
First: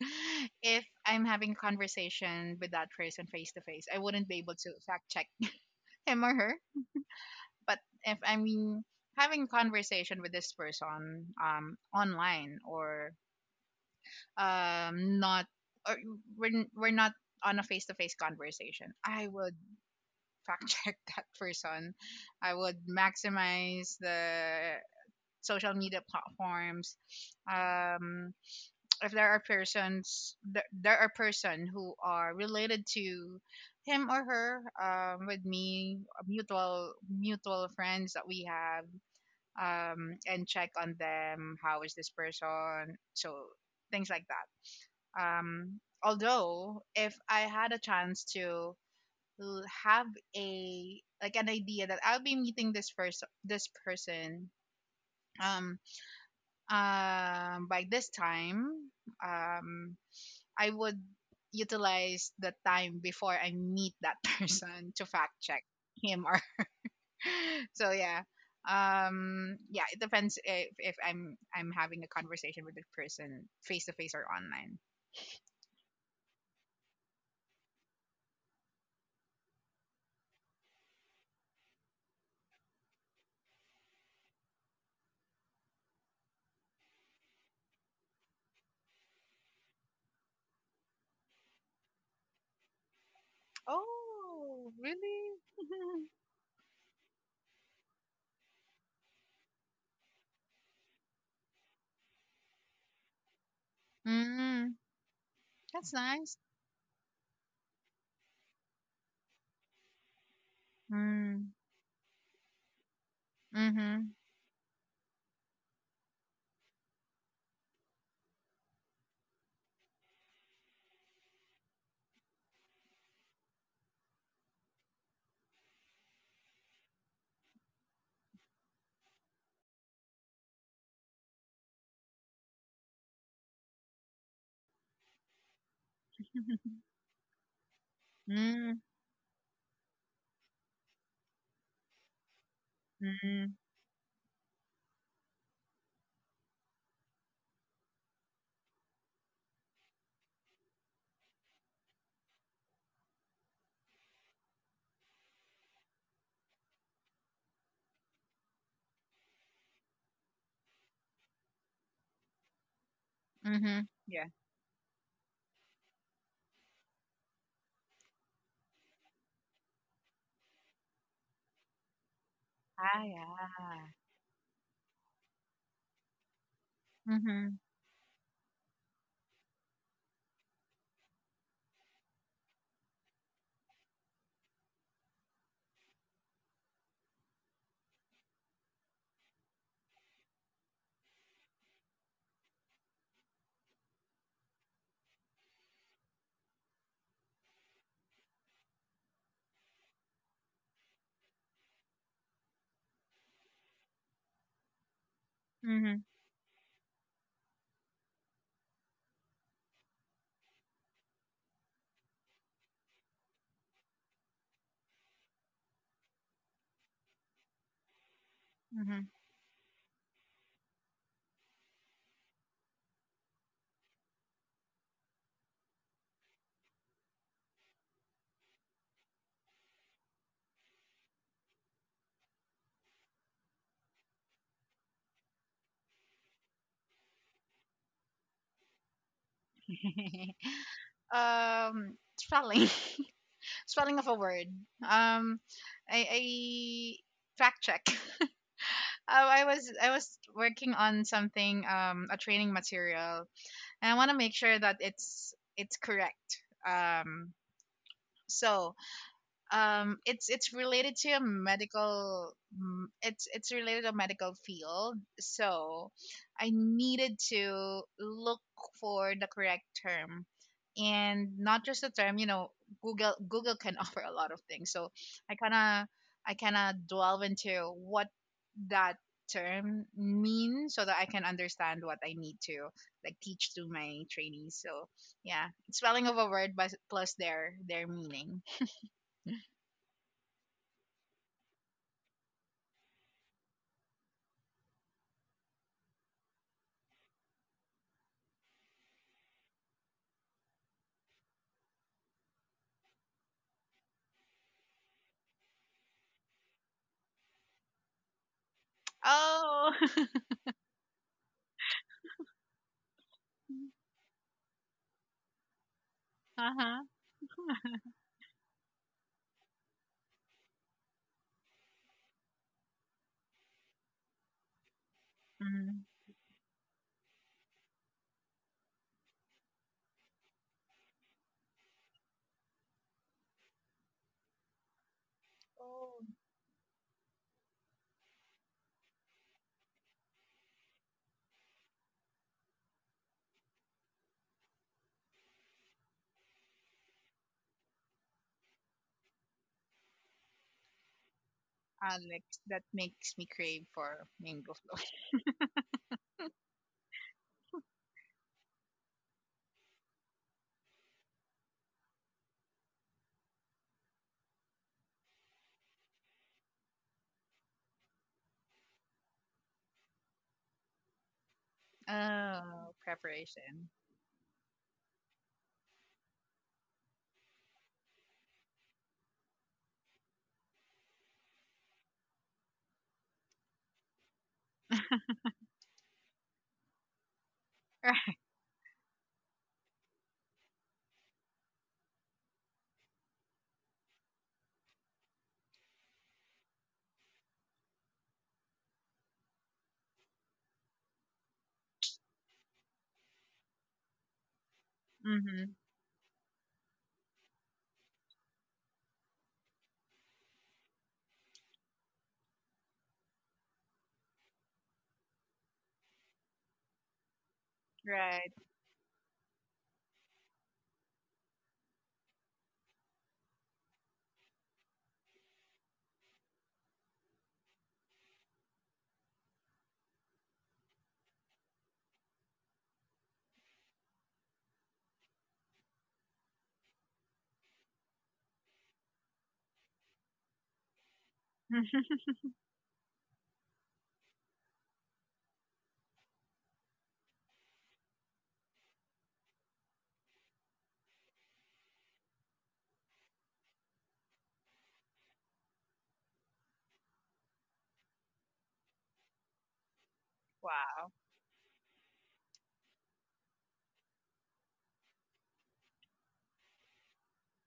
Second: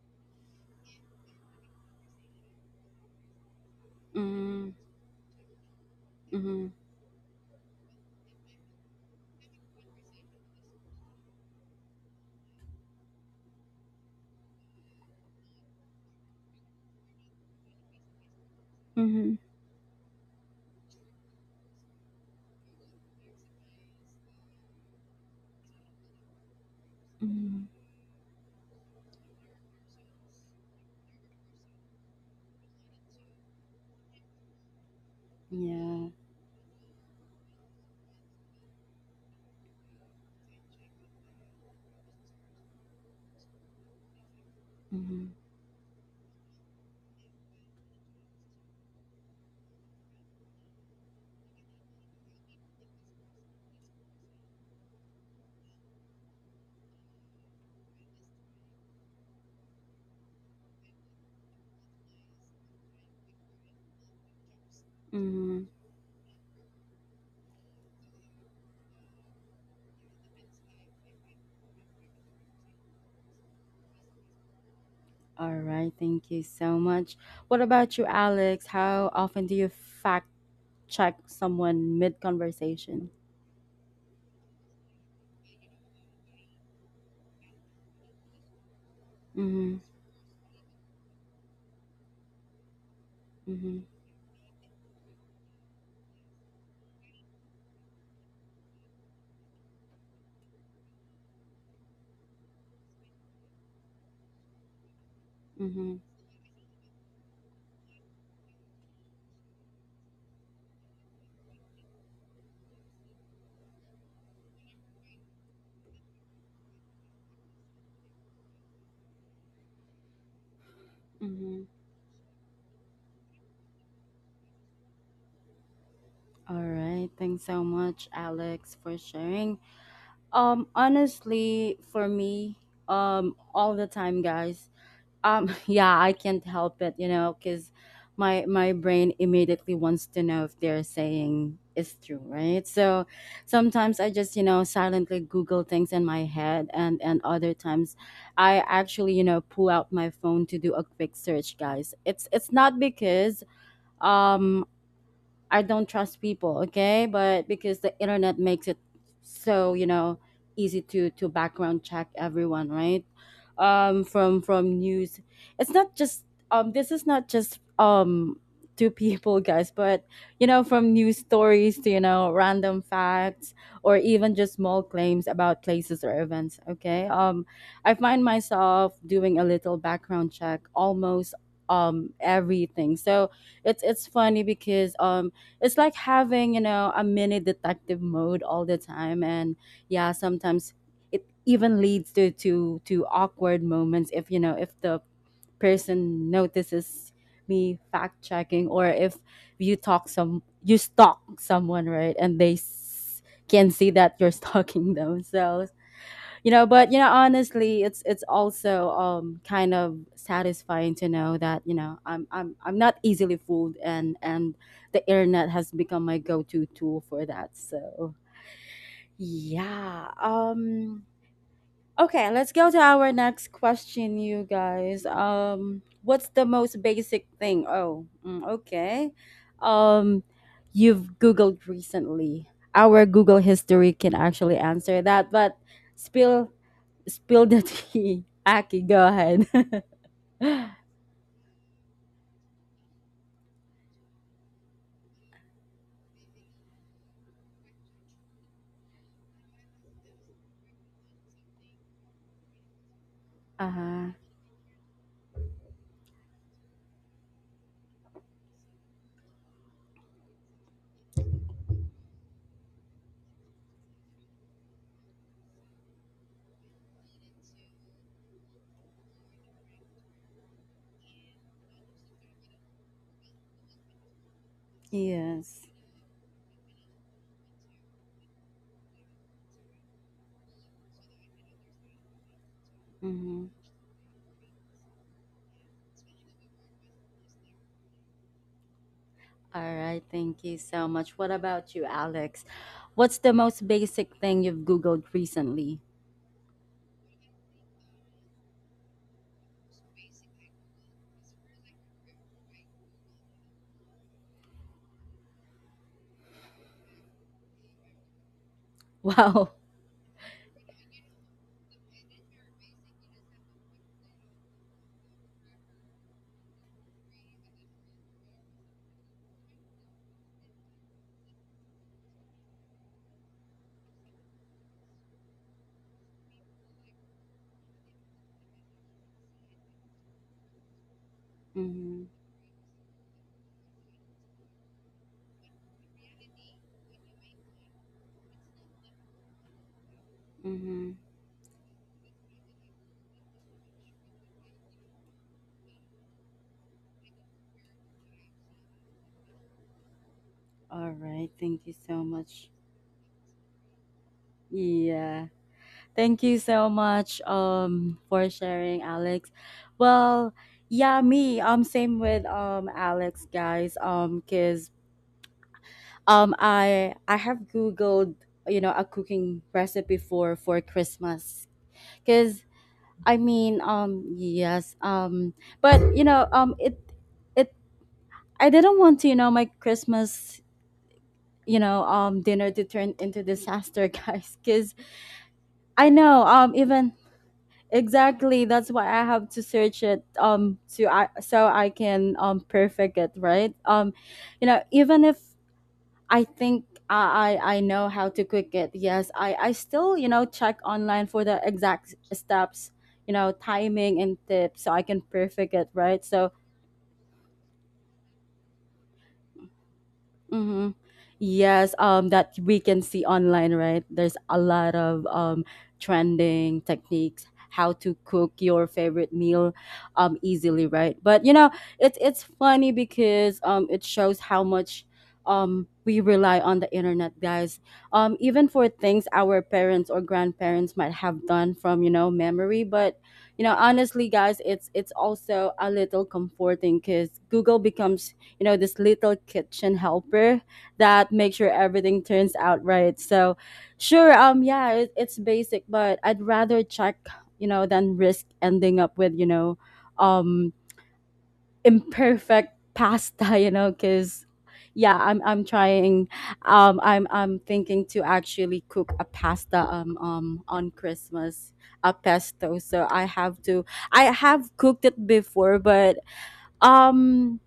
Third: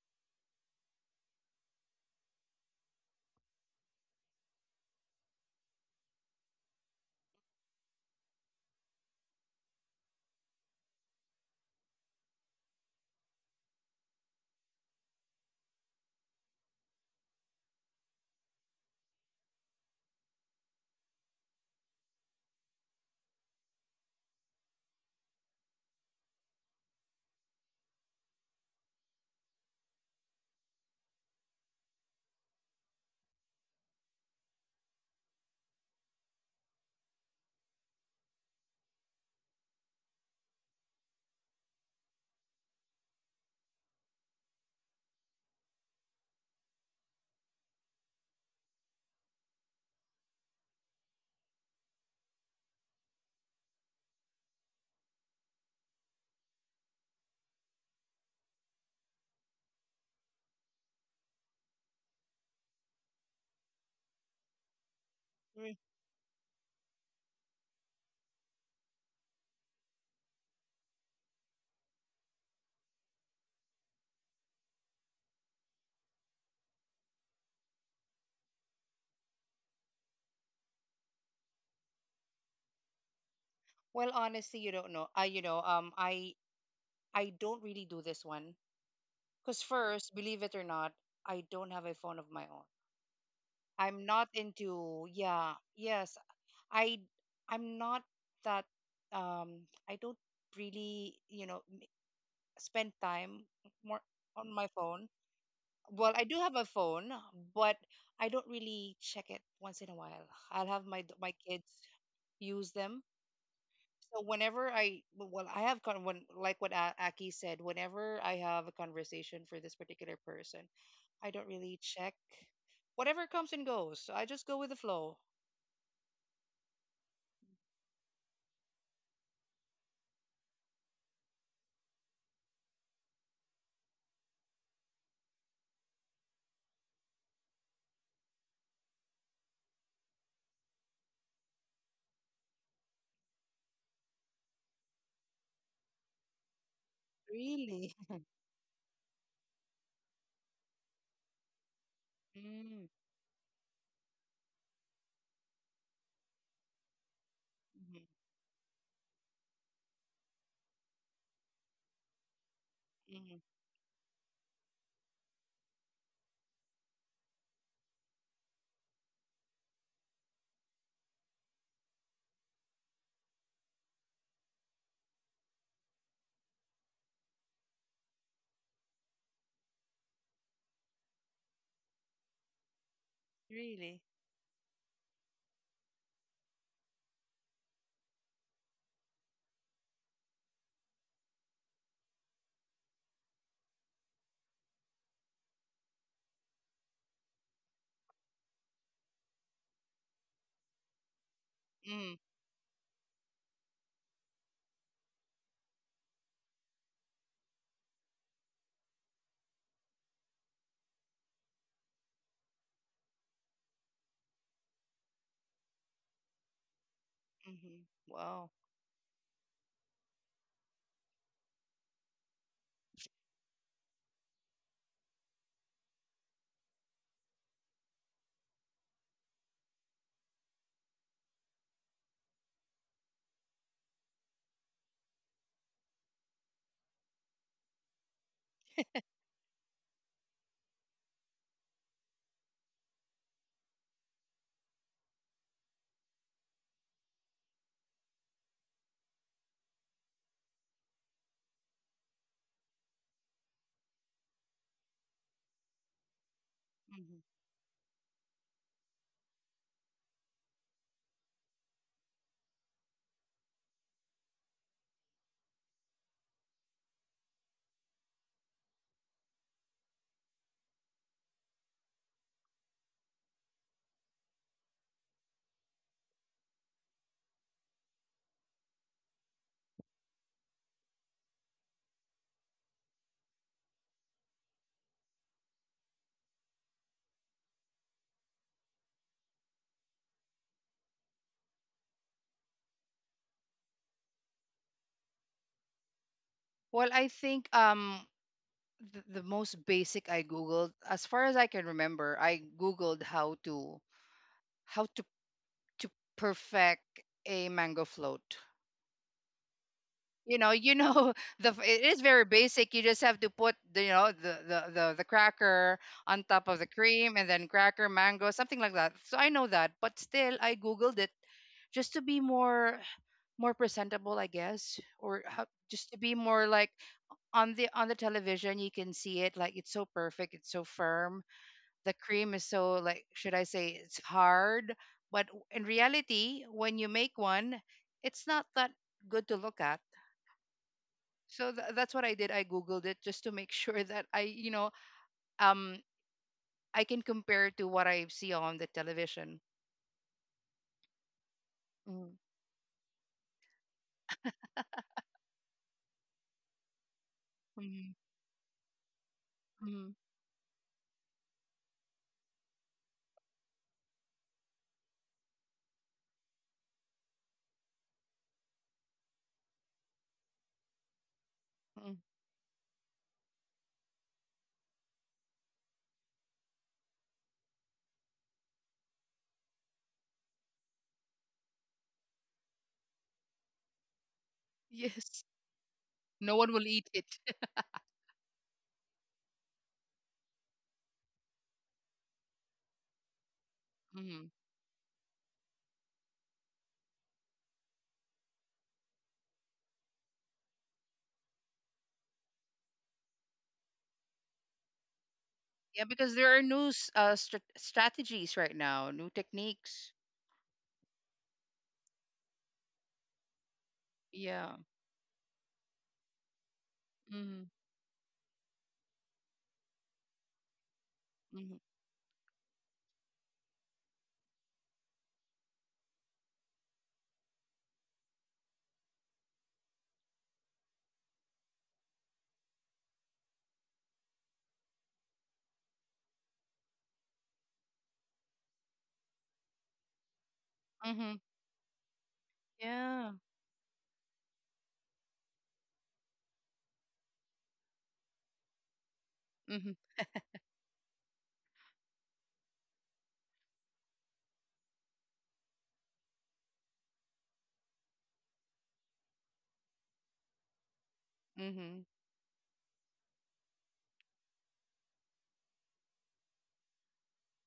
If I'm having conversation with that person face to face, I wouldn't be able to
Mm-hmm,
fact check him or her.
mm-hmm,
But if I mean having conversation with this person online or not or we're, we're not on a face-to-face conversation, I
mm-hmm,
would fact check that person. I would maximize the social media platforms.
mm-hmm.
um if there are persons there, there are person who are related to him or her, with me,
Yeah.
mutual mutual friends that we have, and check on them. How is this person? So things like that.
Mm-hmm.
Although, if I had a chance to l- have a like an idea that I'll be meeting this first this person, um, by this time, um, I would utilize the time before I meet that person to fact check
Mm-hmm.
Mm.
him or so yeah. Yeah, it depends if I'm I'm having a conversation with the person face to face or online.
All right, thank you so much. What about you, Alex? How often do you fact check someone mid conversation?
Well, honestly, you don't know. I, you know, I don't really do this one because
Mm-hmm.
first, believe it or not, I don't have a phone of my own.
Mm-hmm.
I'm not
Oh,
into,
really?
yeah, yes, I I'm not that um I don't really, spend time more on my
Mm,
phone.
that's
Mm-hmm.
Well, I
nice.
do have a phone, but I don't really check it once in a while. I'll have my
Mm.
kids use them.
Mm-hmm.
So, whenever I well, I have con when like what Aki said, whenever I have a conversation for this particular person, I don't
Mm-hmm.
really check. Whatever comes and goes. So I just go with the flow.
All right, thanks so much, Alex, for sharing. Honestly, for me, all the time, guys. Yeah, I can't help it, you know, because my
Mm.
brain immediately wants to know if they're saying is true, right? So
Mm.
sometimes I just, you know, silently Google things in my head, and other
Really.
times I actually, you know, pull out my phone to do a quick search, guys. It's not because um I don't trust people, okay? But because the internet makes it so, you know, easy to background check everyone, right?
Mm-hmm.
Mm-hmm. Yeah.
From news. It's not just this is not just to people, guys, but you know, from news stories to, you know, random
Ah, yeah.
facts or even just small claims about places or events, okay?
Mm-hmm.
I find myself doing a little background check almost everything. So
Really?
it's funny because it's like having, you know, a mini detective mode all the time, and yeah, sometimes it even leads to awkward moments if, you know, if the person notices me fact checking, or if you talk some you stalk someone, right,
Mm.
and they can see that you're stalking them. So
Mm-hmm.
you know, but you know honestly, it's also kind of satisfying to know that, you know, I'm not easily fooled, and the internet has become my go-to tool for that.
Hmm.
So
Wow.
Mm-hmm.
yeah, okay, let's go to our next question, you guys. Um, what's the most basic thing, oh, mm, okay, um you've googled recently. Our Google history can actually answer that, but spill. Spill the tea. Aki, go ahead.
Spelling. Spelling of a word. Um i i fact check. Oh, I was working on something, a training material, and I want
Uh-huh.
to make sure that it's correct.
Hmm.
So it's related to a medical, mm, it's related to a medical field. So I needed to look for the correct term, and not just the term, you know, Google can offer a lot of things. So I kind
Yes.
of, delve into what that term means, so that I can understand what I need to like
Mm-hmm.
teach to my trainees. So yeah, it's spelling of a word, but plus their meaning.
All right. Thank you so much. What about you, Alex? What's the most basic thing you've Googled recently?
Well, I think the most basic I googled, as far as I can remember, I googled how to how to to perfect a mango float.
Wow.
Oh.
You know, you know the It is very basic. You just have to put the you know the cracker on top of the
Uh-huh.
cream and then cracker mango, something like that. So I know that, but still I googled it just to be more presentable, I guess, or how,
Mm.
just to be more like on the television. You can see it, like, it's so perfect, it's so firm, the
Mm-hmm.
cream is so, like, should I say, it's hard. But in
Oh,
reality, when you make one, it's not that good to look at.
Mm-hmm.
So that's what I did. I googled it just to make sure that I you know um I can compare to what I see on the television.
All right. Thank you so
Mm-hmm.
Alex,
much.
that makes me crave for mango float.
Yeah. Thank you so much
Mm-hmm.
for sharing, Alex. Well, yeah, me. Same with Alex, guys. Cause um, I have googled, you know, a cooking recipe for Christmas, because
Oh,
I mean,
preparation.
yes, but you know, it it I didn't want to, you know, my Christmas, you know, dinner to turn into disaster, guys, because
Yes,
I know,
no one will eat
even
it.
exactly, that's why I have to search it, to I so I can perfect it, right?
Mhm.
You know, even if I think I know how to cook it. Yes, I still, you know, check online for the exact steps, you know, timing and tips, so I can perfect
Mm-hmm.
it.
Yeah,
Right.
because
So
there are new strategies right now, new techniques.
mm-hmm. Yes, that we can see online, right? There's a
Yeah.
lot of trending techniques,
Mhm.
how to
Right.
cook your favorite meal easily, right? But you know,
Mhm.
it's funny because it shows how much we rely on the internet, guys. Even for things our parents or grandparents might have done from, you know, memory, but you know, honestly, guys, it's also a little comforting because Google becomes, you know, this little kitchen helper that
Mhm.
makes sure everything turns out right.
Yeah.
So sure, yeah, it, it's basic, but I'd rather check, you know, than risk ending up with, you know,
Mhm.
um imperfect pasta, you know, because yeah, I'm trying, I'm thinking to actually cook a pasta on
Wow.
Christmas,
Mhm.
a pesto, so I have to, I have cooked it before, but um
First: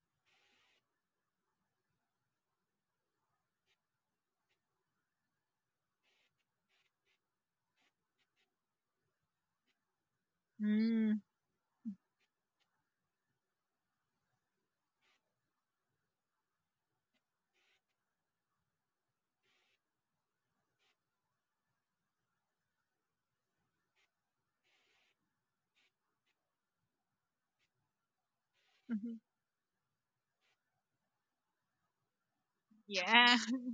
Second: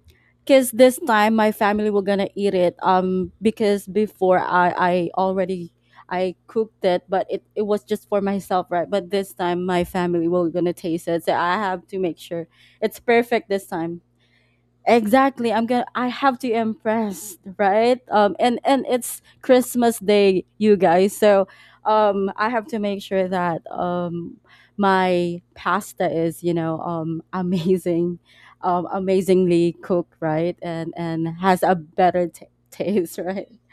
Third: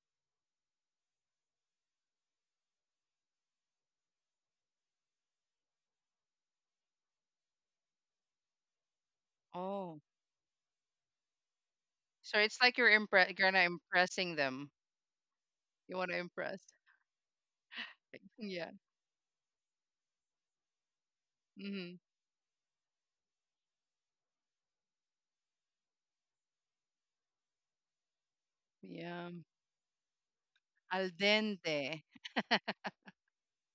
because this time my family were gonna eat it, because before I already, I cooked it, but it was just for myself, right? But this time my
Oh.
family were gonna taste
Mm.
it, so I have to make
So
sure
it's like you're
it's perfect
gonna
this time.
impressing them.
Exactly,
You
I
want to
have to
impress.
impress, right? And
Yeah.
it's Christmas day, you guys, so
Mhm.
I have to make sure that my pasta is, you know, um, amazing,
Mhm.
Yeah.
amazingly cooked, right, and
Al
has a
dente.
better taste,
Yeah.
right?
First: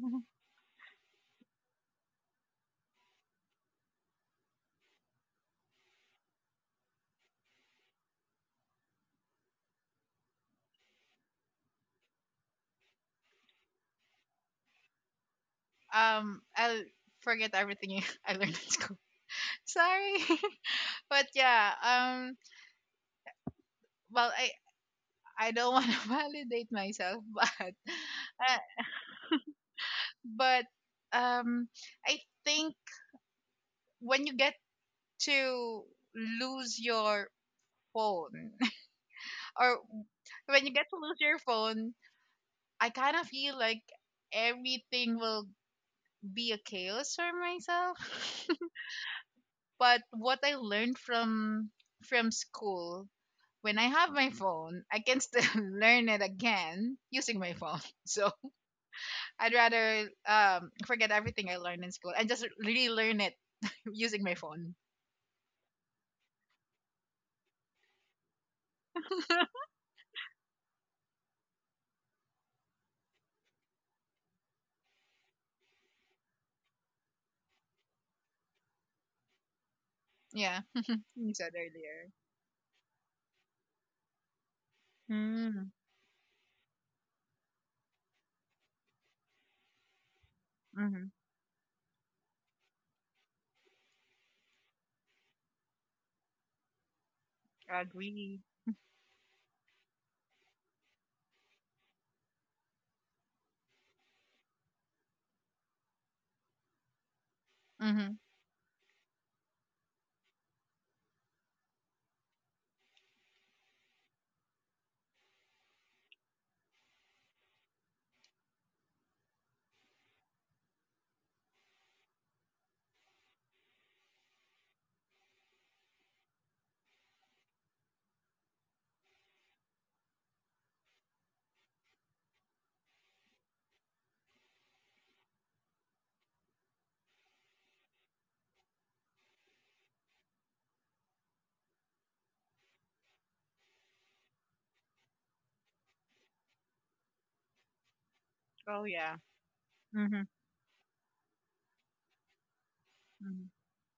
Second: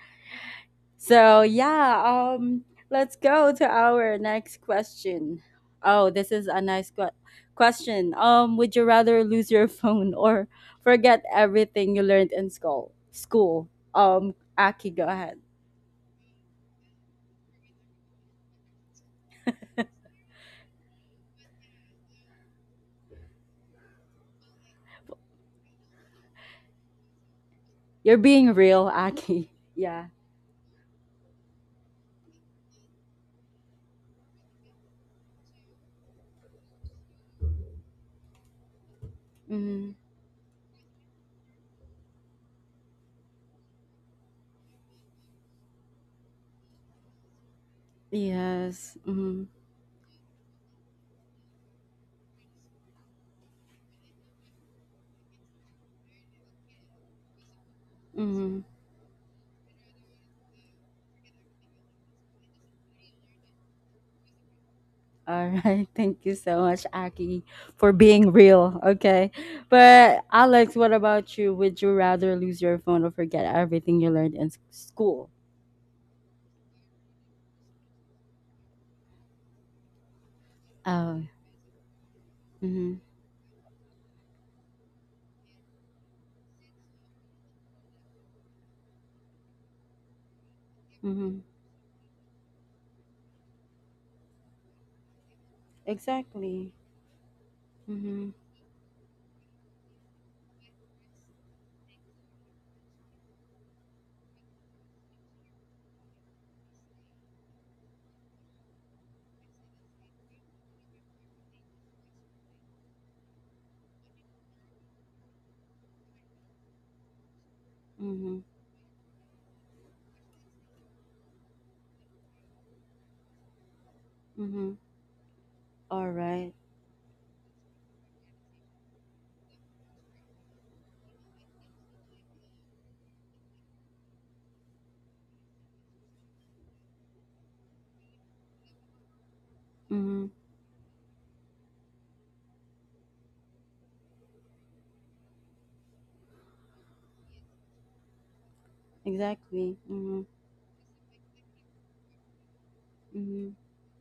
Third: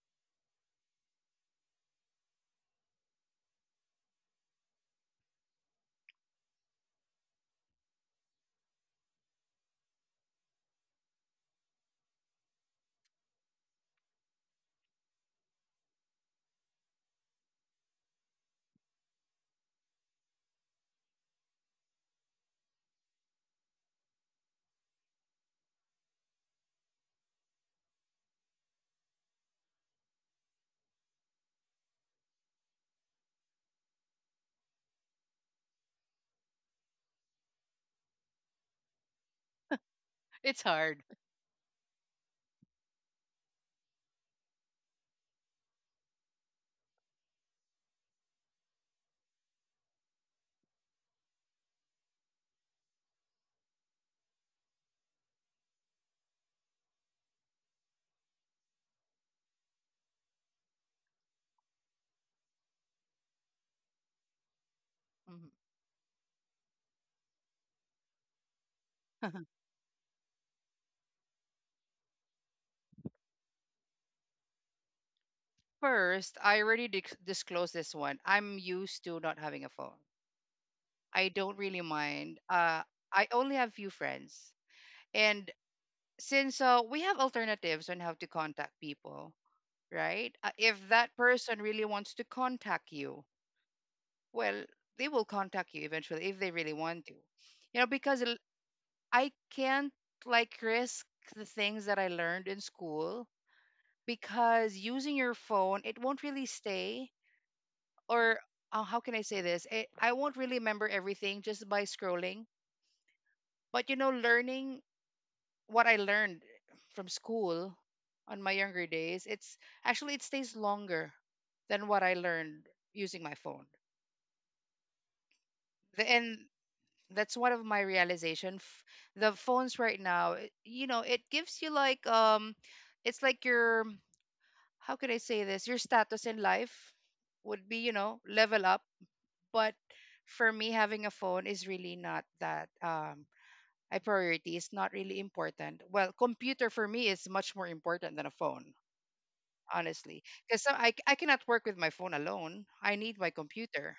So yeah, let's go to our next question. Oh, this is a nice question. Would you rather lose your phone or forget everything you learned in school? School. Aki, go ahead.
I'll forget everything I learned at school. Sorry. But yeah, well, I don't want to validate myself, but
You're being
uh,
real, Aki. Yeah.
but, um, I think when you get to lose your phone or
Mm-hmm.
It's
when you get to
hard.
lose your phone, I kind of feel like everything will be a chaos for myself.
Yes. Mm-hmm.
But what I learned from school, when I have my phone, I can still learn it again using my phone. So I'd rather forget everything I learned in school and just relearn it using my phone.
All
Mhm.
right. Thank you so much, Aki, for being real. Okay. But Alex, what about you? Would you rather lose your phone or forget everything you learned in school?
First, I already disclosed this one. I'm used to not having a phone.
Yeah,
Oh.
you
I
said
don't really
earlier.
mind.
Mm-hmm.
I only have few friends, and
Mm-hmm.
since we have alternatives on how to contact people, right? If that
Mm-hmm.
person really wants to contact you, well, they will contact you eventually if they
Exactly.
really want to. Because
Mm-hmm.
Agree.
I can't, like, risk the things that I learned in school, because using your phone, it won't really stay, or how can I say this? I won't really remember everything just by scrolling. But learning what I learned from school
Mm-hmm.
on my younger days, it stays longer than what I learned using my phone.
Mm-hmm.
The,
All
and
right.
that's one of my realization. The phones right now, it gives you like, it's like your, how could I say this? Your status in life would be, level up, but
Mm-hmm.
for me, having a phone is really not that a priority. It's not really important. Well, computer for me is much more important than a phone,
Oh, yeah.
Exactly. Mm-hmm.
honestly.
Mhm,
Because I cannot work with my phone alone. I need my
mhm.
Mm-hmm.
computer,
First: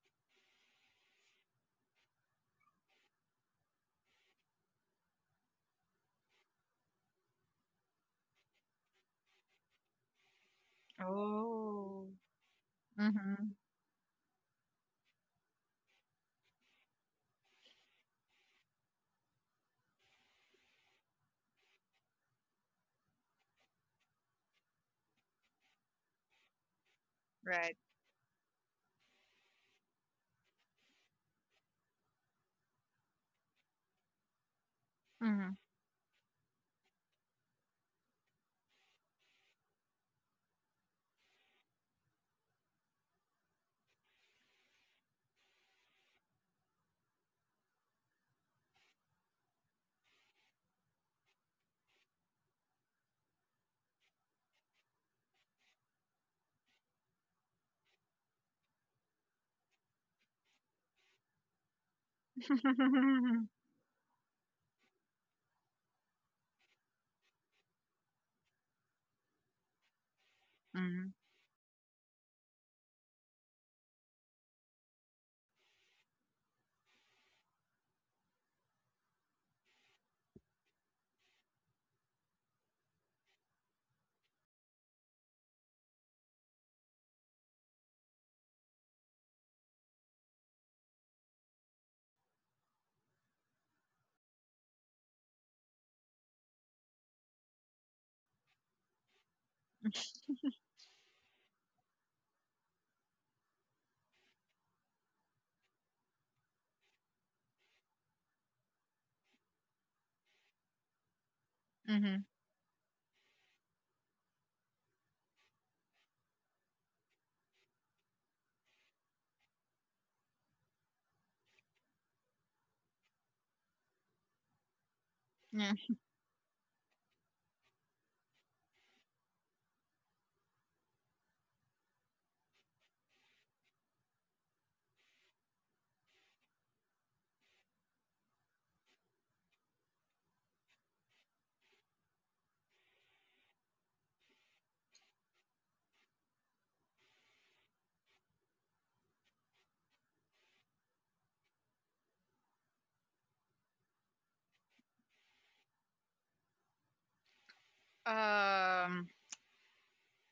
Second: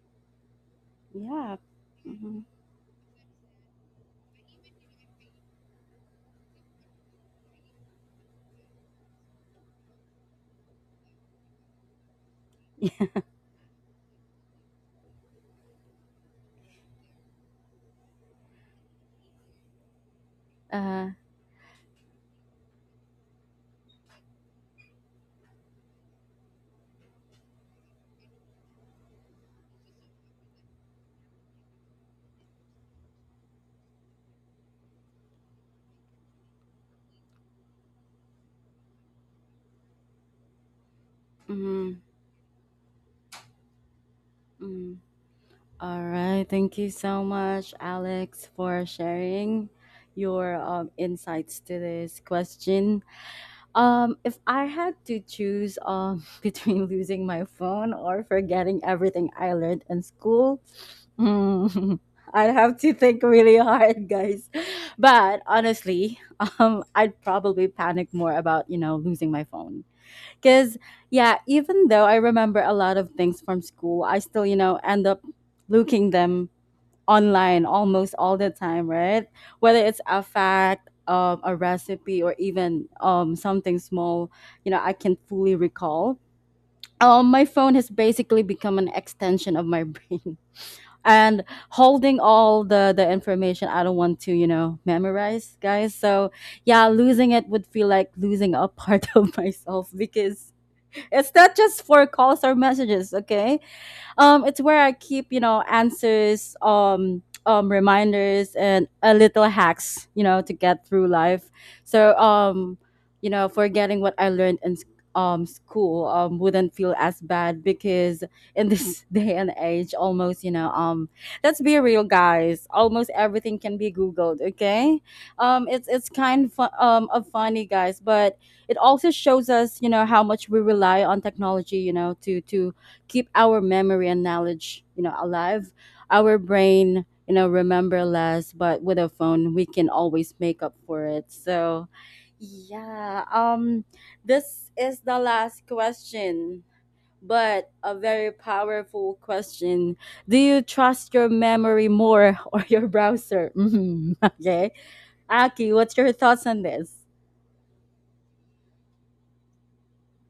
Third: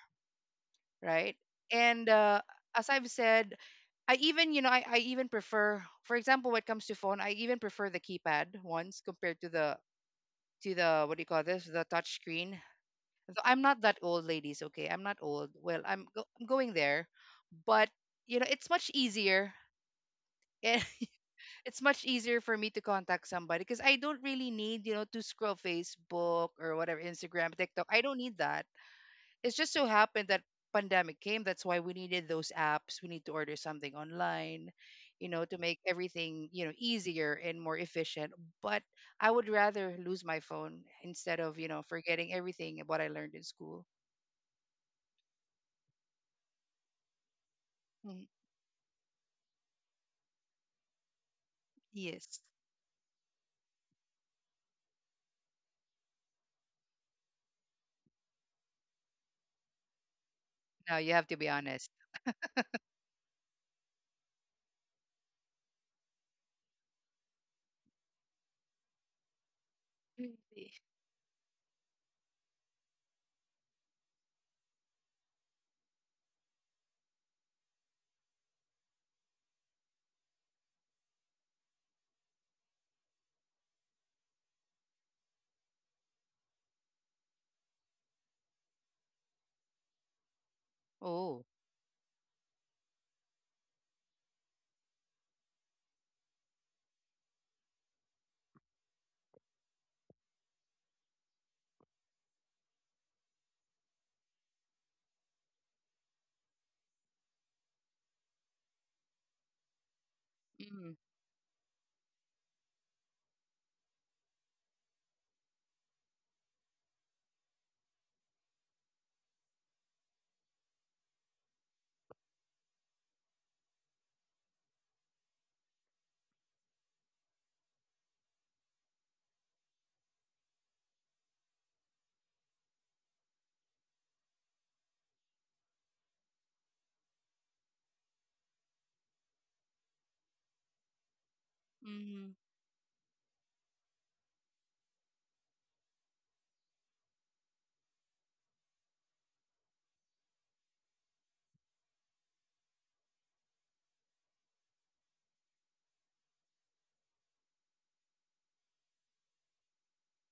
right?
Yeah.
And
Mm-hmm.
as I've said, I even you know I even prefer, for example, when it comes to phone, I even prefer the keypad ones compared to the what do you call this, the
Oh.
touch screen. Though
Mhm.
I'm not that old ladies, okay, I'm not old. Well, I'm going there. But it's much easier
Uh.
it's much easier for me to contact somebody because I don't really need, to scroll Facebook or whatever, Instagram,
Right.
TikTok. I don't need that. It's just so happened that pandemic came. That's why we needed those apps. We need to order something online,
Mhm.
to make everything, easier and more efficient. But I would rather lose my phone instead of,
Mm-hmm.
forgetting everything what I learned in school.
Mm-hmm. All right. Thank you so much,
Mm.
Alex, for sharing your insights to this
Yes.
question. If I had to choose between losing my phone or forgetting everything I learned in school,
Now you have to be
mm,
honest.
I'd have to think really hard, guys. But honestly, I'd probably panic more about, you know, losing my phone,
Really.
because
Mhm,
yeah, even though I remember a lot of things from school, I still, you know, end up looking them online almost all the time, right? Whether it's a fact, a recipe, or even something small, you know, I can fully recall. My phone has basically become an extension of my brain. And
Oh.
holding all the information I don't want to, you know, memorize, guys. So, yeah, losing it would feel like losing a part of myself, because it's not just for calls or messages, okay? It's where I keep, you know, answers, reminders, and a little hacks, you know, to get
Mm.
through life. So,
mhm.
you know, forgetting what I learned in school wouldn't feel as bad, because in this day and age, almost, you know, let's be real, guys. Almost everything can be Googled. Okay,
Yeah.
it's kind of, of funny, guys, but it also shows us, you know, how much we rely on technology, you know, to keep our memory and knowledge, you know, alive. Our brain, you know, remember less, but with a phone, we can always make up for it. So,
Mm-hmm.
yeah. This is the last question, but a very powerful question. Do you trust your memory more or your browser? Mhm. Okay. Aki, what's your thoughts on this?
Um,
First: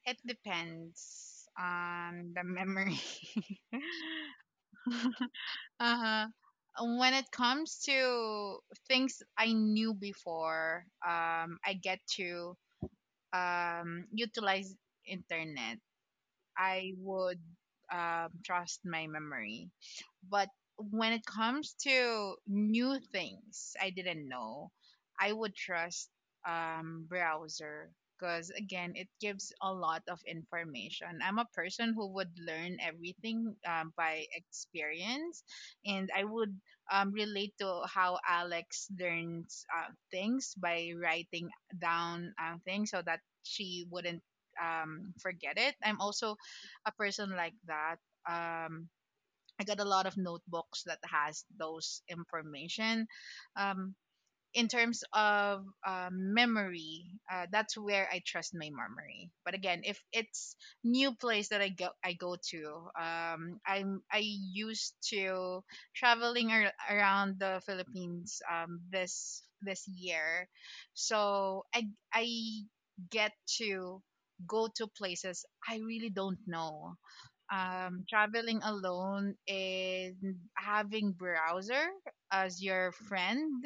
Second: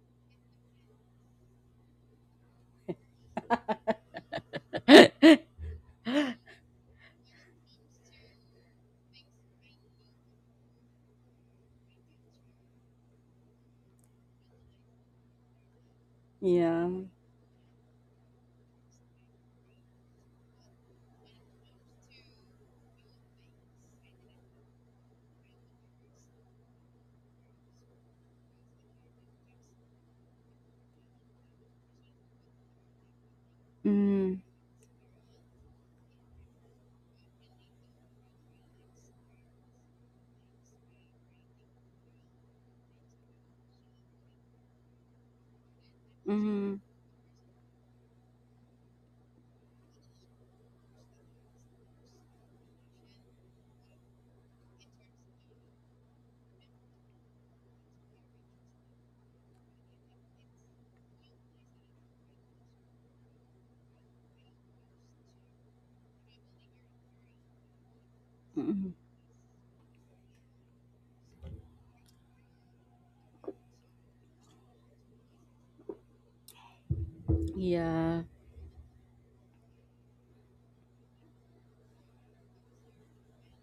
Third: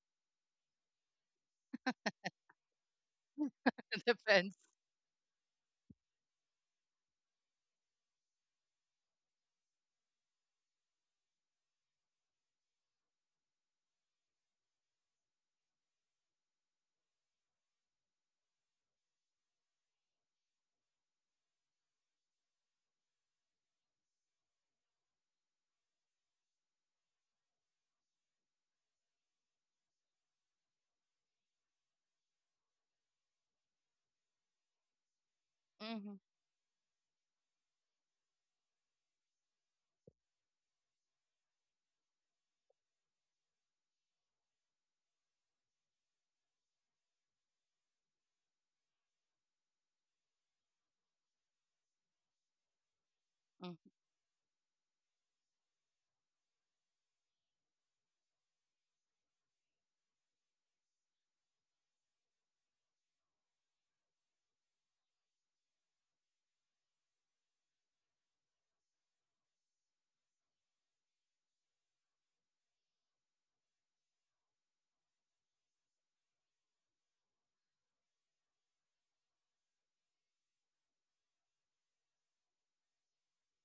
it depends on the memory.
It depends.
Yeah.
Uh-huh. When it comes to things I knew before, I get to utilize internet, I would trust my memory. But when it comes to new things I didn't know, I would trust browser, because again, it gives a lot of information. I'm a person who would learn everything by
Mm-hmm.
experience, and I would relate to how Alex learns things by writing down things so that she wouldn't forget it. I'm also
Mm-hmm.
a person like that. um I got a lot of notebooks that has those information. um in terms of memory, that's where I trust my memory. But again, if it's new place that I go to, I'm I used to traveling around the Philippines
Mm-hmm.
this this year, so I get to go to places I really don't know,
Yeah.
traveling alone, and having browser as your friend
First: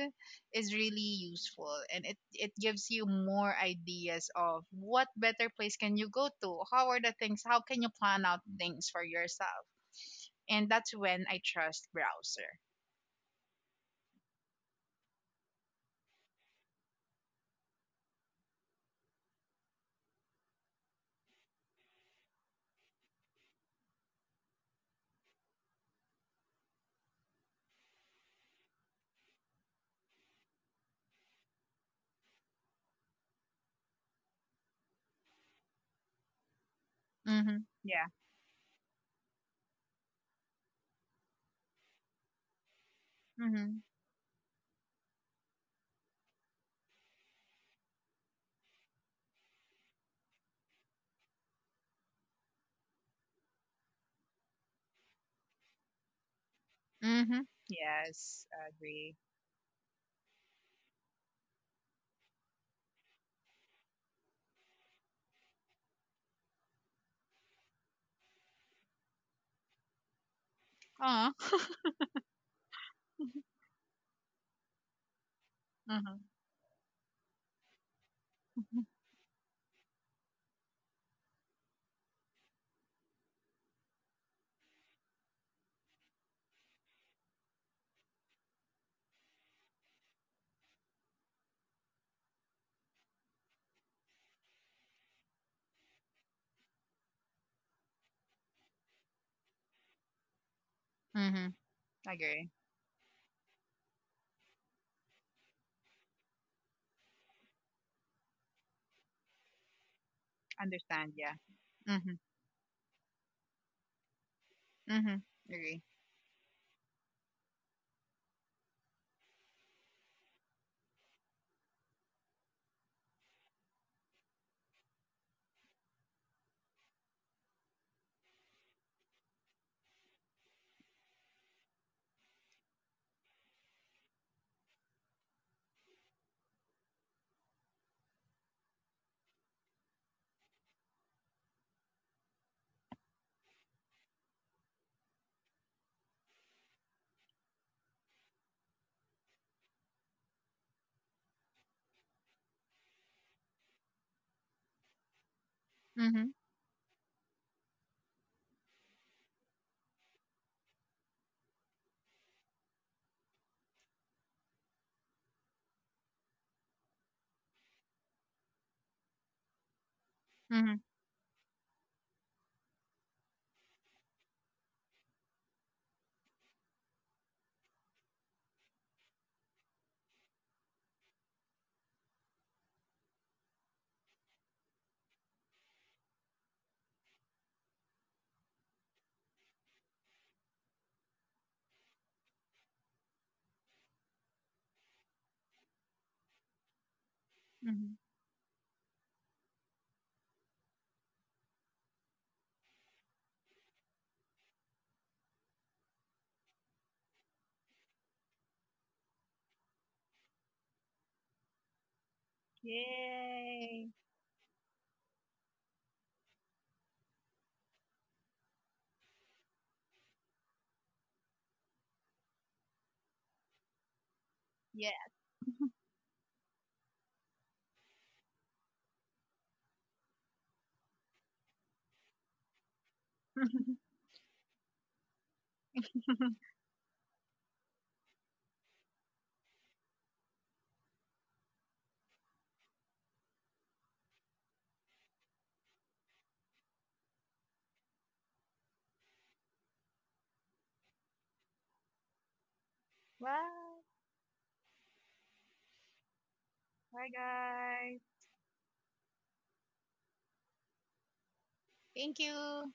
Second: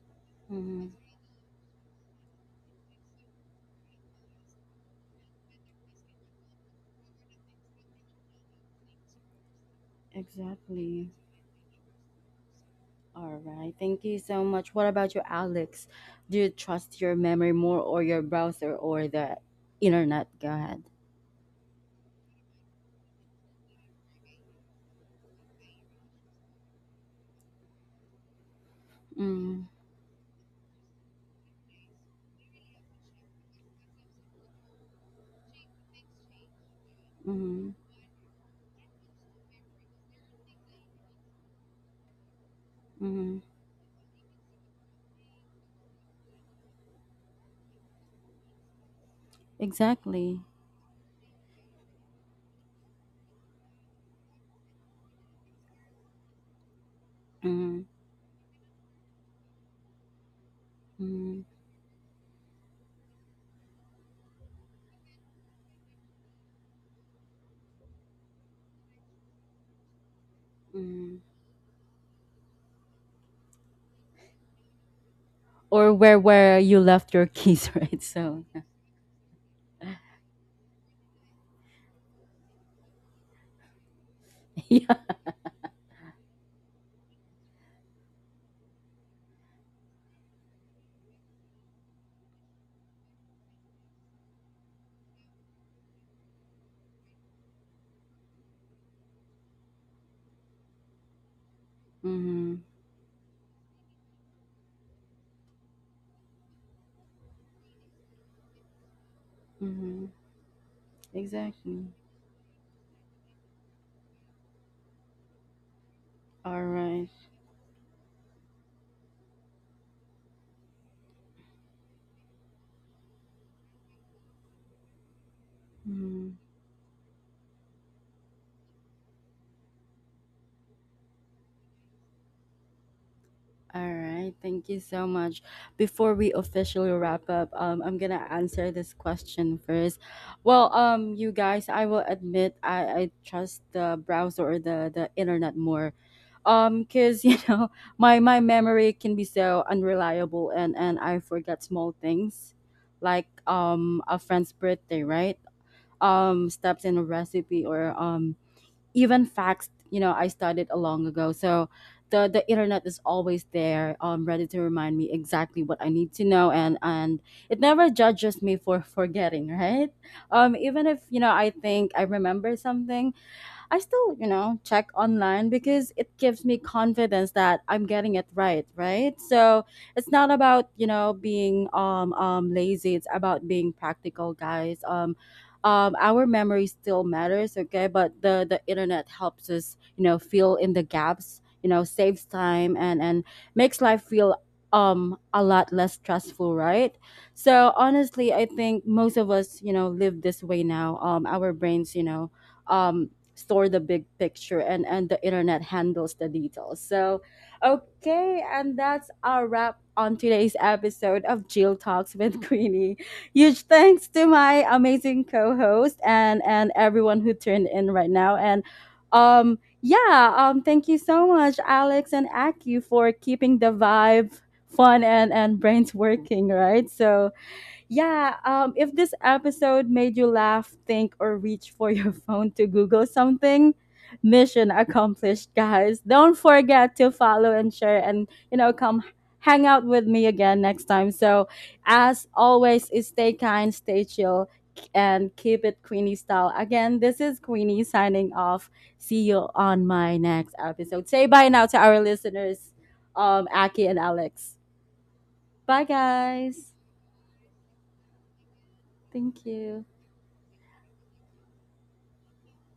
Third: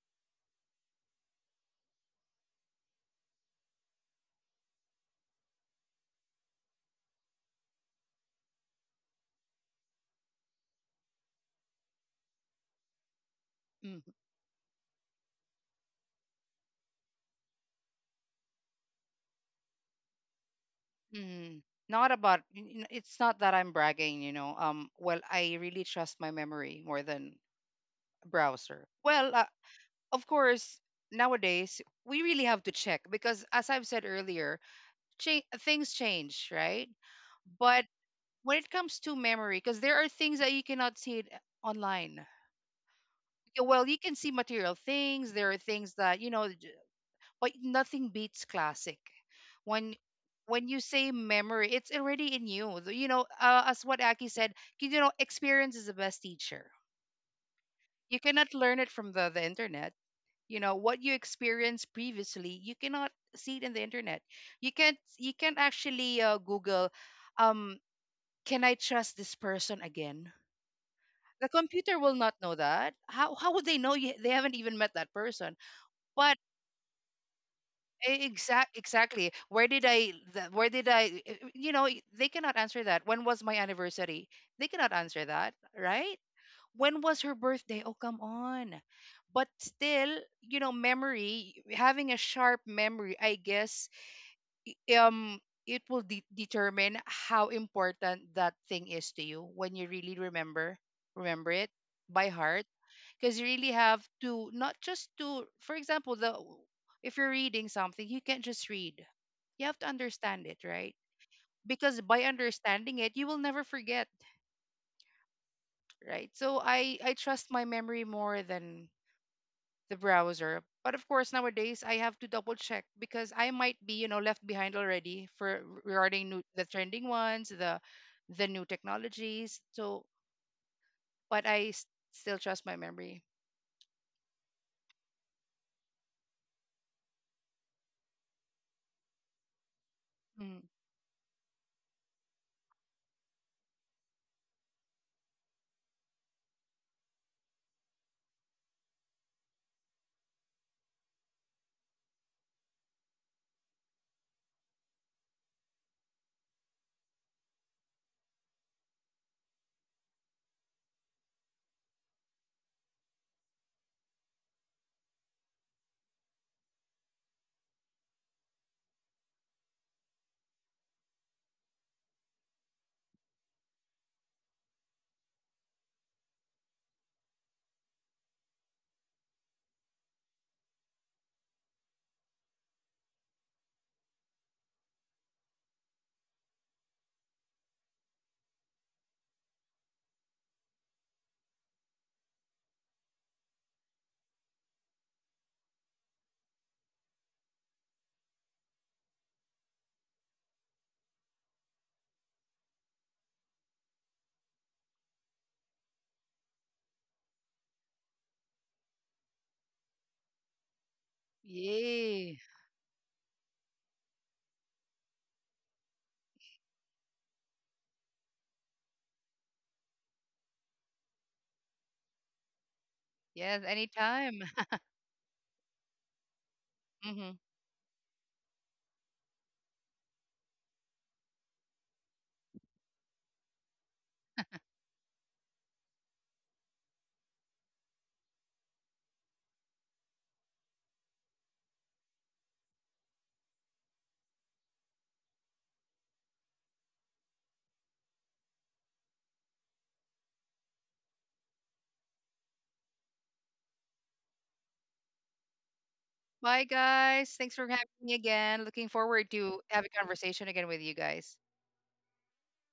is
Mhm.
really useful, and it gives you more ideas of what better place can you go to, how are the things, how can you plan out things for yourself. And that's
Exactly.
when I trust browser.
All right. Thank
Mm-hmm.
you so much. What about you, Alex? Do you trust your memory more or your browser or the internet? Go ahead.
Mm, not about n- n- it's not that I'm bragging. Well, I really trust my memory more than browser. Well,
Mm,
of course, nowadays we really have to check because, as I've said earlier, things change, right?
Mm-hmm,
mm,
But
yeah.
when it comes to memory, because there are things that you cannot see it online.
mm,
Yeah,
Mm-hmm.
well, you can see material things. There are things that you know. But nothing beats classic. When
exactly.
when you say memory, it's already in you. As what Aki said, experience is the best teacher.
Mm-hmm.
Mm,
You
Yes.
cannot learn it from
Agree.
the internet. What you
mm,
experienced previously, you cannot see it in the internet. You can't actually Google, um, can I trust this person again?
mm.
Oh.
The computer will not know that. How would they know you, they haven't even met that person?
Or
Mm-hmm.
But
where you left your keys, right? So,
Exactly. Where did I? They cannot answer that. When was my anniversary? They
yeah.
cannot answer that, right? When was her birthday? Oh, come on. But still, memory, having a sharp memory, I guess, um, it will determine how important that thing is to you when you really
Mm-hmm.
remember it by
Agree.
Mm,
heart. Because you really have to, not just to for example, the if you're reading something, you can't just read, you have to
mm,
understand it, right?
Understand, yeah.
exactly.
Because
Mm-hmm.
by understanding it, you will never forget,
Mm-hmm. Agree.
right? So
All
i
right.
i trust my memory more than the browser, but of course nowadays I have to double check because I might be, left behind already for regarding the trending ones, the new technologies. So, but I still trust my memory.
All right, thank you so much. Before we officially wrap up, I'm gonna answer this question first.
Mm.
Well, you guys, I will admit, I trust the browser or the internet more. Cause you know, my memory can be so unreliable, and I forget small things, like a friend's birthday, right?
Mm-hmm.
Steps in a recipe, or even facts, you know, I studied a long ago. So the internet is always there, um, ready to remind me exactly what I need to know, and it never judges me for forgetting. Right. Um,
Mm-hmm.
even if, you know, I think I remember something, I still, you know, check online, because it gives me confidence that I'm getting it right, right? So it's not about, you know, being lazy. It's about being practical, guys. Our memory still matters, okay? But the internet helps us, you know, fill in the gaps, you know, saves time, and makes life feel a lot less stressful, right? So
Mm-hmm.
honestly, I think most of us, you know, live this way now. Our brains, you know, um store the big picture, and the internet handles the details. So okay, and that's our wrap on today's episode of Jill Talks
Yay!
with Queenie. Huge
Yay.
thanks to my amazing co-host, and everyone who turned in right now. And um, yeah, um, thank you so much, Alex and Aki, for keeping
Yes,
the vibe
anytime.
fun,
Yeah.
and brains working, right?
Hmm.
So yeah, if this episode made you laugh, think, or reach for your phone to Google something, mission accomplished, guys. Don't forget to follow and share, and, you know, come hang out with me again next time. So, as always, is stay kind, stay chill, and keep it Queenie style. Again, this is Queenie signing off. See you on my next episode. Say bye now to our listeners,
Bye.
Aki and Alex. Bye,
Bye,
guys.
Bye,
guys. Thanks for having
guys.
me again. Looking forward
Thank
to
you.
have a conversation again with you guys.
Thank you.